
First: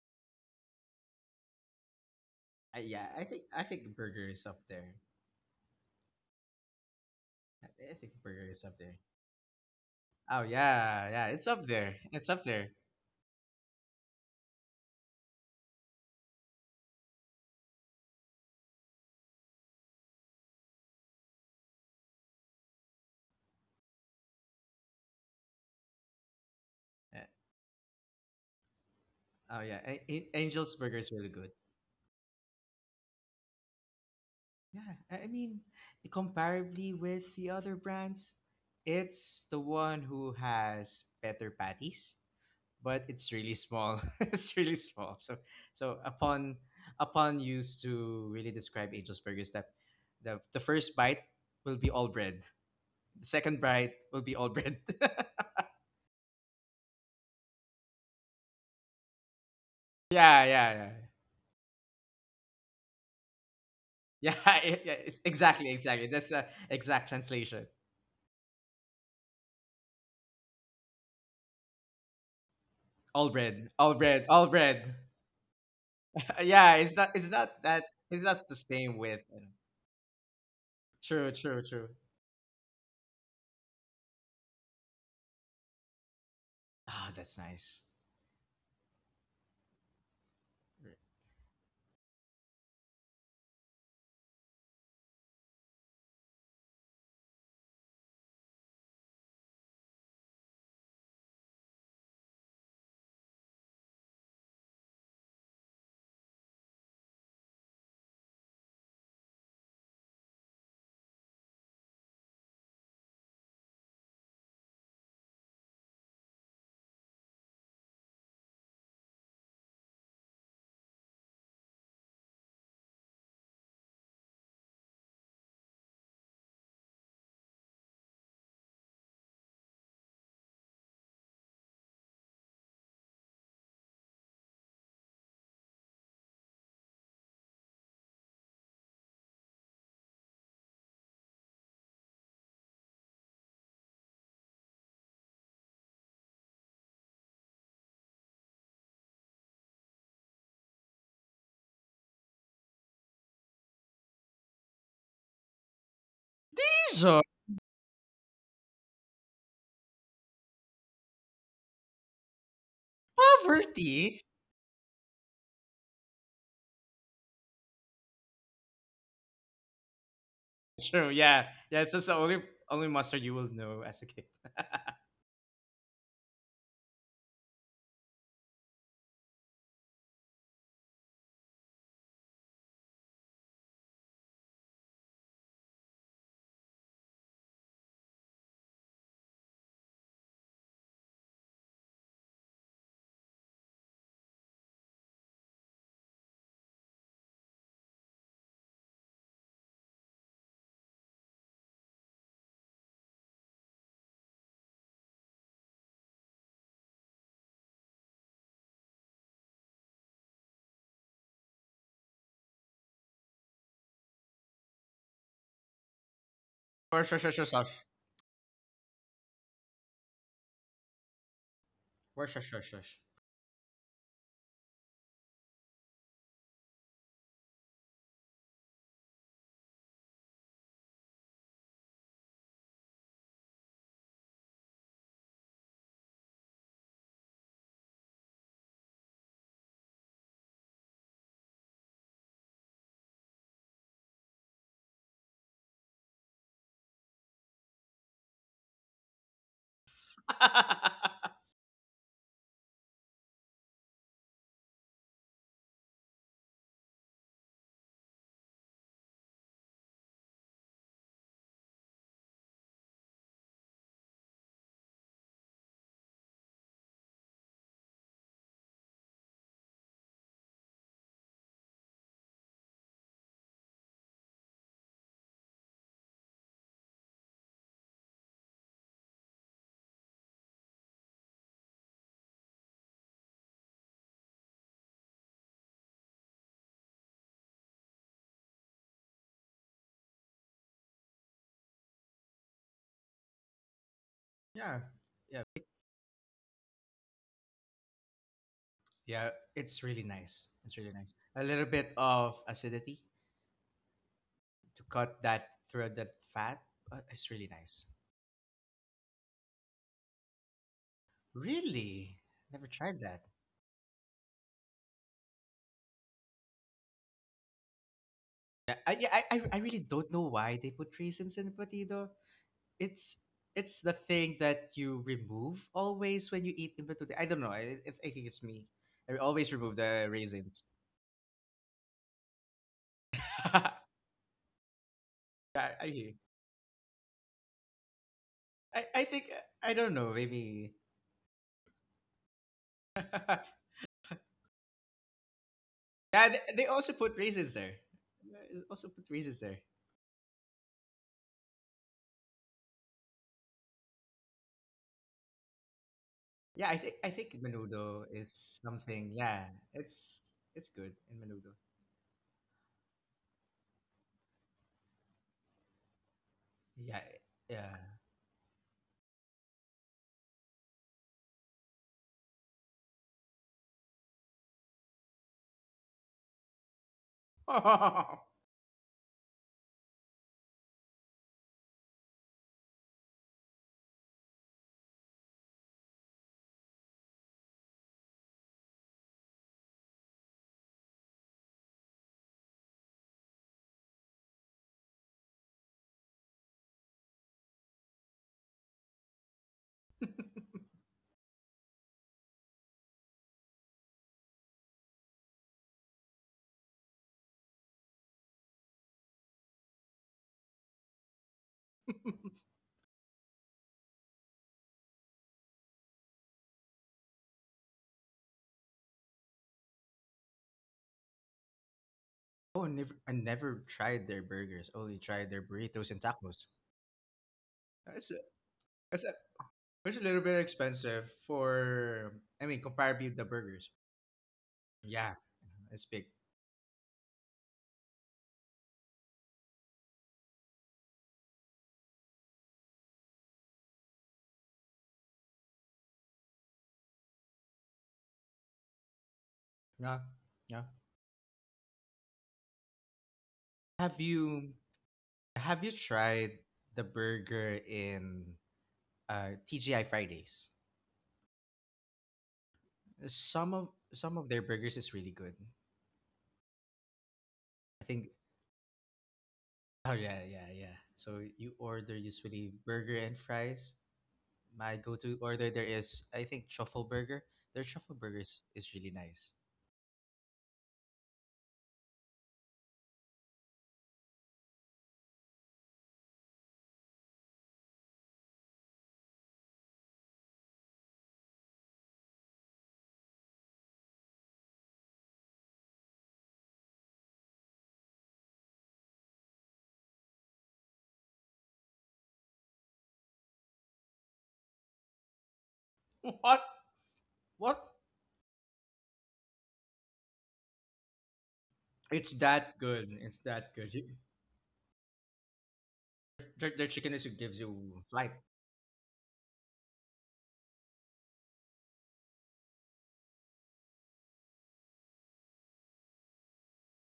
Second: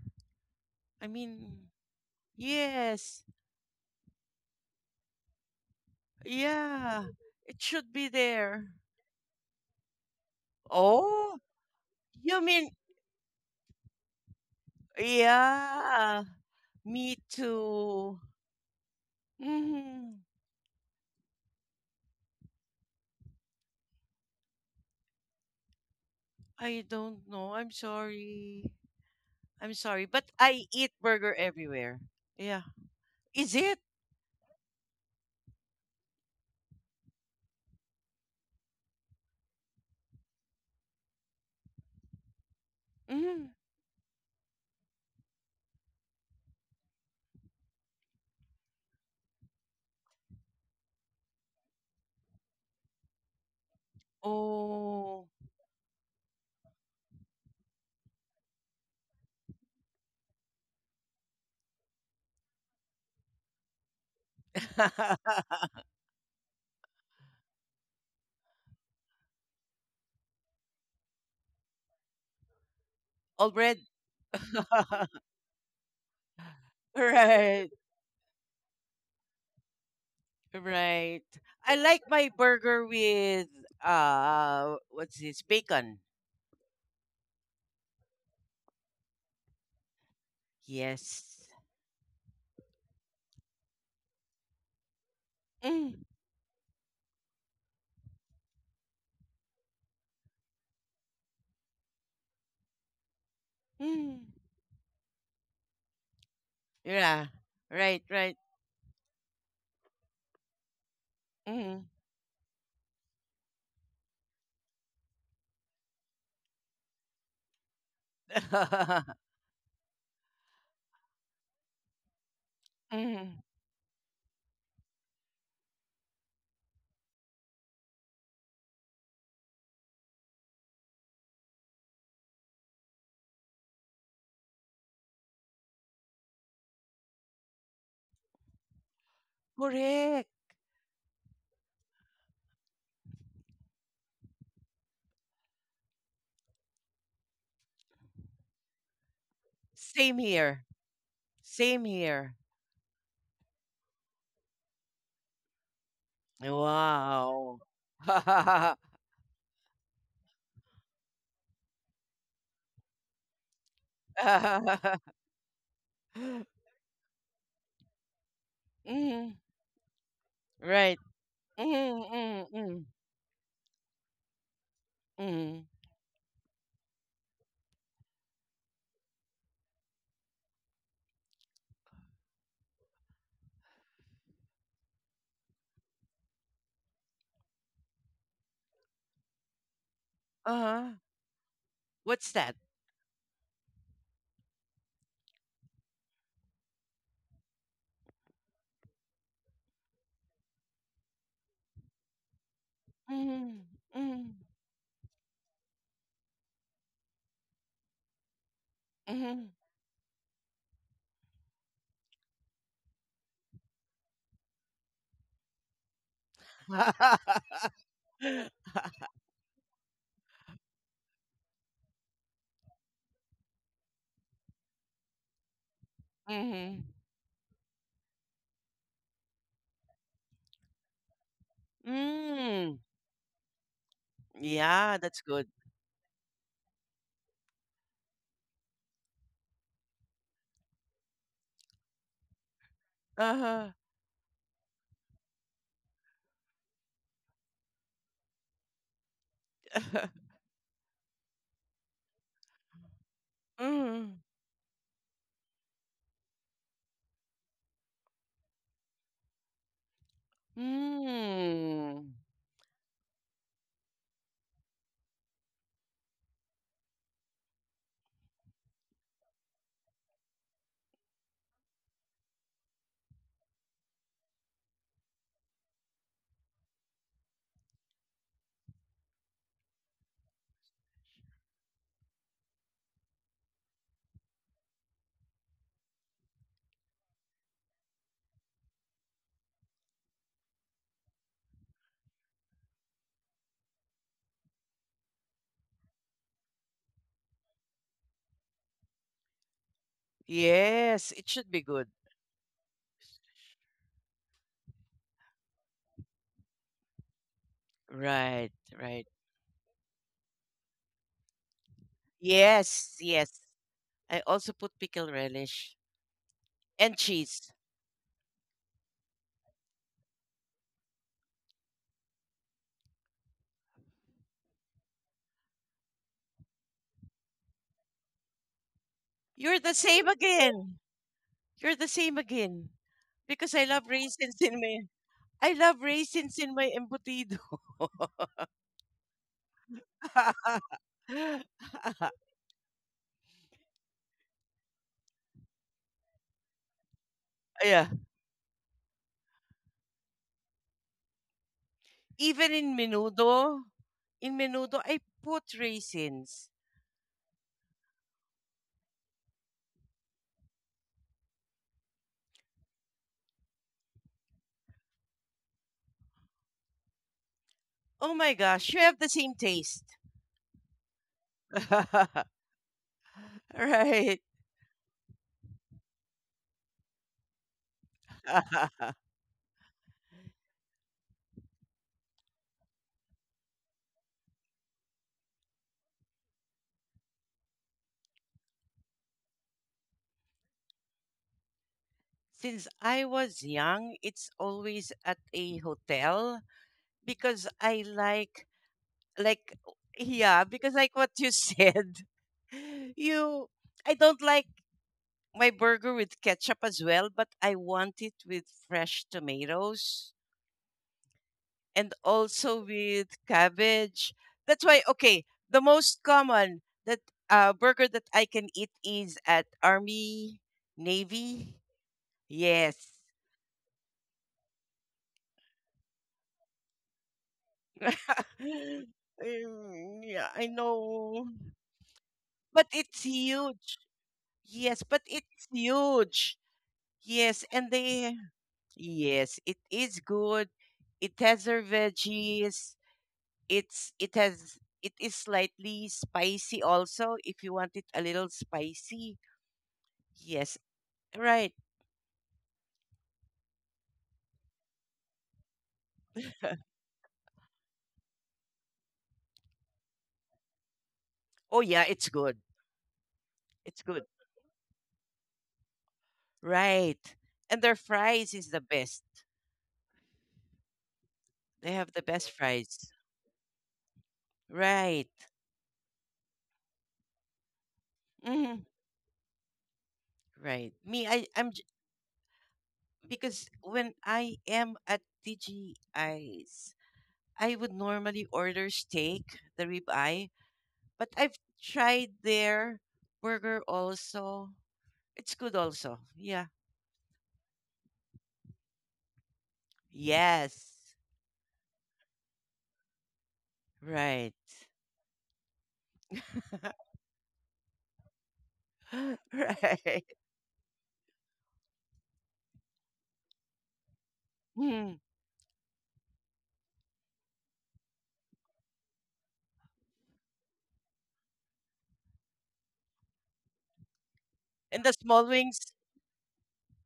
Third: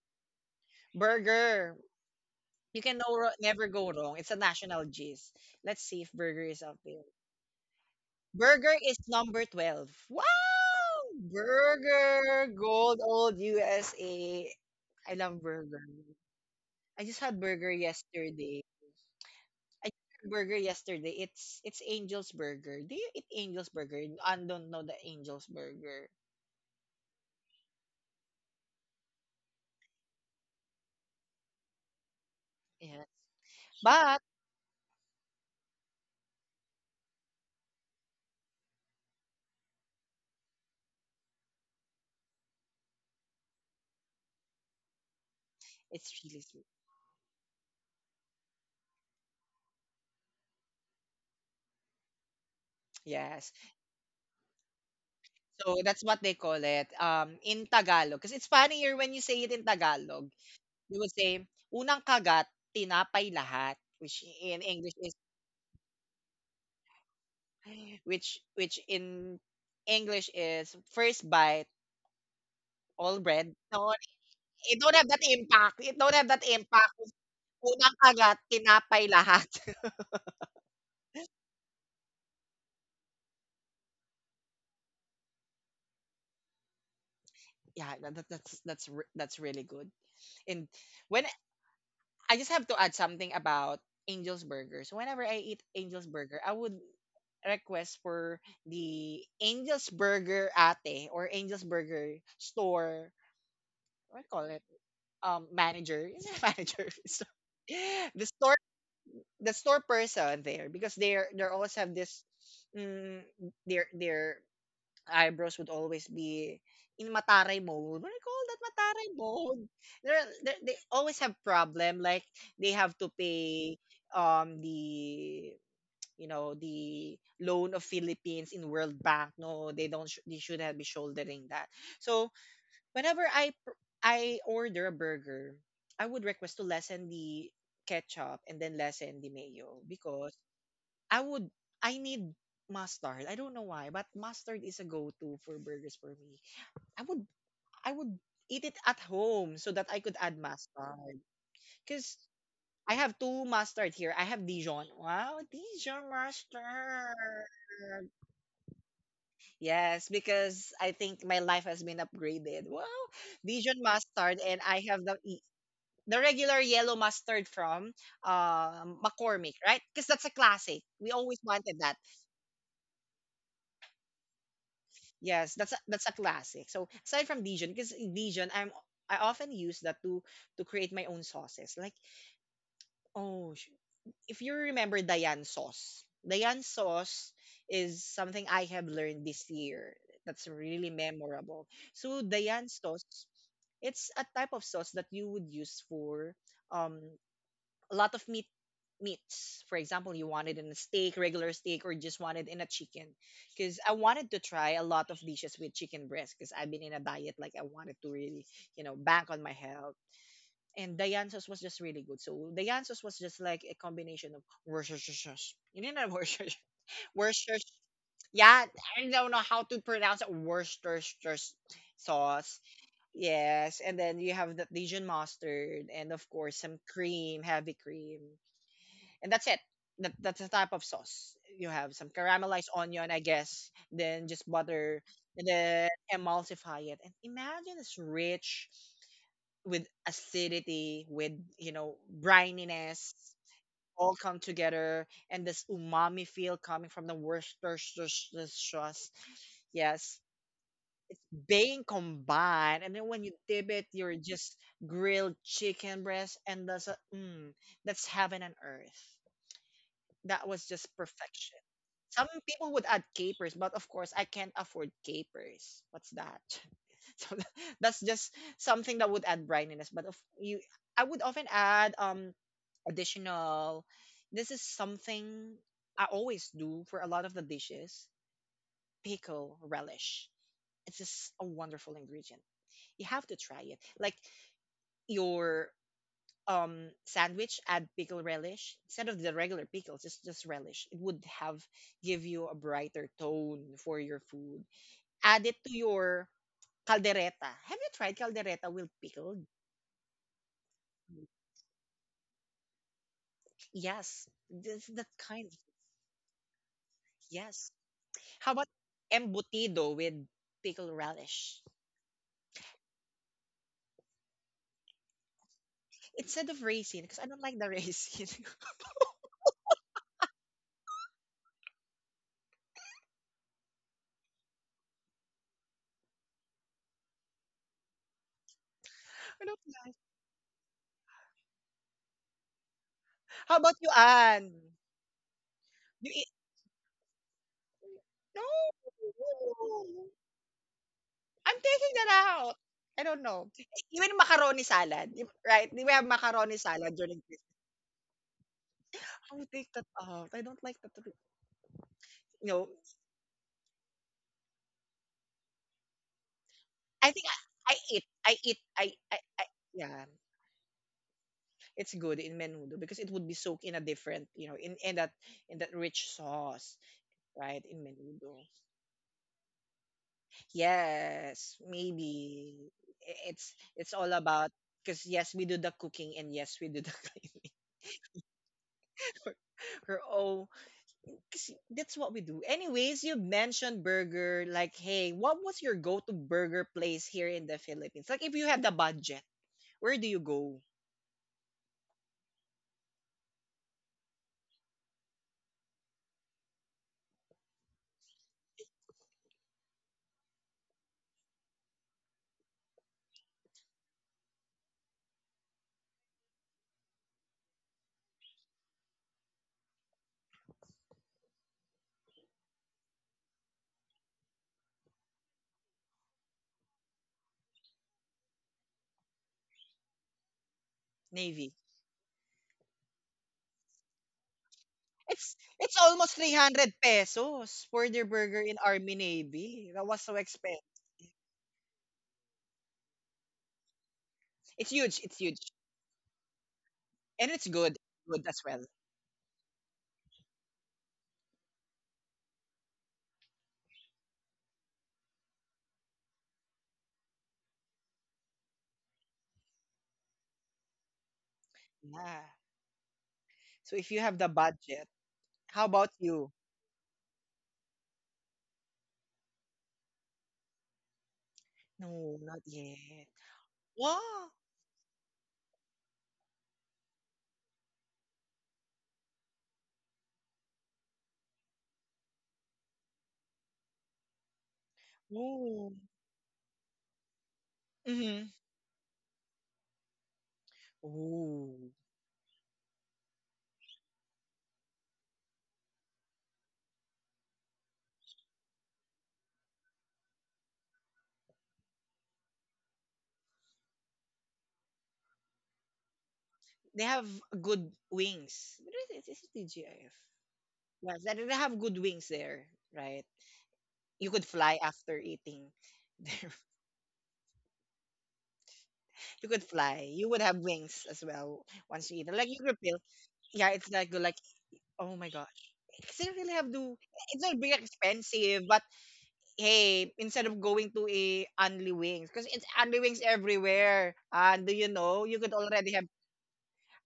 Speaker 3: I mean,
Speaker 1: Burger.
Speaker 2: I,
Speaker 1: You can no,
Speaker 2: yeah,
Speaker 3: yes.
Speaker 2: I
Speaker 1: wro-
Speaker 2: think I
Speaker 1: never
Speaker 2: think the
Speaker 1: go wrong.
Speaker 2: burger
Speaker 1: It's a
Speaker 2: is up
Speaker 1: national
Speaker 2: there.
Speaker 1: gist. Let's see if burger is up there.
Speaker 3: Yeah. It
Speaker 2: I
Speaker 3: should
Speaker 2: I
Speaker 3: be
Speaker 2: think the burger is
Speaker 3: there.
Speaker 1: Burger
Speaker 2: up there.
Speaker 1: is number 12. Wow!
Speaker 2: Oh yeah, yeah.
Speaker 3: Oh,
Speaker 2: It's up there. It's
Speaker 3: you
Speaker 2: up
Speaker 1: Burger.
Speaker 3: mean,
Speaker 2: there.
Speaker 1: Gold old USA. I love burger.
Speaker 3: yeah.
Speaker 1: I
Speaker 3: Me
Speaker 1: just had burger
Speaker 3: too.
Speaker 1: yesterday. I
Speaker 3: Mm,
Speaker 1: just had burger yesterday. It's Angel's Burger. Do you eat Angel's Burger? I don't know the Angel's Burger.
Speaker 3: I don't
Speaker 2: Yeah.
Speaker 3: know. I'm sorry.
Speaker 2: Oh
Speaker 3: I'm
Speaker 2: yeah.
Speaker 3: sorry. But I
Speaker 2: Angel's
Speaker 3: eat
Speaker 2: burger is really
Speaker 3: burger
Speaker 2: good.
Speaker 3: everywhere. Yeah.
Speaker 1: Yeah.
Speaker 3: Is it?
Speaker 1: But
Speaker 2: Yeah, I mean, comparably with the other brands, it's the one who has better patties, but it's
Speaker 3: Mm.
Speaker 2: really small. *laughs* It's really small. So,
Speaker 1: it's really
Speaker 2: upon
Speaker 1: sweet.
Speaker 2: upon use to really describe Angel's Burgers, that the first bite will be all bread. The
Speaker 1: Yes.
Speaker 2: second bite will be all bread.
Speaker 3: Oh.
Speaker 2: *laughs*
Speaker 1: So that's what they call it in Tagalog, because it's funnier when you say it in Tagalog.
Speaker 2: Yeah, yeah, yeah,
Speaker 1: You would say, unang kagat, tinapay lahat. Which
Speaker 2: yeah. *laughs*
Speaker 1: in
Speaker 2: Yeah, yeah,
Speaker 1: English is,
Speaker 2: it's
Speaker 3: *laughs*
Speaker 2: exactly, exactly. That's the exact translation.
Speaker 1: which in English is first bite, all
Speaker 2: All
Speaker 3: All
Speaker 1: bread.
Speaker 2: bread,
Speaker 3: bread.
Speaker 1: No,
Speaker 2: all bread, all
Speaker 1: it
Speaker 2: bread.
Speaker 1: don't have that
Speaker 3: *laughs*
Speaker 1: impact. It don't have that
Speaker 2: Yeah, it's
Speaker 1: impact.
Speaker 2: not it's not
Speaker 3: Right.
Speaker 2: that.
Speaker 1: Unang
Speaker 2: It's
Speaker 1: kagat,
Speaker 2: not the same
Speaker 1: tinapay
Speaker 2: with
Speaker 1: lahat. *laughs*
Speaker 3: Right.
Speaker 2: true, true,
Speaker 3: I
Speaker 2: true.
Speaker 3: like my burger with what's this? Bacon.
Speaker 2: Ah, that's nice.
Speaker 1: Yeah, that's really good. And when
Speaker 3: Yes.
Speaker 1: I just have to add something about Angel's Burger. So whenever I eat Angel's Burger, I would request for the Angel's Burger ate or Angel's Burger store. What
Speaker 3: Mm.
Speaker 1: do you call it? Manager. Is it *laughs* manager? *laughs* So,
Speaker 3: Yeah. Right,
Speaker 1: the
Speaker 3: right.
Speaker 1: store, the store person there because they are also
Speaker 3: Mm.
Speaker 1: have this. Mm, their eyebrows would always be in mataray mode. What do you call that? Mataray
Speaker 3: *laughs*
Speaker 1: mode. They always have problem. Like they have to
Speaker 3: Mm.
Speaker 1: pay the, you know, the loan of Philippines in World Bank. No, they don't. They should have be shouldering that. So whenever I order a burger, I would request to lessen the ketchup and then lessen the mayo
Speaker 3: Correct.
Speaker 1: because I would, I need mustard. I don't know why, but mustard is a go-to for burgers for me. I would I would eat it at home so that I
Speaker 3: Same
Speaker 1: could add
Speaker 3: here.
Speaker 1: mustard.
Speaker 3: Same
Speaker 1: Cause
Speaker 3: here.
Speaker 1: I have two mustard here. I have Dijon. Wow, Dijon mustard.
Speaker 2: Asia,
Speaker 3: Wow. *laughs*
Speaker 1: Yes, because I think my life has been upgraded. Wow, Dijon
Speaker 2: poverty.
Speaker 1: mustard, and I have the regular yellow mustard from
Speaker 3: Mm.
Speaker 1: McCormick, right? Because that's a classic.
Speaker 3: Right.
Speaker 2: True,
Speaker 1: We always
Speaker 2: yeah.
Speaker 3: Mm,
Speaker 1: wanted
Speaker 2: Yeah, it's
Speaker 1: that.
Speaker 2: just the only
Speaker 3: mm, mm,
Speaker 2: only mustard you will know as a kid.
Speaker 1: Yes,
Speaker 3: mm.
Speaker 1: that's a classic. So aside from Dijon, because Dijon, I'm I often use that to create my own sauces. Like oh, sh- if you remember Diane sauce is something I have learned this year. That's really
Speaker 3: Uh-huh.
Speaker 1: memorable. So
Speaker 3: What's that?
Speaker 1: Diane sauce, it's a type of sauce that you would use for um a lot of meats. For example, you wanted in a steak, regular steak, or just wanted in a chicken,
Speaker 3: Mm,
Speaker 1: because I
Speaker 3: mm,
Speaker 1: wanted to try a lot of dishes with chicken breast. Because I've been in a diet, like I wanted to really, you know, bank on
Speaker 3: mm.
Speaker 1: my health. And Dianzas was just really good. So Dianzas was just like a combination of Worcestershire. You know *laughs* that Worcestershire.
Speaker 2: Or shush shush shush
Speaker 3: *laughs*
Speaker 1: Worcestershire.
Speaker 2: shush.
Speaker 1: Yeah, I don't know how to pronounce it. Worcestershire
Speaker 2: Or shush
Speaker 1: sauce.
Speaker 2: shush shush.
Speaker 1: Yes, and then you have the Dijon mustard, and of course some
Speaker 3: Mm.
Speaker 1: cream, heavy cream, and that's it. That's the type of sauce. You have some caramelized
Speaker 3: Mm.
Speaker 1: onion, I guess, then just
Speaker 3: Yeah,
Speaker 1: butter,
Speaker 3: that's good.
Speaker 1: and then emulsify it. And imagine it's rich with acidity, with, you know, brininess,
Speaker 3: Uh-huh.
Speaker 1: all come together, and this umami feel coming from the Worcestershire sauce. Yes,
Speaker 3: *laughs*
Speaker 2: *laughs*
Speaker 1: being combined, and then when you dip it, you're
Speaker 3: Mm.
Speaker 1: just grilled chicken breast, and that's, a, mm, that's heaven and earth. That was just perfection.
Speaker 3: Mm.
Speaker 1: Some people would add capers, but of course I can't afford capers. What's that? *laughs* So tha- that's just something that would add brininess. But if you, I would often add additional. This is something I always do for a lot of the dishes. Pickle relish. It's just a wonderful ingredient. You have to try it. Like your sandwich, add pickle relish instead of the regular pickles, just relish. It would have give you a brighter tone for your food.
Speaker 2: Yeah. Yeah.
Speaker 1: Add it to your caldereta. Have you tried caldereta with
Speaker 2: Yeah,
Speaker 1: pickle?
Speaker 2: it's really nice. It's really
Speaker 3: Yes,
Speaker 2: nice.
Speaker 3: it
Speaker 2: A
Speaker 3: should be
Speaker 2: little
Speaker 3: good.
Speaker 2: bit of acidity
Speaker 1: Yes,
Speaker 2: to
Speaker 1: this, that
Speaker 2: cut
Speaker 1: kind of,
Speaker 2: that thread that fat, but it's really
Speaker 1: yes.
Speaker 2: nice.
Speaker 3: Right,
Speaker 1: How about
Speaker 3: right.
Speaker 1: embutido with pickle relish
Speaker 2: Really? Never
Speaker 3: Yes,
Speaker 2: tried that.
Speaker 3: yes. I also put pickle relish
Speaker 1: instead of
Speaker 3: and
Speaker 1: raisin, because I don't
Speaker 3: cheese.
Speaker 1: like the raisin. *laughs*
Speaker 2: Yeah, yeah, I really don't know why they put raisins in potato. It's it's the thing that you remove always when you eat in potato. I don't know. I think it's me. I
Speaker 1: I
Speaker 2: always
Speaker 1: don't,
Speaker 3: You're the
Speaker 2: remove
Speaker 3: same
Speaker 2: the raisins.
Speaker 3: again. You're the same again. Because
Speaker 1: how about you,
Speaker 2: *laughs*
Speaker 1: Anne,
Speaker 3: I
Speaker 2: Yeah,
Speaker 3: love
Speaker 2: hear
Speaker 1: you
Speaker 2: you.
Speaker 1: eat?
Speaker 3: raisins in my embutido.
Speaker 2: I think. I don't
Speaker 1: No,
Speaker 2: know. Maybe.
Speaker 1: I'm
Speaker 3: *laughs*
Speaker 1: taking that out. I don't
Speaker 2: *laughs* Yeah,
Speaker 1: know. Even macaroni salad, if- right? We have
Speaker 2: they,
Speaker 1: macaroni
Speaker 2: they also
Speaker 1: salad
Speaker 2: put
Speaker 1: during Christmas.
Speaker 2: raisins there.
Speaker 3: Yeah.
Speaker 2: They also put
Speaker 1: I
Speaker 2: raisins
Speaker 1: would
Speaker 2: there.
Speaker 1: take that out. I don't like that. You
Speaker 3: Even
Speaker 1: know,
Speaker 3: in menudo, I put raisins.
Speaker 2: Yeah, I think I
Speaker 1: I think
Speaker 2: think
Speaker 1: I eat.
Speaker 2: menudo is
Speaker 1: I eat.
Speaker 2: something.
Speaker 1: I.
Speaker 2: Yeah,
Speaker 1: Yeah,
Speaker 2: it's good in menudo.
Speaker 1: it's good in menudo because it would be soaked in a different, you know, in that rich sauce,
Speaker 2: Yeah,
Speaker 1: right?
Speaker 2: yeah.
Speaker 1: In
Speaker 3: Oh my
Speaker 1: menudo.
Speaker 3: gosh, you have the same taste.
Speaker 1: Yes,
Speaker 3: *laughs*
Speaker 1: maybe it's all
Speaker 3: Right.
Speaker 1: about, because yes, we do the cooking and yes, we do the *laughs* cleaning.
Speaker 3: *laughs*
Speaker 1: We're, we're all, 'cause that's what we do. Anyways, you mentioned burger. Like, hey, what was your go-to burger place here in the Philippines? Like, if you had the budget, where do you go,
Speaker 3: Since I was young, it's always at a hotel because I like yeah, because like what you said, *laughs* you I don't like my burger with ketchup as well, but I want it with fresh tomatoes and
Speaker 2: *laughs*
Speaker 3: also with cabbage. That's why okay, the most common that burger that I can eat is at Army,
Speaker 1: Navy?
Speaker 3: Navy.
Speaker 2: Oh, I
Speaker 3: Yes.
Speaker 2: never, I never tried their burgers. Only tried
Speaker 1: It's
Speaker 2: their
Speaker 1: it's
Speaker 2: burritos and
Speaker 1: almost
Speaker 2: tacos.
Speaker 1: 300 pesos for their
Speaker 2: It's a,
Speaker 1: burger in
Speaker 3: *laughs*
Speaker 1: Army
Speaker 2: that's a,
Speaker 1: Navy. That
Speaker 2: it's a
Speaker 1: was so
Speaker 2: little
Speaker 3: Yeah,
Speaker 2: bit
Speaker 3: I
Speaker 1: expensive.
Speaker 2: expensive
Speaker 3: know.
Speaker 2: for. I mean,
Speaker 3: But it's
Speaker 2: comparably with the burgers.
Speaker 3: huge.
Speaker 1: It's
Speaker 3: Yes,
Speaker 1: huge.
Speaker 3: but
Speaker 2: Yeah,
Speaker 1: It's huge.
Speaker 3: it's
Speaker 2: it's big.
Speaker 3: huge.
Speaker 1: And
Speaker 3: Yes,
Speaker 1: it's
Speaker 3: and
Speaker 1: good.
Speaker 3: they,
Speaker 1: Good as well.
Speaker 3: yes, it is good. It has their veggies. It's, it has, it is slightly spicy also if you want it a little spicy.
Speaker 2: No,
Speaker 3: Yes,
Speaker 2: no.
Speaker 3: right.
Speaker 1: Yeah. So if
Speaker 2: Have
Speaker 1: you have the
Speaker 2: you
Speaker 1: budget,
Speaker 2: have you
Speaker 1: how about
Speaker 2: tried
Speaker 1: you?
Speaker 2: the burger in TGI Fridays?
Speaker 3: Oh, yeah, it's
Speaker 1: No,
Speaker 3: good.
Speaker 1: not yet.
Speaker 2: Some of
Speaker 3: It's good.
Speaker 2: some of
Speaker 1: Wow.
Speaker 2: their burgers is really good,
Speaker 3: Right. And their
Speaker 2: I think.
Speaker 3: fries is the best.
Speaker 2: Oh yeah, yeah, yeah. So you
Speaker 3: They have
Speaker 2: order
Speaker 3: the best
Speaker 2: usually
Speaker 3: fries.
Speaker 2: burger and fries. My
Speaker 3: Right.
Speaker 2: go-to order there
Speaker 1: Oh.
Speaker 2: is, I think, truffle burger. Their truffle
Speaker 1: Mm-hmm.
Speaker 2: burgers
Speaker 3: Hmm.
Speaker 2: is really nice.
Speaker 3: Right. Me, I, I'm
Speaker 1: Oh.
Speaker 3: because when I am at TGI's, I would normally order steak, the ribeye, but I've tried their burger also. It's good also. Yeah.
Speaker 1: They have good wings. What is it? Is it TGIF?
Speaker 3: Yes.
Speaker 1: Yes, they have good wings there, right? You could
Speaker 3: Right.
Speaker 1: fly after eating. *laughs*
Speaker 2: What?
Speaker 3: *laughs*
Speaker 2: What?
Speaker 1: You could fly.
Speaker 3: Right.
Speaker 1: You would have wings as well once you eat
Speaker 2: It's
Speaker 1: it. Like you
Speaker 2: that
Speaker 1: could feel.
Speaker 2: good. It's
Speaker 1: Yeah,
Speaker 2: that
Speaker 1: it's
Speaker 2: good.
Speaker 1: like good. Like
Speaker 3: Mm.
Speaker 1: oh my god, it's not really have
Speaker 2: Their
Speaker 1: to.
Speaker 2: chicken is what
Speaker 1: It's
Speaker 2: gives
Speaker 1: not big
Speaker 2: you light
Speaker 1: expensive, but hey, instead of going to a Anli Wings, because it's Anli Wings everywhere. And do you
Speaker 3: And the
Speaker 1: know you
Speaker 3: small
Speaker 1: could
Speaker 3: wings.
Speaker 1: already have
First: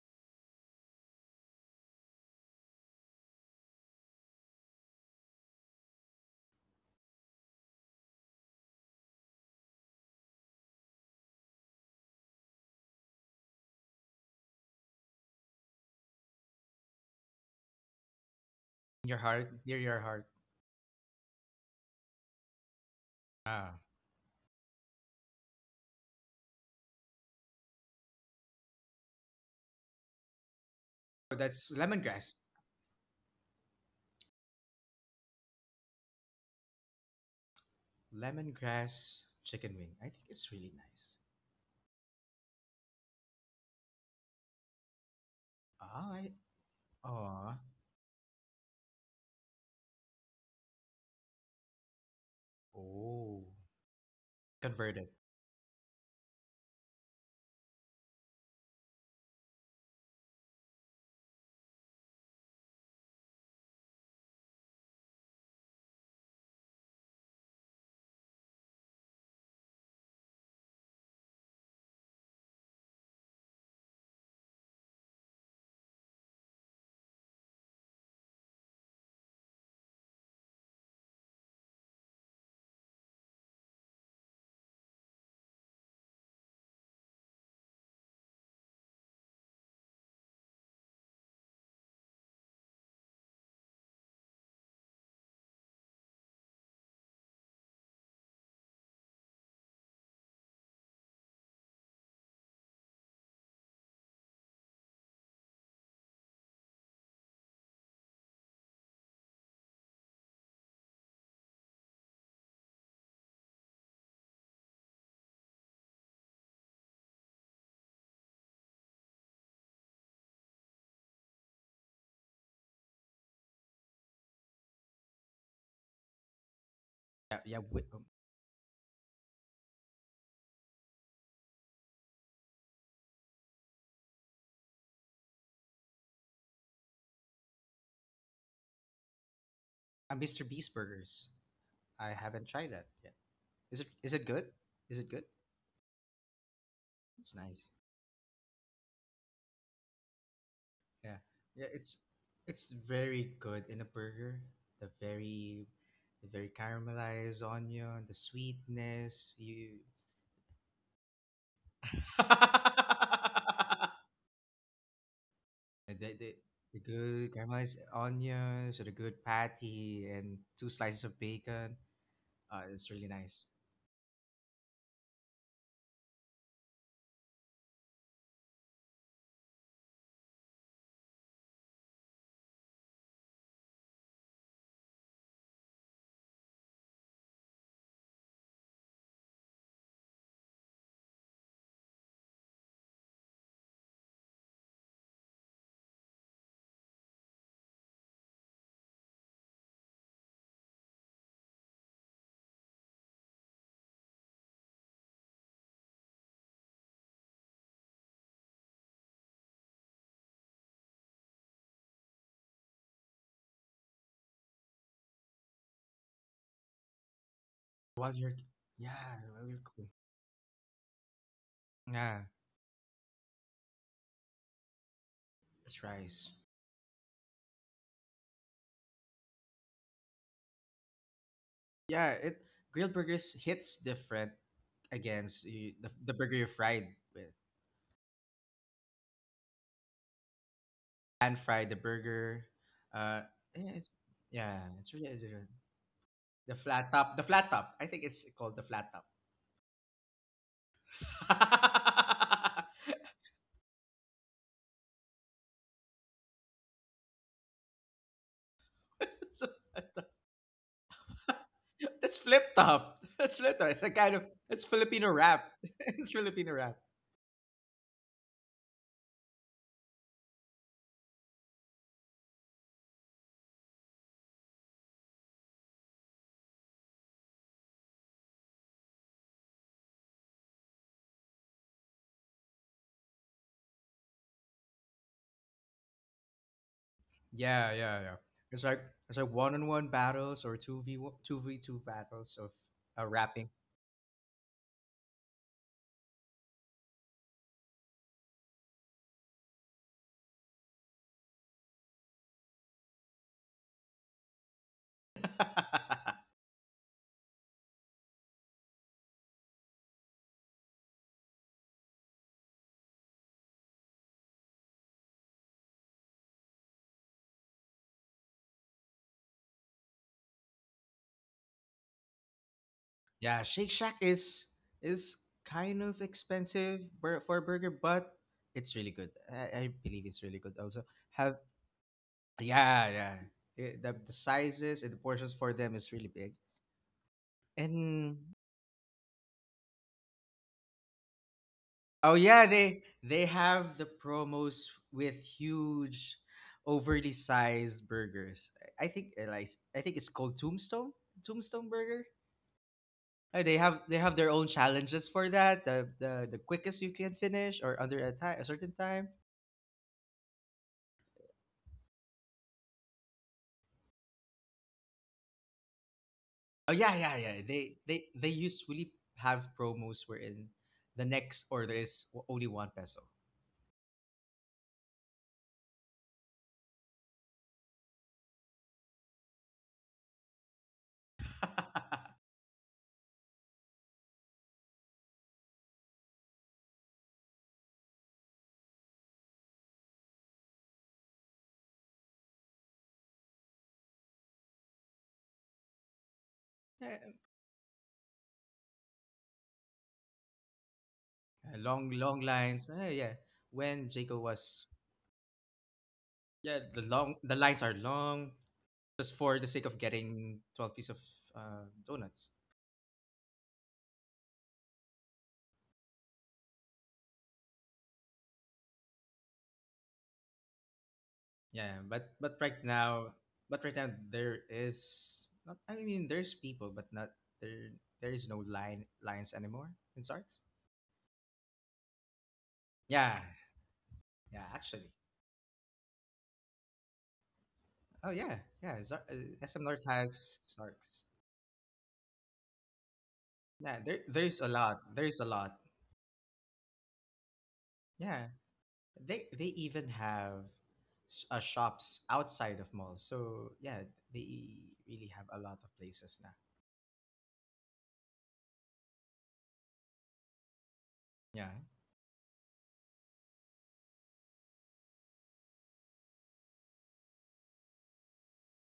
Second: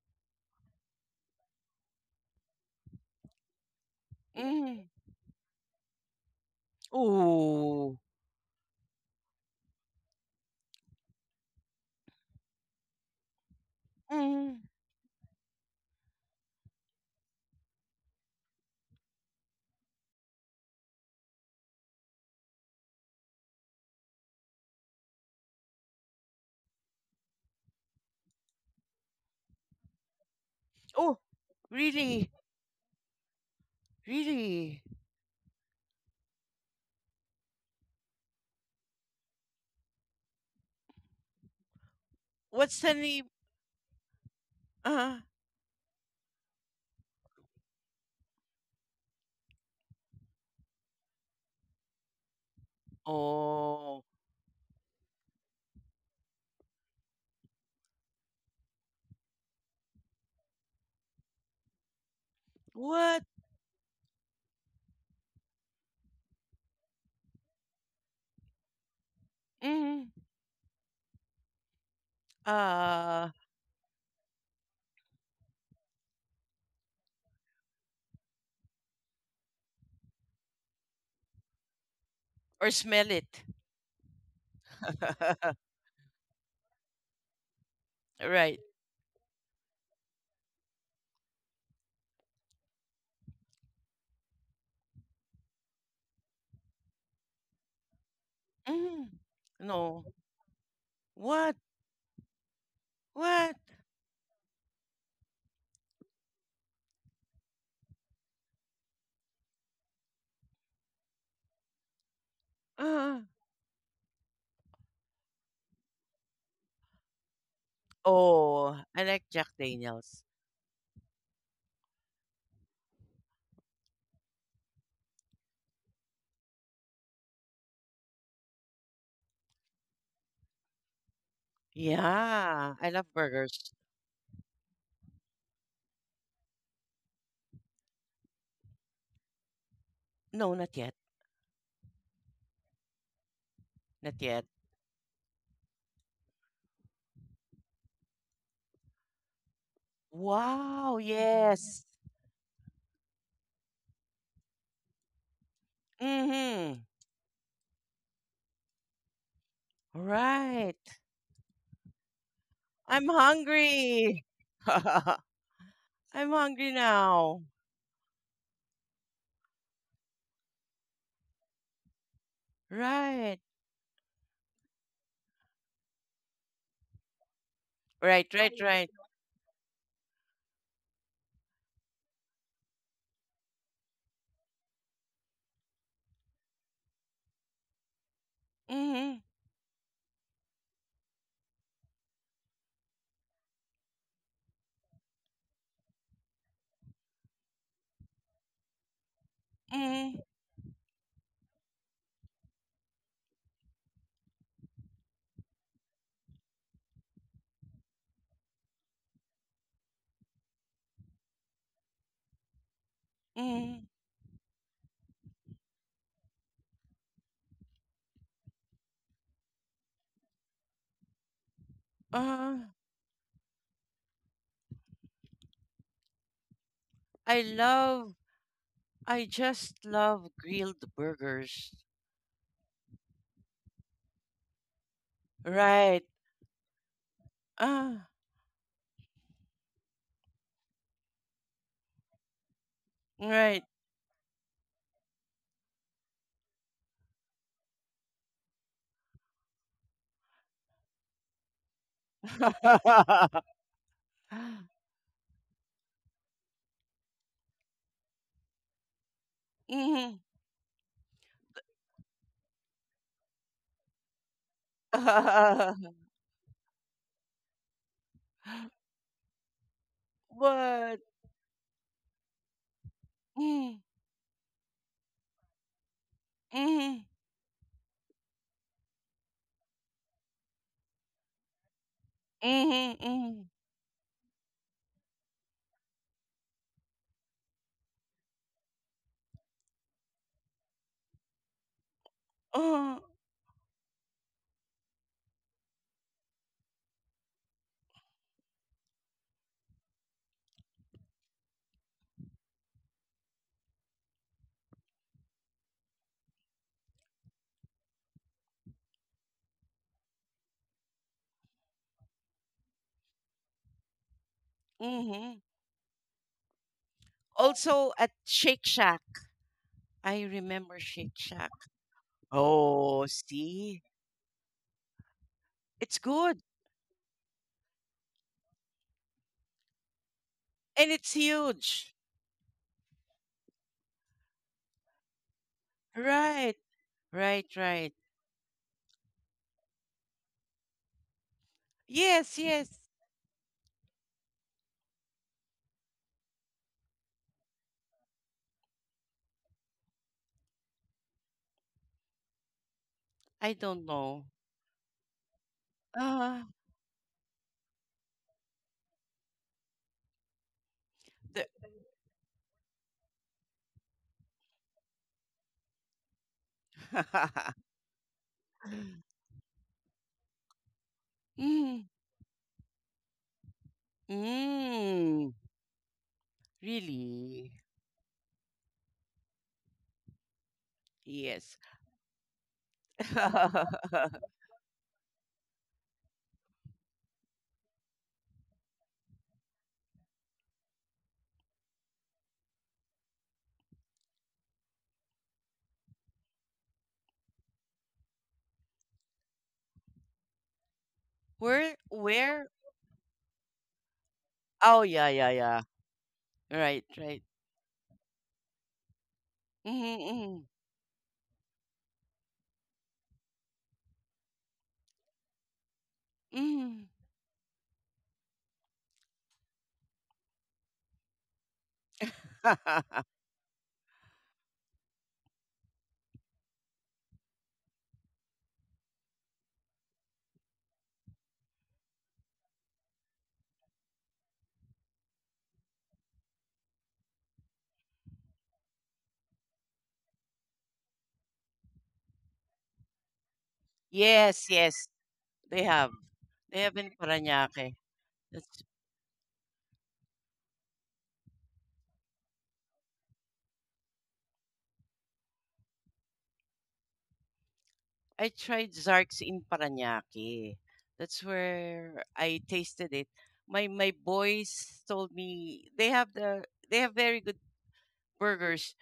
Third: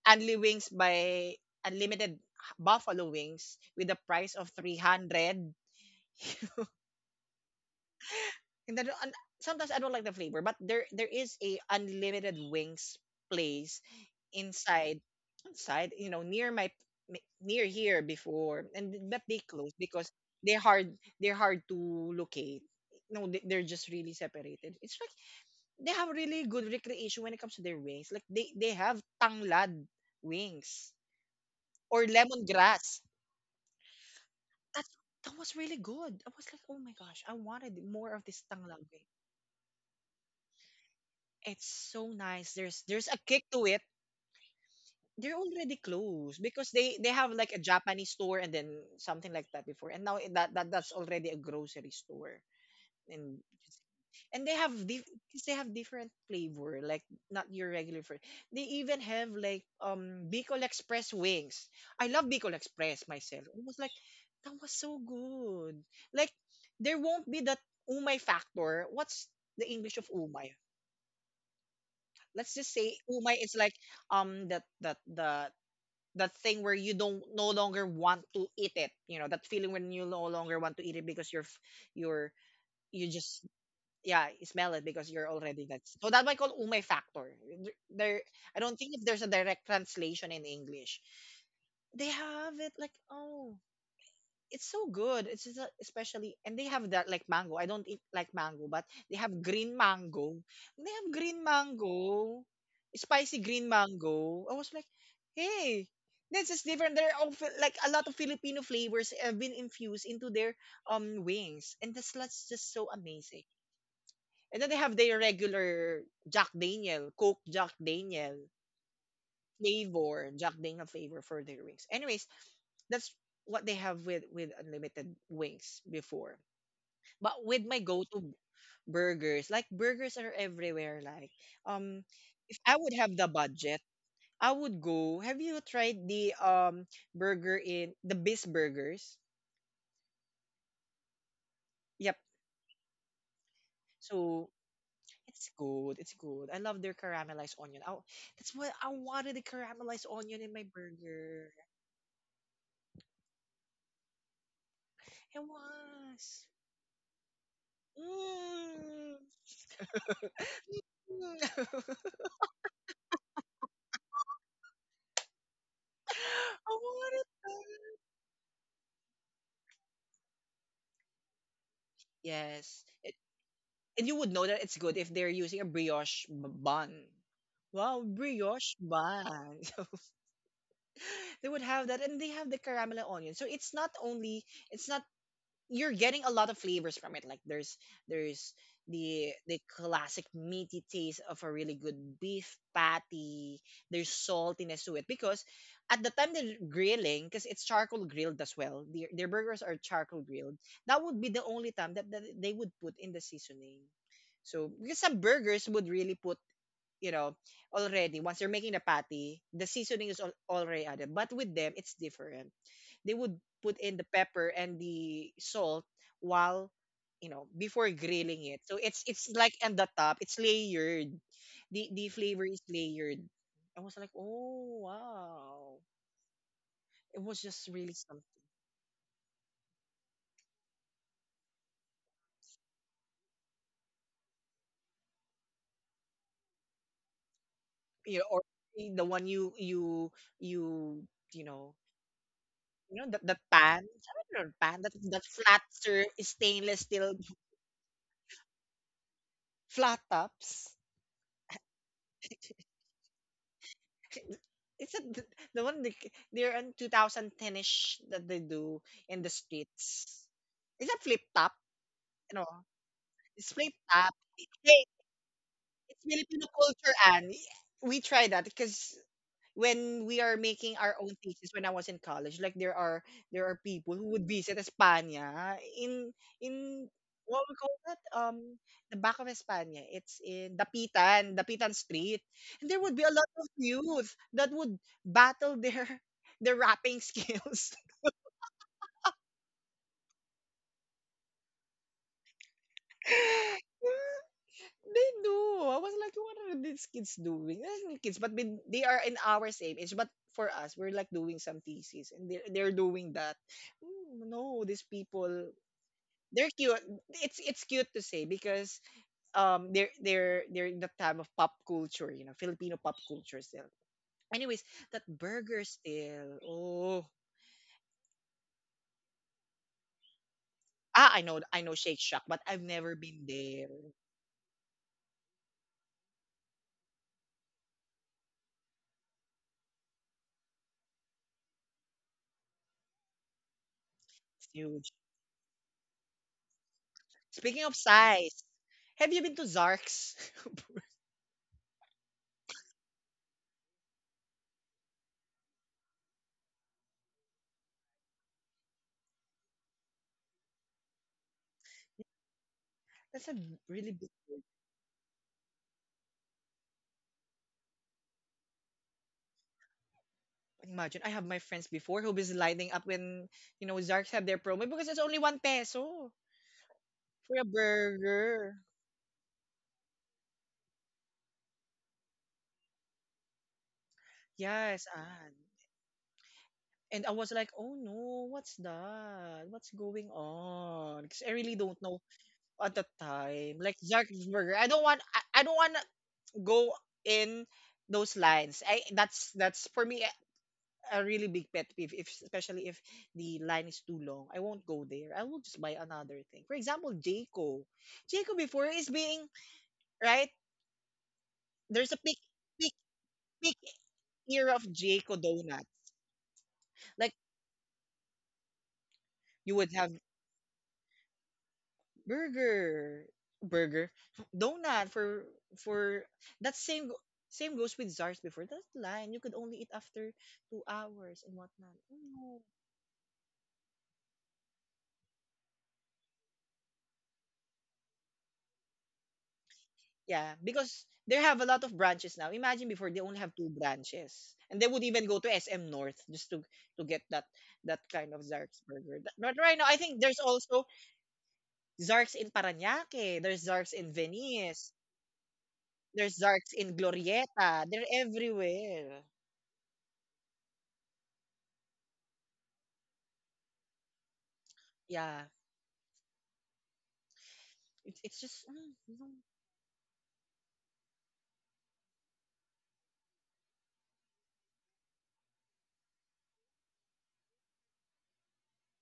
Speaker 1: Anli Wings by unlimited buffalo wings with the price of
Speaker 3: Mm.
Speaker 1: 300.
Speaker 3: Oh.
Speaker 1: And sometimes I don't like the flavor, but there is a unlimited wings place
Speaker 3: Mm.
Speaker 1: inside inside, you know, near my near here before,
Speaker 2: in
Speaker 1: and
Speaker 2: your
Speaker 1: but they
Speaker 2: heart,
Speaker 1: closed
Speaker 2: near your
Speaker 1: because
Speaker 2: heart.
Speaker 1: they're hard to locate. No, they're
Speaker 2: Ah,
Speaker 1: just really separated. It's like they have really good recreation when it comes to their wings. Like they have tanglad wings
Speaker 3: Oh,
Speaker 2: so that's
Speaker 1: or
Speaker 3: really?
Speaker 2: lemongrass.
Speaker 1: lemongrass.
Speaker 3: Really?
Speaker 1: That's that was really good. I was like, oh my gosh, I wanted more of this tanglad
Speaker 2: Lemongrass
Speaker 1: wing.
Speaker 2: chicken wing. I think it's really nice.
Speaker 1: It's so nice.
Speaker 3: What's
Speaker 1: There's
Speaker 3: the
Speaker 1: there's a
Speaker 3: name?
Speaker 1: kick to it.
Speaker 3: Uh,
Speaker 1: They're already
Speaker 2: Ah,
Speaker 1: closed because they have
Speaker 2: aw,
Speaker 1: like a Japanese store, and then something like that before. And now eh, that's already a grocery store. And
Speaker 2: oh,
Speaker 3: oh.
Speaker 1: they have
Speaker 2: converted.
Speaker 1: 'cause they have different flavor, like not your regular they even have like Bicol Express wings. I love Bicol Express
Speaker 3: What?
Speaker 1: myself. It was like that was so good. Like there won't be that umay factor. What's the English of
Speaker 3: Mm.
Speaker 1: umay? Let's just say
Speaker 3: Uh,
Speaker 1: umay is like that the that thing where you don't no longer want to eat it. You know that feeling when you no longer want to eat it because you're,
Speaker 3: or smell
Speaker 1: you
Speaker 3: it.
Speaker 1: just, yeah, you smell it because you're
Speaker 3: *laughs*
Speaker 1: already that, so that might call umay factor there.
Speaker 3: Right.
Speaker 1: I don't think if there's a direct translation in English. They have it like oh, it's so good. It's just, especially, and they have that like mango. I don't eat like mango, but
Speaker 3: Mm,
Speaker 1: they have green
Speaker 3: no.
Speaker 1: mango. They have green
Speaker 3: What?
Speaker 1: mango, spicy
Speaker 3: What?
Speaker 1: green mango. I was like, hey, this is different. There are all, like a lot of Filipino flavors have been infused into their wings, and that's just so
Speaker 3: Uh,
Speaker 1: amazing. And then they have their regular Jack Daniel, Coke
Speaker 3: oh, I like Jack Daniels.
Speaker 1: Jack Daniel flavor for their wings. Anyways, that's what they have with unlimited wings before.
Speaker 2: Yeah,
Speaker 1: But
Speaker 2: yeah.
Speaker 1: with my burgers, like burgers are everywhere. Like um, if
Speaker 3: Yeah,
Speaker 1: I
Speaker 3: I
Speaker 1: would
Speaker 3: love
Speaker 1: have the
Speaker 3: burgers.
Speaker 1: budget, I would go. Have you tried the burger in the Bis Burgers?
Speaker 2: Mr.
Speaker 3: No,
Speaker 2: Beast
Speaker 3: not yet.
Speaker 2: burgers. I
Speaker 1: Yep.
Speaker 2: haven't tried that yet. Is it is
Speaker 3: Not
Speaker 2: it
Speaker 3: yet.
Speaker 2: good?
Speaker 1: So
Speaker 2: Is it good?
Speaker 1: it's good. It's good. I love their
Speaker 2: It's
Speaker 1: caramelized
Speaker 2: nice.
Speaker 1: onion. That's what I wanted, the caramelized onion in my
Speaker 3: Wow,
Speaker 2: Yeah.
Speaker 1: burger.
Speaker 2: Yeah,
Speaker 3: yes.
Speaker 2: it's very good in a burger. The
Speaker 1: It
Speaker 2: very the
Speaker 1: was.
Speaker 2: very
Speaker 3: Mm-hmm.
Speaker 2: caramelized onion, the
Speaker 1: Mm.
Speaker 2: sweetness,
Speaker 1: *laughs*
Speaker 2: you
Speaker 3: Right.
Speaker 1: Mm. *laughs*
Speaker 2: *laughs*
Speaker 3: I'm hungry. *laughs* I'm
Speaker 2: the, the,
Speaker 1: I
Speaker 3: hungry
Speaker 2: the
Speaker 1: wanted.
Speaker 2: good
Speaker 3: now.
Speaker 2: caramelized onions or the good patty and two slices of bacon.
Speaker 1: Yes.
Speaker 2: It's really
Speaker 1: It,
Speaker 3: Right.
Speaker 2: nice.
Speaker 1: and you would know that it's good if they're using a brioche bun. Wow,
Speaker 3: Right, right,
Speaker 1: brioche
Speaker 3: right.
Speaker 1: bun. *laughs* They would have that and they have the caramel and onion. So it's not only, it's not you're getting a lot of flavors from it. Like there's
Speaker 3: Mm-hmm.
Speaker 1: the classic meaty taste of a really good beef patty. There's saltiness to it because at the time they're grilling, because it's charcoal grilled as well. Their burgers are
Speaker 3: Mm-hmm.
Speaker 1: charcoal grilled. That would be the only time that, that they would put in the seasoning. So because some burgers would really put, you know, already once they're making the patty, the seasoning is already added, but with them it's different. They would put
Speaker 3: Mm-hmm.
Speaker 1: in the pepper and the salt while, you know, before
Speaker 2: While you're
Speaker 1: grilling it. So
Speaker 2: Yeah,
Speaker 1: it's
Speaker 2: while
Speaker 1: like
Speaker 2: you're
Speaker 1: on the
Speaker 2: cooking.
Speaker 1: top, it's layered. The
Speaker 2: Yeah,
Speaker 1: flavor
Speaker 3: Uh,
Speaker 1: is layered. I was like, oh wow.
Speaker 2: it's rice.
Speaker 1: It
Speaker 3: I
Speaker 1: was just really
Speaker 3: love
Speaker 1: something.
Speaker 3: I just love grilled burgers.
Speaker 2: Yeah, it grilled burgers hits different against you, the,
Speaker 3: Right.
Speaker 2: the burger you fried with.
Speaker 3: Ah,
Speaker 1: You know, or the one you you
Speaker 2: Pan
Speaker 1: you
Speaker 2: fry the
Speaker 1: know,
Speaker 2: burger.
Speaker 1: the
Speaker 2: Uh,
Speaker 3: right.
Speaker 2: yeah,
Speaker 1: pan,
Speaker 2: it's
Speaker 1: I don't know,
Speaker 2: yeah,
Speaker 1: pan
Speaker 2: it's
Speaker 1: that
Speaker 2: really
Speaker 1: that
Speaker 2: the,
Speaker 1: flat sir
Speaker 2: the
Speaker 1: stainless
Speaker 2: flat
Speaker 1: steel
Speaker 2: top. The flat top. I think it's called the flat top.
Speaker 1: flat tops.
Speaker 2: *laughs*
Speaker 3: *laughs*
Speaker 1: It's a, the one they, they're in 2010ish that they do in the
Speaker 2: So.
Speaker 3: Mhm.
Speaker 1: streets. Is that flip top?
Speaker 2: *laughs* That's
Speaker 1: You know,
Speaker 2: flip top. That's
Speaker 1: it's
Speaker 2: flip top.
Speaker 1: flip
Speaker 2: It's a
Speaker 1: top.
Speaker 2: kind of It's
Speaker 1: Hey,
Speaker 2: Filipino rap. *laughs*
Speaker 3: *laughs*
Speaker 1: it's
Speaker 2: It's
Speaker 1: Filipino
Speaker 2: Filipino rap.
Speaker 1: culture, and we try that because when we are making our
Speaker 3: But
Speaker 1: own thesis when I was in college, like there are
Speaker 3: mm,
Speaker 1: people who would visit Espana in
Speaker 3: mhm,
Speaker 1: what we call that the back of Espana. It's in Dapitan, Dapitan Street, and there would
Speaker 3: mhm,
Speaker 1: be a lot of
Speaker 3: mhm,
Speaker 1: youth that would battle their *laughs* their rapping
Speaker 2: Yeah,
Speaker 1: skills.
Speaker 2: yeah, yeah. It's like it's like one on one battles or two v two battles of
Speaker 3: uh,
Speaker 2: rapping.
Speaker 1: *laughs* They do. I was like, what are these kids doing? They're still kids, but they are in our same age. But for us, we're like doing some thesis, and they're doing that. No, these people,
Speaker 2: *laughs*
Speaker 1: they're cute. It's cute to say because they're in the time of pop culture, Filipino pop culture still. Anyways, that
Speaker 3: mhm.
Speaker 1: burger still. Oh,
Speaker 3: Also at Shake Shack, I remember Shake
Speaker 1: I know
Speaker 3: Shack.
Speaker 1: I know Shake Shack, but I've never
Speaker 3: Oh,
Speaker 1: been
Speaker 2: Yeah,
Speaker 1: there.
Speaker 2: Shake
Speaker 3: see,
Speaker 2: Shack is is kind
Speaker 3: it's
Speaker 2: of
Speaker 3: good
Speaker 2: expensive for a burger, but it's really good. I believe it's really good. Also,
Speaker 3: and it's
Speaker 2: have
Speaker 3: huge.
Speaker 2: yeah, yeah. The the
Speaker 1: It's
Speaker 2: sizes and
Speaker 1: huge.
Speaker 2: the portions for them is really big.
Speaker 3: Right, right,
Speaker 1: Speaking of
Speaker 3: right.
Speaker 2: And
Speaker 1: size, have you been to Zark's? *laughs*
Speaker 2: oh
Speaker 3: Yes,
Speaker 2: yeah,
Speaker 3: yes.
Speaker 2: they have the promos with huge, overly sized burgers. I think, like, I think it's called Tombstone Burger.
Speaker 1: That's a
Speaker 3: I
Speaker 2: They
Speaker 3: don't
Speaker 1: really
Speaker 2: have
Speaker 1: big
Speaker 2: they
Speaker 3: know.
Speaker 2: have their
Speaker 1: word.
Speaker 2: own challenges for that. The the,
Speaker 3: Uh,
Speaker 2: the quickest you can finish or under a certain time.
Speaker 1: Imagine, I have my
Speaker 3: the
Speaker 1: friends before who was lining up when, Zarks have their promo because it's only one peso
Speaker 2: Oh yeah, yeah,
Speaker 1: for a
Speaker 2: yeah.
Speaker 3: *laughs*
Speaker 2: They
Speaker 1: burger.
Speaker 2: usually
Speaker 3: *laughs*
Speaker 2: have promos wherein the next order
Speaker 3: Mm.
Speaker 2: is only 1 peso. *laughs*
Speaker 1: Yes,
Speaker 3: Mm,
Speaker 1: and I was like,
Speaker 3: really?
Speaker 1: oh no, what's that? What's going on? Because I really
Speaker 3: Yes.
Speaker 1: don't know at the time. Like Zark's
Speaker 3: *laughs*
Speaker 1: burger, I don't want, I don't want to go in those lines. I that's for me, a really big pet peeve, if especially if the line is too long. I won't go there. I will just buy another thing. For example,
Speaker 2: Yeah,
Speaker 1: Jayco. Jayco before is being right.
Speaker 3: Where,
Speaker 1: There's a
Speaker 2: long
Speaker 1: big,
Speaker 2: long
Speaker 3: where?
Speaker 1: big,
Speaker 2: lines. Yeah,
Speaker 1: big
Speaker 2: when Jacob
Speaker 1: era of
Speaker 2: was
Speaker 3: Oh, yeah,
Speaker 1: Jayco
Speaker 3: yeah, yeah.
Speaker 1: donut.
Speaker 2: yeah,
Speaker 3: Right,
Speaker 1: Like
Speaker 3: right.
Speaker 2: the lines are long just for
Speaker 1: you
Speaker 2: the
Speaker 1: would
Speaker 2: sake of
Speaker 1: have
Speaker 3: Mm-hmm,
Speaker 2: getting 12 piece of donuts.
Speaker 1: burger, burger, donut for for that
Speaker 3: mm-hmm,
Speaker 1: same go- same goes with Zars before. That line you could only eat after 2 hours and whatnot.
Speaker 2: Yeah,
Speaker 1: Oh,
Speaker 2: but
Speaker 1: no.
Speaker 2: but right now there is not. I mean, there's people, but not there. There is no lines anymore in
Speaker 1: Yeah,
Speaker 2: Sarts.
Speaker 1: because they have a lot of branches now. Imagine before they only
Speaker 2: Yeah,
Speaker 1: have two branches,
Speaker 2: yeah.
Speaker 1: and they would
Speaker 2: Actually.
Speaker 1: even go to SM North just to get that kind
Speaker 2: Oh
Speaker 1: of
Speaker 2: yeah,
Speaker 1: Zark's
Speaker 2: yeah.
Speaker 1: burger. But right now,
Speaker 2: SM
Speaker 1: I
Speaker 2: North
Speaker 1: think there's
Speaker 2: has
Speaker 1: also
Speaker 2: Sarks.
Speaker 1: Zark's in Paranaque, there's Zark's
Speaker 3: *laughs*
Speaker 2: Yeah,
Speaker 1: in
Speaker 2: there
Speaker 3: yes,
Speaker 2: there's a
Speaker 1: Venice,
Speaker 3: yes,
Speaker 2: lot. There's a
Speaker 3: they
Speaker 2: lot.
Speaker 3: have.
Speaker 1: there's Zark's
Speaker 3: They have
Speaker 1: in
Speaker 3: in
Speaker 1: Glorieta.
Speaker 3: Paranaque.
Speaker 1: They're
Speaker 2: Yeah,
Speaker 3: That's,
Speaker 1: everywhere.
Speaker 2: they even have shops outside of malls. So yeah, they really
Speaker 1: Yeah,
Speaker 2: have a lot of places now.
Speaker 1: it's
Speaker 3: I
Speaker 1: just mm,
Speaker 3: tried
Speaker 1: you know.
Speaker 3: Zark's in Paranaque. That's
Speaker 2: Yeah,
Speaker 3: where I tasted it. My boys told me they have they have very good burgers.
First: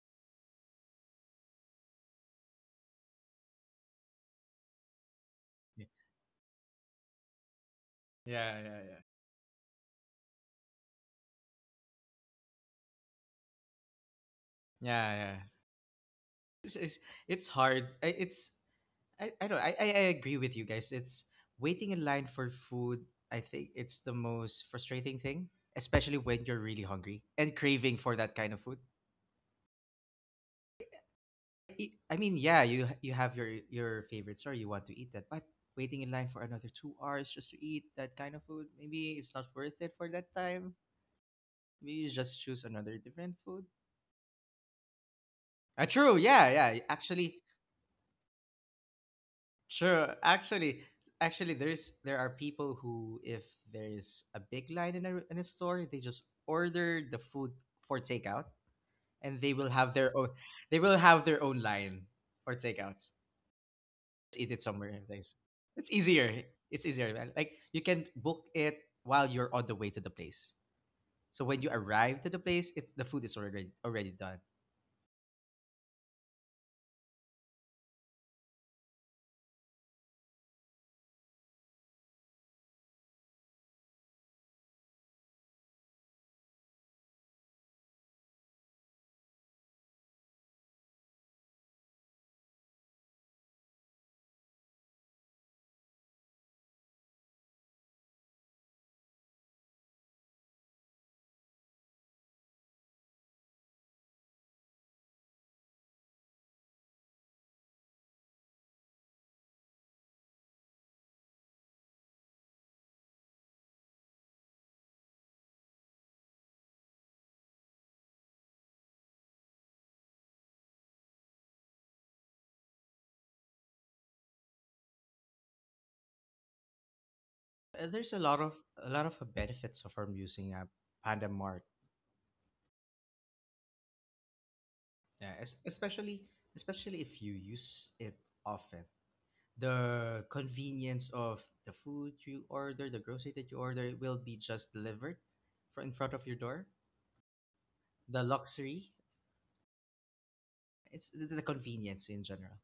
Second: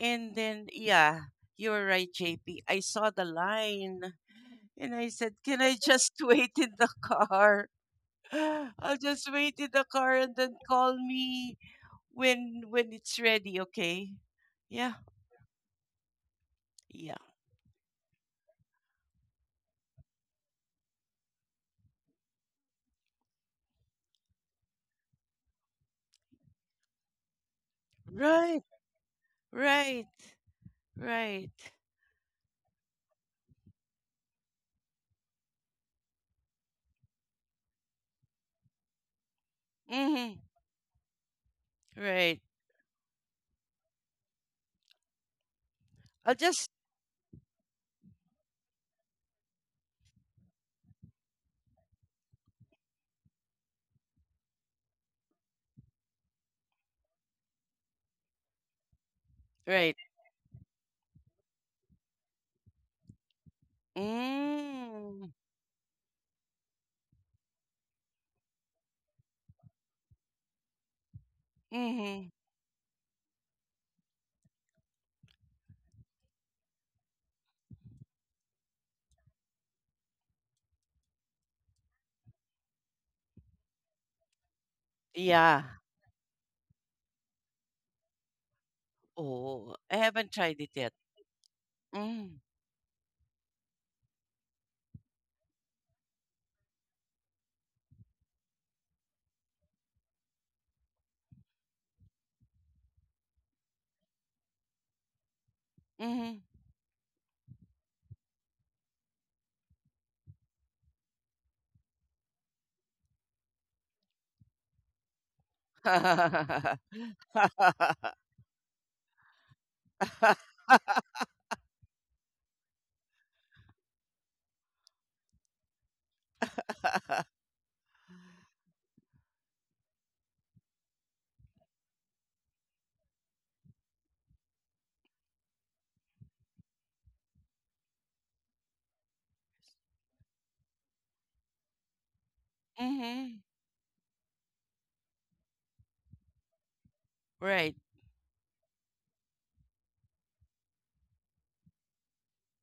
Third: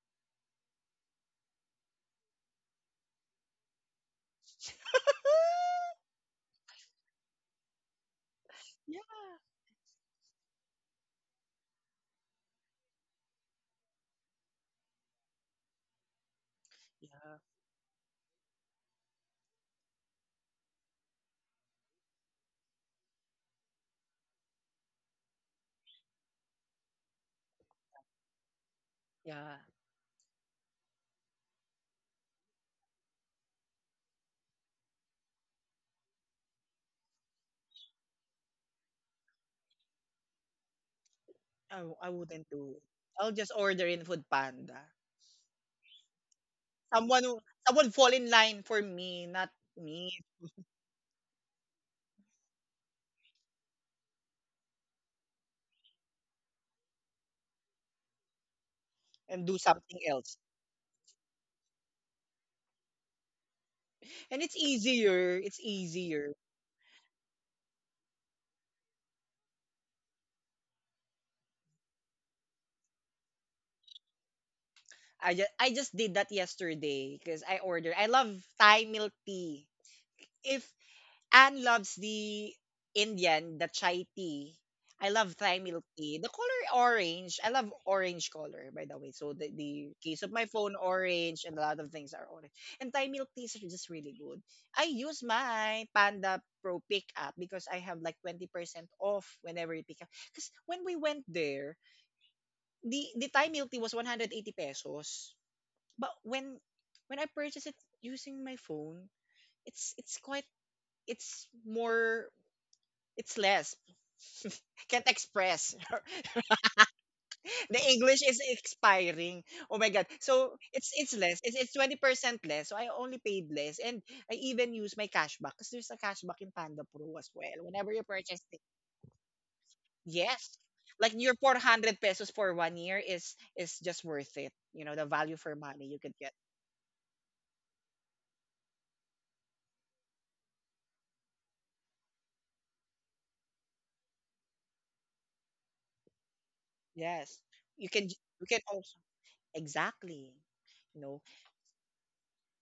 Speaker 3: And then, yeah, you were right, JP. I saw the line and I said, "Can I
Speaker 2: yeah,
Speaker 1: *laughs*
Speaker 3: just *laughs* wait in the car? *laughs*
Speaker 2: yeah, yeah,
Speaker 3: I'll
Speaker 2: yeah,
Speaker 1: Yeah,
Speaker 3: just wait in the car and then call me when it's ready, okay?" Yeah.
Speaker 2: yeah, yeah. It's, it's
Speaker 3: Yeah.
Speaker 1: yeah,
Speaker 2: it's hard. It's I don't. I agree with you guys. It's waiting in line for food. I think it's the most frustrating thing, especially when you're really hungry and craving for that kind of
Speaker 3: Right.
Speaker 2: food.
Speaker 1: yeah.
Speaker 3: Right. Right.
Speaker 2: I mean, yeah, you have your favorite store, you want to eat that, but waiting in line for another 2 hours just to eat that kind of food, maybe it's not worth it for
Speaker 3: Hmm.
Speaker 2: that time. Maybe
Speaker 1: I
Speaker 2: you just
Speaker 3: Right.
Speaker 1: wouldn't
Speaker 2: choose
Speaker 1: do it.
Speaker 2: another
Speaker 1: I'll
Speaker 2: different
Speaker 1: just
Speaker 2: food.
Speaker 1: order in Food Panda.
Speaker 2: True,
Speaker 3: I'll
Speaker 2: yeah,
Speaker 3: just
Speaker 2: yeah. Actually,
Speaker 1: Someone fall in line for me, not
Speaker 2: true.
Speaker 1: me,
Speaker 2: Actually, there are people who, if there is a big line in a store, they just order the food for takeout, and
Speaker 1: and do
Speaker 3: Right.
Speaker 1: something else.
Speaker 2: they will have their own line for takeouts.
Speaker 1: And
Speaker 2: Eat
Speaker 1: it's
Speaker 2: it somewhere in
Speaker 3: Mm.
Speaker 2: place.
Speaker 1: easier. It's
Speaker 2: It's
Speaker 1: easier.
Speaker 2: easier. It's easier, man. Like you can book it while you're on the way to the place. So when you arrive
Speaker 3: Hmm.
Speaker 2: to the place, it's the food is already done.
Speaker 1: I just did that yesterday because I ordered. I love Thai milk tea. If Anne loves the Indian, the chai tea. I love Thai
Speaker 3: Yeah.
Speaker 1: milk tea. The color orange. I love orange color, by the way. So the,
Speaker 3: Oh,
Speaker 1: the
Speaker 3: I
Speaker 1: case of
Speaker 3: haven't
Speaker 1: my
Speaker 3: tried it
Speaker 1: phone,
Speaker 3: yet.
Speaker 1: orange, and a lot of things are
Speaker 3: Mm.
Speaker 1: orange. And Thai milk teas are just really good. I use my Panda Pro pickup because I have like 20% off whenever you pick up. Because when we went there, the Thai milk tea was 180 pesos. But when I purchased it using my phone, it's it's quite it's more it's less. *laughs* I can't express. *laughs*
Speaker 3: Mm-hmm.
Speaker 1: The
Speaker 3: *laughs*
Speaker 1: English is expiring. Oh my god. So
Speaker 3: *laughs*
Speaker 1: it's less. It's 20% less. So I only paid less, and I even use my cashback because there's a cashback in Panda Pro as well. Whenever you
Speaker 2: There's a lot
Speaker 1: purchase
Speaker 2: of
Speaker 1: it.
Speaker 2: benefits of from
Speaker 1: Yes.
Speaker 2: using a
Speaker 1: Like
Speaker 2: Panda
Speaker 1: your
Speaker 2: Mart.
Speaker 1: 400 pesos for one year is just worth it. You know, the
Speaker 2: Yeah,
Speaker 1: value for money you could
Speaker 2: especially
Speaker 1: get.
Speaker 2: especially if you use it often. The convenience of the food you order, the grocery
Speaker 3: Mhm.
Speaker 2: that you order will be just delivered for in front of your door.
Speaker 1: Yes.
Speaker 3: Right.
Speaker 1: You can
Speaker 2: The
Speaker 1: you can
Speaker 2: luxury,
Speaker 1: also exactly. You
Speaker 2: it's
Speaker 1: know,
Speaker 2: the convenience in general.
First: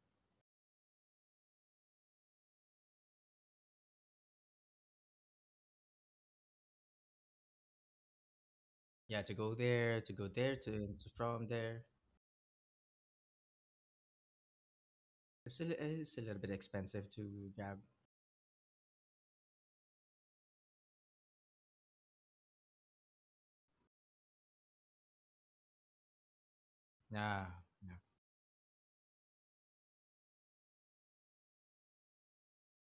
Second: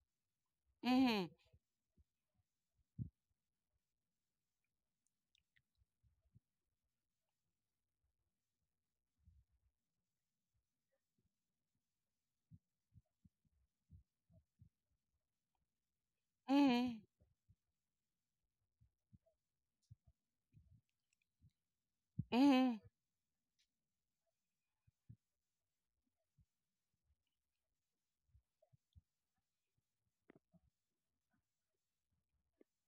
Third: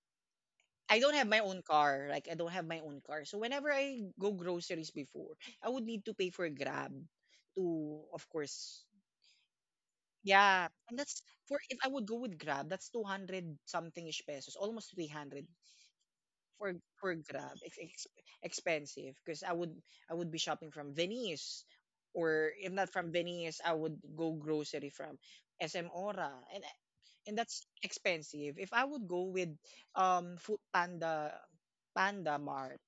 Speaker 1: I don't have
Speaker 3: Mhm.
Speaker 1: my own car. Like I don't have my own car. So whenever I go groceries before, I would need to pay for Grab to of course,
Speaker 2: Yeah, to go there,
Speaker 1: yeah. And
Speaker 2: to
Speaker 1: that's
Speaker 2: from
Speaker 1: for if
Speaker 2: there.
Speaker 1: I would go with Grab, that's 200 something ish pesos, almost 300
Speaker 2: It's a little bit
Speaker 1: for
Speaker 3: Mhm.
Speaker 2: expensive to
Speaker 1: Grab. It's
Speaker 2: grab.
Speaker 1: expensive because I would be shopping from Venice, or if
Speaker 3: Mhm.
Speaker 1: not from Venice, I would go grocery from SM Ora. And
Speaker 2: Nah,
Speaker 1: that's
Speaker 2: yeah.
Speaker 1: expensive. If I would go with Food Panda, Panda Mart,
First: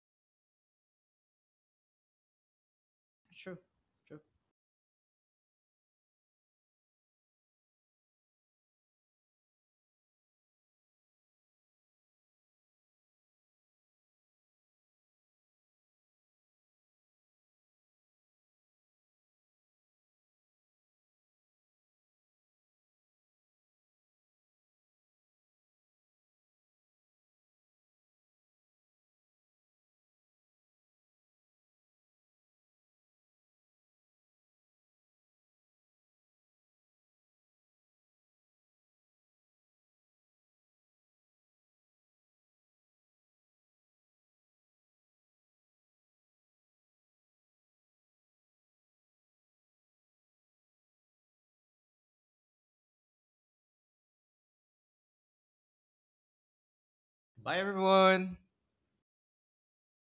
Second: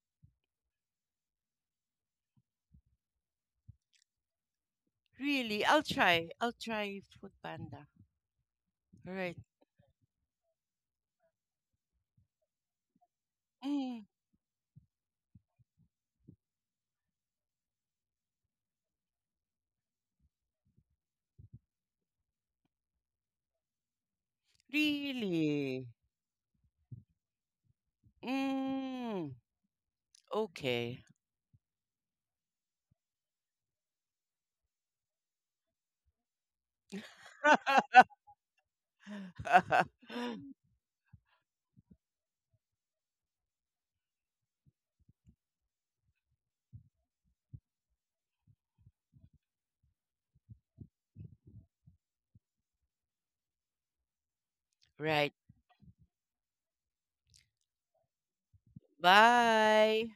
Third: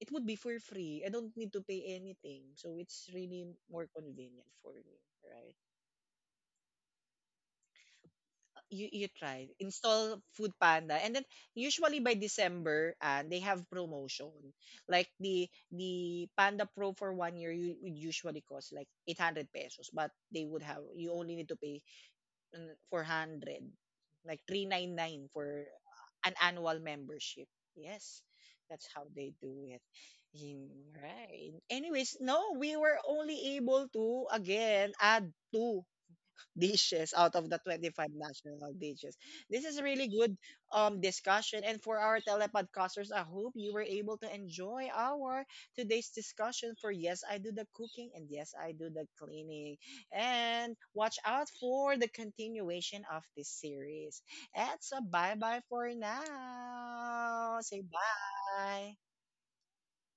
Speaker 1: it would be for free. I don't need to pay anything. So it's really
Speaker 2: True,
Speaker 1: more
Speaker 2: true.
Speaker 1: convenient for me, right?
Speaker 3: Really, I'll try. I'll try Food Panda.
Speaker 1: You
Speaker 3: Right.
Speaker 1: try install Food Panda, and then usually by December and they have
Speaker 3: Mm.
Speaker 1: promotion. Like the Panda Pro for one year you would usually cost like 800 pesos, but they would have you only need to pay 400. Like 399 for
Speaker 3: Really.
Speaker 1: an annual membership. Yes. That's how
Speaker 3: Mm.
Speaker 1: they do it. In,
Speaker 3: Okay.
Speaker 1: right. Anyways, no, we were only able to again add two dishes out of the 25 national dishes. This is a really
Speaker 3: *laughs*
Speaker 1: good discussion. And for our telepodcasters, I hope you were able to enjoy our today's discussion for Yes, I Do the Cooking and Yes, I Do the Cleaning. And watch out for the continuation of this series. And so
Speaker 3: Right.
Speaker 1: bye bye for now.
Speaker 2: Bye,
Speaker 1: Say
Speaker 2: everyone.
Speaker 1: bye.
Speaker 3: Bye.